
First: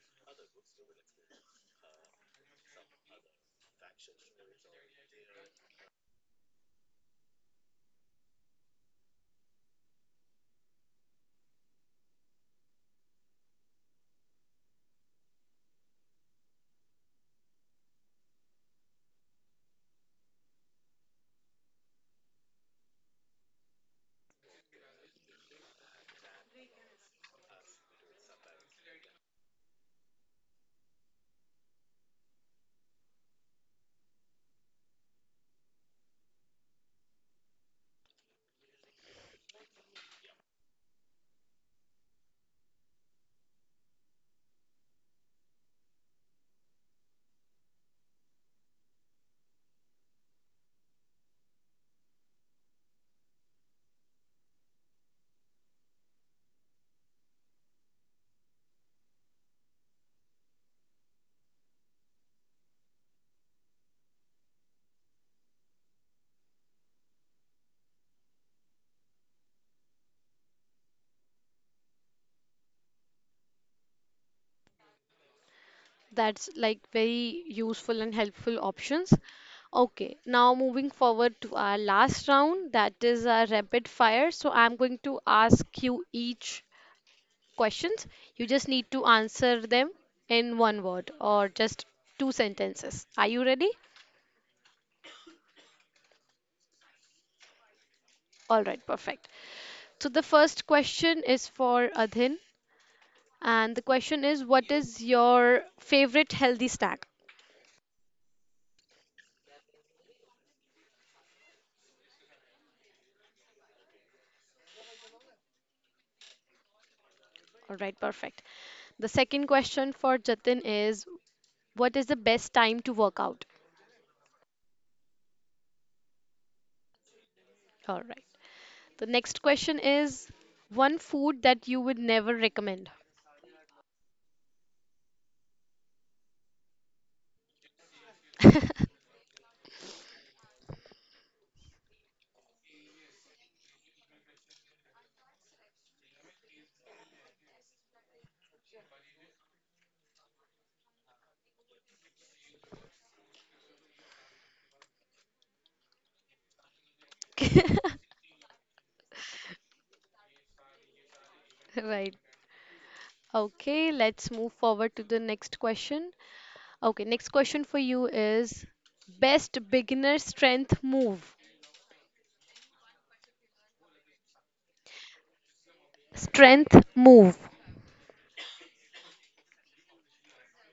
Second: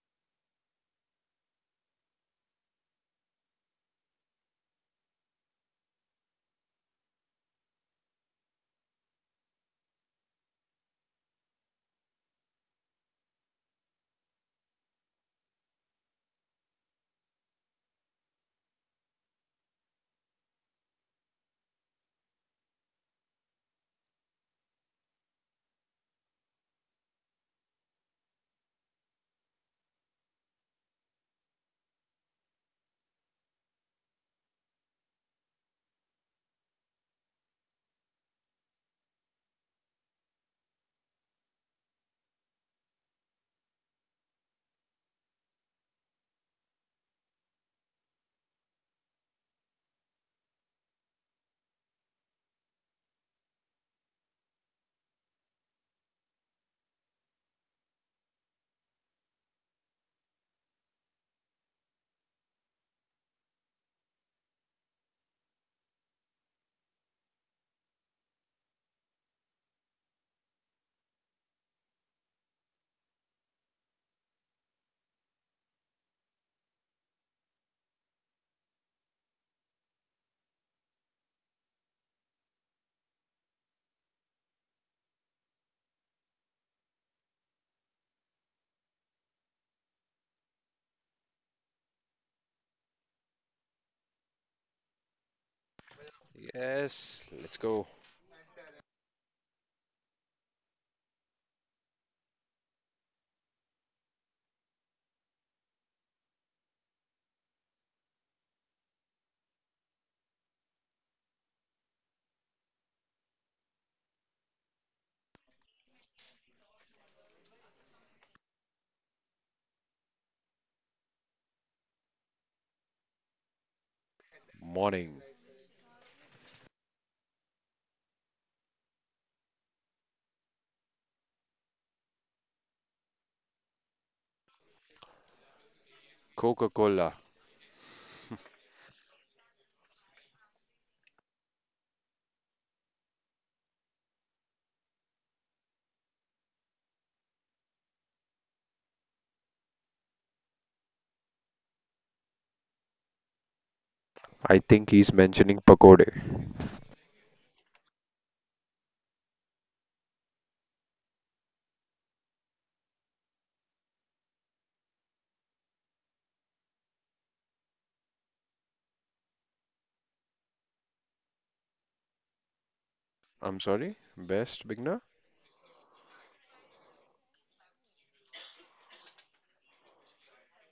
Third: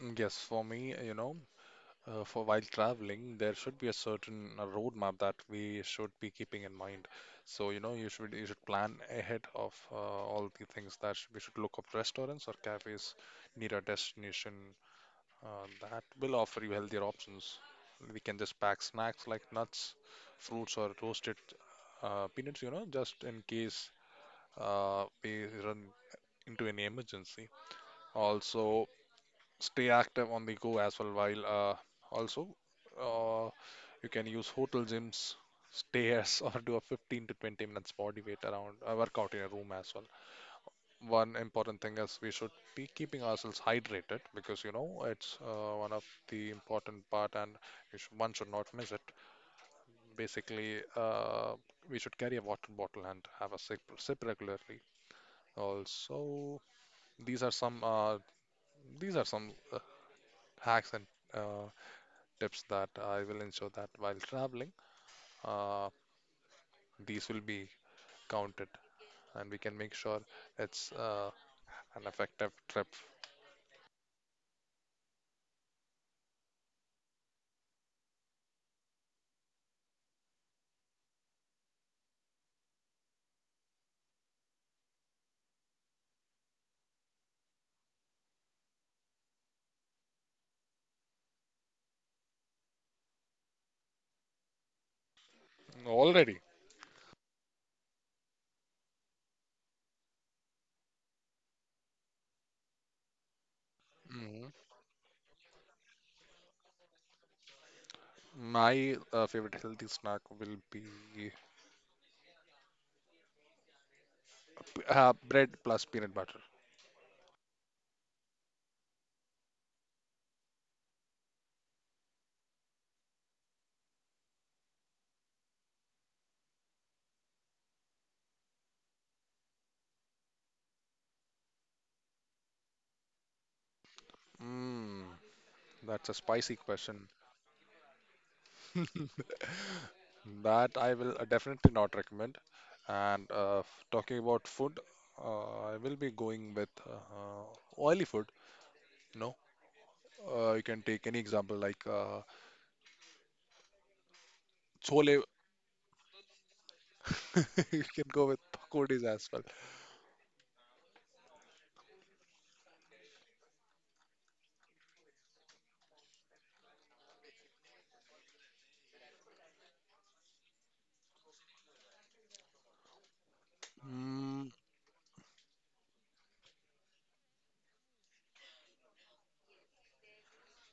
S2: mm, yes, for me, you know. Uh, for while traveling, there should be a certain uh, roadmap that we should be keeping in mind. So, you know, you should you should plan ahead of uh, all the things that should, we should look up restaurants or cafes near our destination uh, that will offer you healthier options. We can just pack snacks like nuts, fruits, or roasted uh, peanuts, you know, just in case uh, we run into any emergency. Also, stay active on the go as well, while uh, also. uh, you can use hotel gyms, stairs, [LAUGHS] or do a fifteen to twenty minutes body weight around uh, workout in a room as well. One important thing is we should be keeping ourselves hydrated, because you know it's uh, one of the important part, and you should, one should not miss it. Basically, uh, we should carry a water bottle and have a sip, sip regularly. Also, these are some uh, these are some uh, hacks and uh, tips that I will ensure that, while traveling, uh, these will be counted, and we can make sure it's uh, an effective trip.
S1: That's like very useful and helpful options. Okay, now moving forward to our last round, that is a rapid fire. So I'm going to ask you each questions. You just need to answer them in one word or just two sentences. Are you ready?
S2: Already.
S3: Yes, let's go.
S1: All right, perfect. So the first question is for Adhin, and the question is,
S2: Mhm.
S1: what is your favorite healthy snack?
S2: My uh, favorite healthy snack will be uh, bread plus peanut butter.
S1: All right, perfect. The second question for Jatin is what is the best time to work out?
S3: Morning.
S1: All right. The next question is one food that you would never recommend.
S2: Mm, that's a spicy question.
S3: Coca-Cola.
S2: [LAUGHS] That I will uh, definitely not recommend. And uh, f- talking about food, uh, I will be going with uh, oily food. No, uh, you can take any example like uh,
S3: I think he's
S2: chole.
S3: mentioning pakode.
S2: [LAUGHS] You
S1: [LAUGHS]
S2: can go with pakodis as well.
S1: Right. Okay, let's move forward to the next question. Okay, next question for you is best beginner strength move.
S3: I'm sorry,
S2: Mm,
S3: best beginner?
S1: Strength move.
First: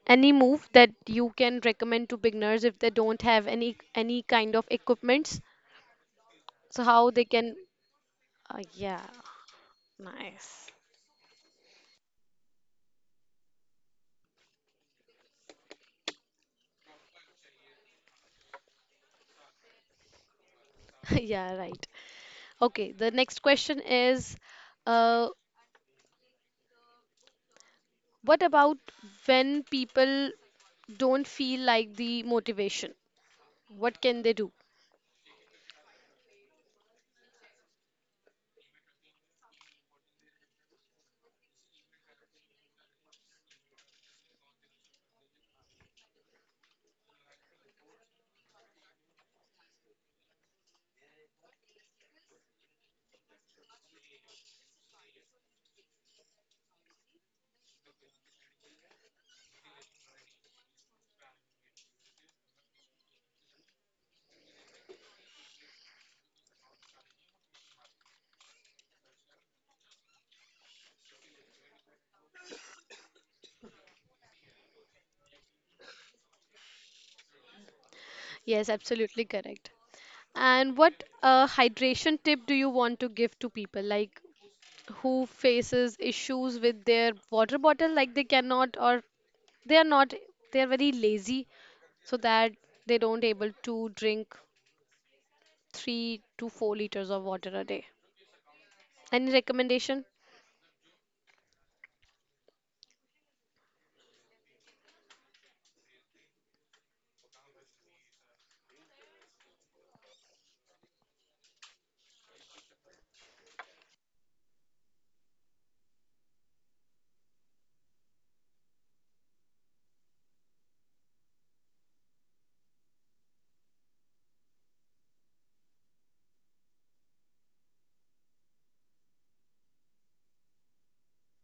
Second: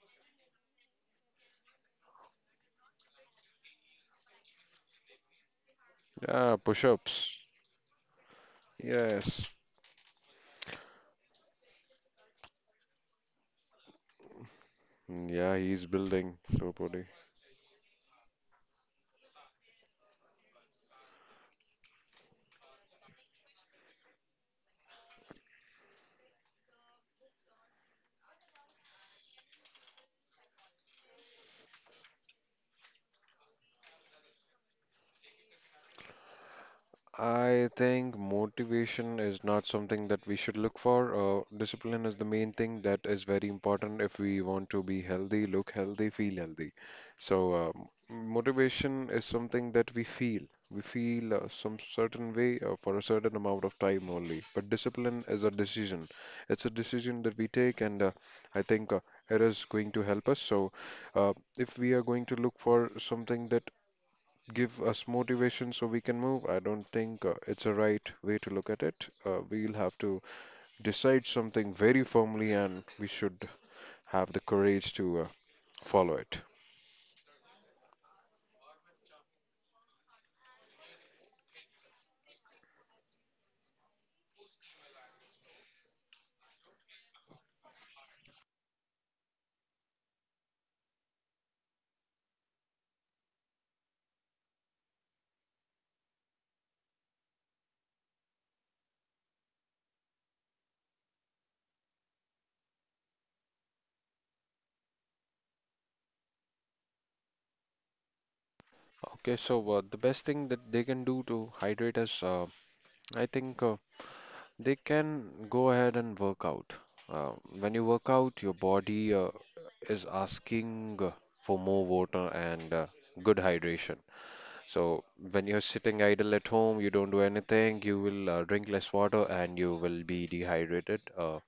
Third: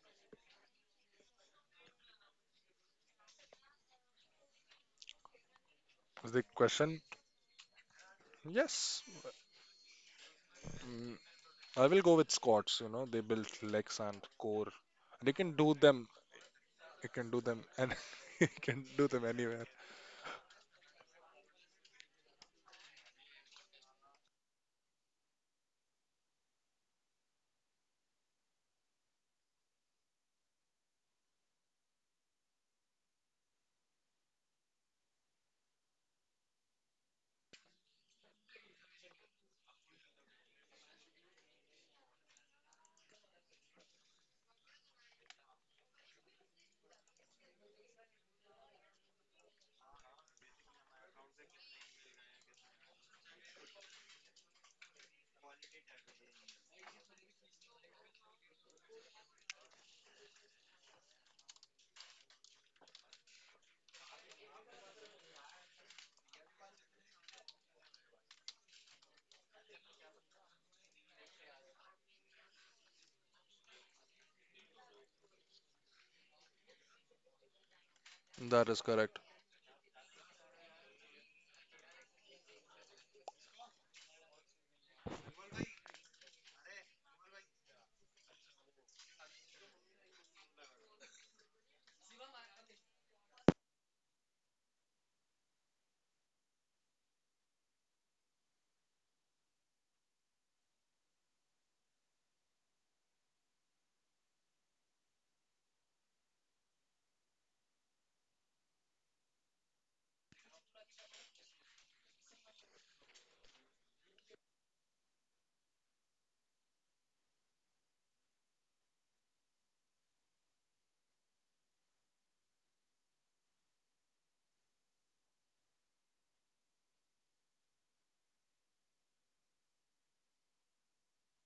S1: Any move that you can recommend to beginners if they don't have any any kind of equipments,
S2: is the
S3: Yeah,
S1: so
S2: question?
S1: how they
S3: push-ups.
S1: can uh,
S2: Yes.
S1: yeah,
S3: Yes.
S1: nice.
S2: Mm, I will go with Scots, you know, They build legs and core.
S3: Mm,
S2: They can
S3: yeah,
S2: do
S3: he's
S2: them,
S3: building slow body.
S2: they can do them, and [LAUGHS] they can do them anywhere.
S1: [LAUGHS] Yeah, right. Okay, the next question is uh, what about when people don't feel like the motivation? What can they do?
S3: I think motivation is not something that we should look for. Uh, discipline is the main thing that is very important if we want to be healthy, look healthy, feel healthy. So, um, motivation is something that we feel. We feel uh, some certain way uh, for a certain amount of time only. But discipline is a decision. It's a decision that we take, and uh, I think uh, it is going to help us. So, uh, if we are going to look for something that give us motivation so we can move. I don't think uh, it's a right way to look at it. Uh, we'll have to decide something very firmly, and we should have the courage to uh, follow it.
S2: That
S1: Yes,
S2: is correct.
S1: absolutely correct. And what uh, hydration tip do you want to give to people like who faces issues with their water bottle, like they cannot, or they are not, they are very lazy so that they don't able to drink three to four liters of water a day. Any recommendation?
S3: Okay, so uh, the best thing that they can do to hydrate is, uh, I think uh, they can go ahead and work out. Uh, when you work out, your body uh, is asking uh, for more water and uh, good hydration. So when you're sitting idle at home, you don't do anything, you will uh, drink less water and you will be dehydrated uh,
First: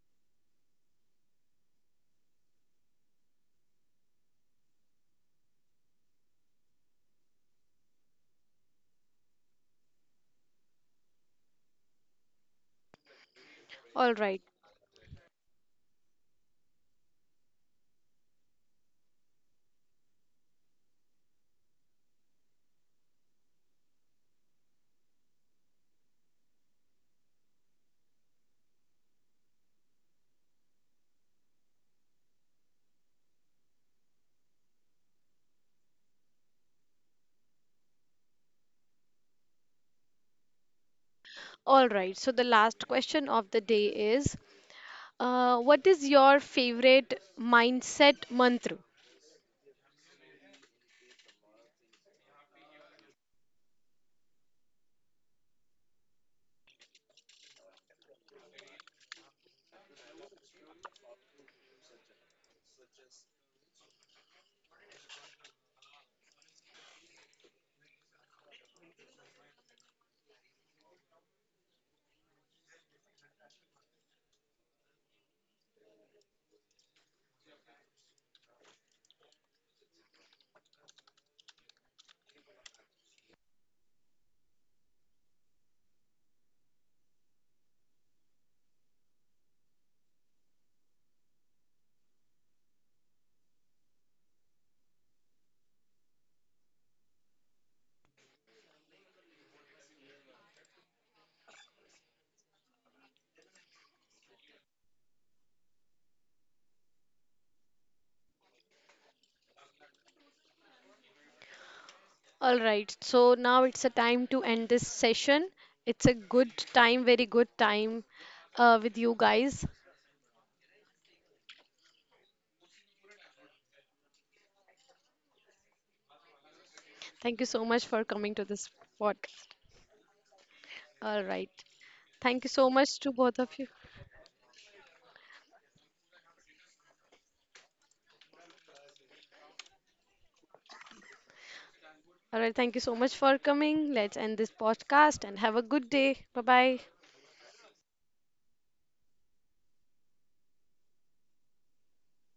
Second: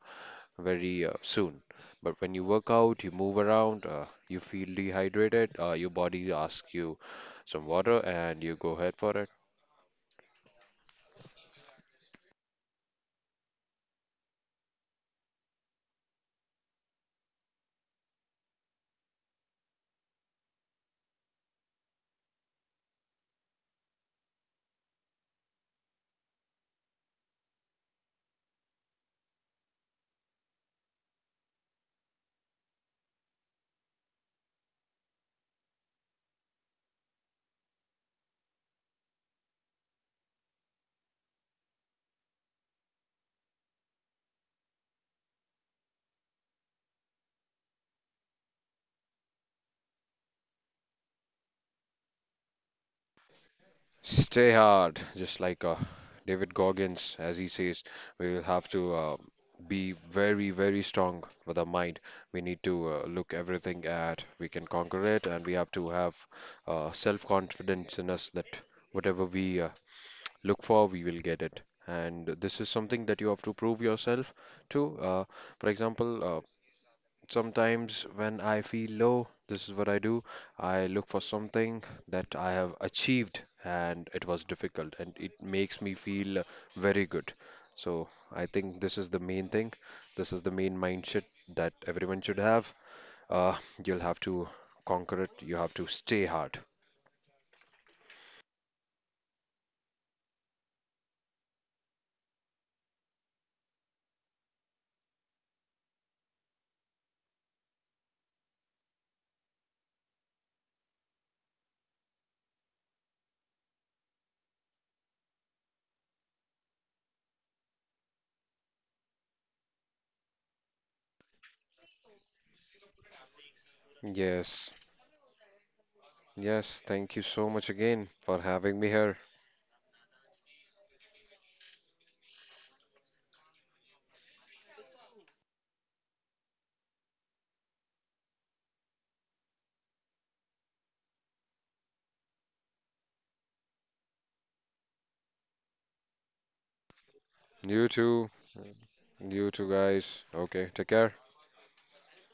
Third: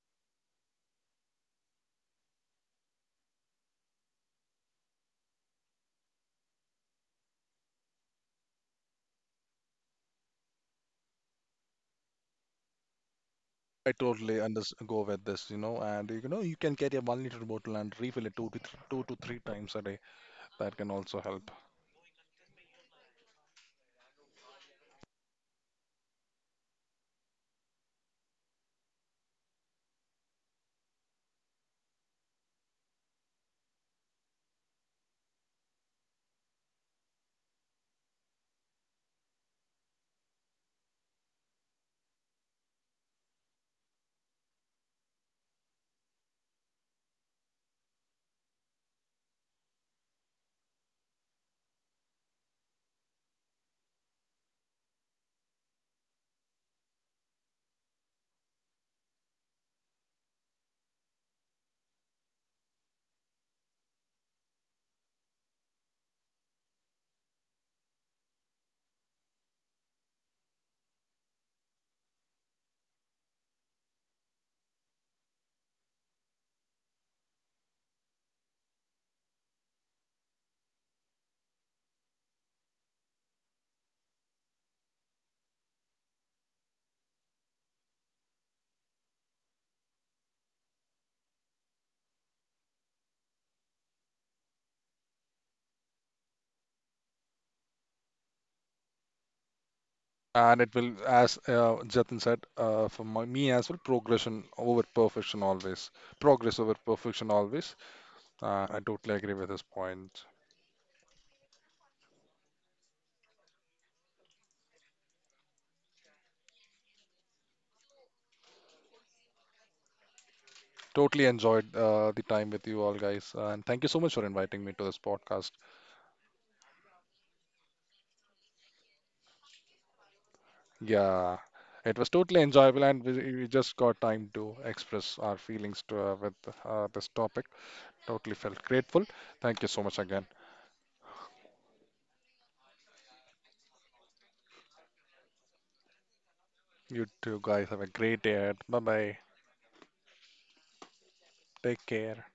S3: very uh, soon. But when you work out, you move around, uh, you feel dehydrated, uh, your body asks you some water and you go ahead for it.
S2: I
S1: All
S2: totally
S1: right.
S2: unders go with this, you know, and you know you can carry a one liter bottle and refill it two to th two to three times a day. That can also help.
S1: All right, so the last question of the day is uh, what is your favorite mindset mantra?
S3: Stay hard, just like uh, David Goggins, as he says, we will have to uh, be very, very strong with our mind. We need to uh, look everything at we can conquer it, and we have to have uh, self-confidence in us that whatever we uh, look for, we will get it. And this is something that you have to prove yourself to. Uh, for example, uh, sometimes when I feel low, this is what I do. I look for something that I have achieved and it was difficult and it makes me feel very good. So I think this is the main thing. This is the main mindset that everyone should have. Uh, you'll have to conquer it. You have to stay hard.
S2: And it will, as uh, Jatin said, uh, for my, me as well, progression over perfection always. Progress over perfection always. Uh, I totally agree with this point.
S1: All right, so now it's a time to end this session. It's a good time, very good time uh, with you guys.
S2: Totally enjoyed uh, the time with you all guys, uh, and thank you so much for inviting
S3: Yes.
S2: me to this podcast.
S3: Yes. Thank you
S1: Thank you
S3: so
S1: so
S3: much
S1: much for
S3: again
S1: coming
S3: for
S1: to this
S3: having me here.
S1: podcast. All
S2: Yeah,
S1: right,
S2: it was totally
S1: thank you so
S2: enjoyable,
S1: much
S2: and
S1: to
S2: we,
S1: both of
S2: we
S1: you.
S2: just got time to express our feelings to, uh, with uh, this topic. Totally felt grateful. Thank you so much again.
S1: All right, thank you so much for coming. Let's end this podcast and have a good day. Bye bye.
S2: You two guys have a
S3: You
S2: great
S3: too.
S2: day ahead. Bye bye.
S3: You too, guys. Okay. Take care.
S2: Take care.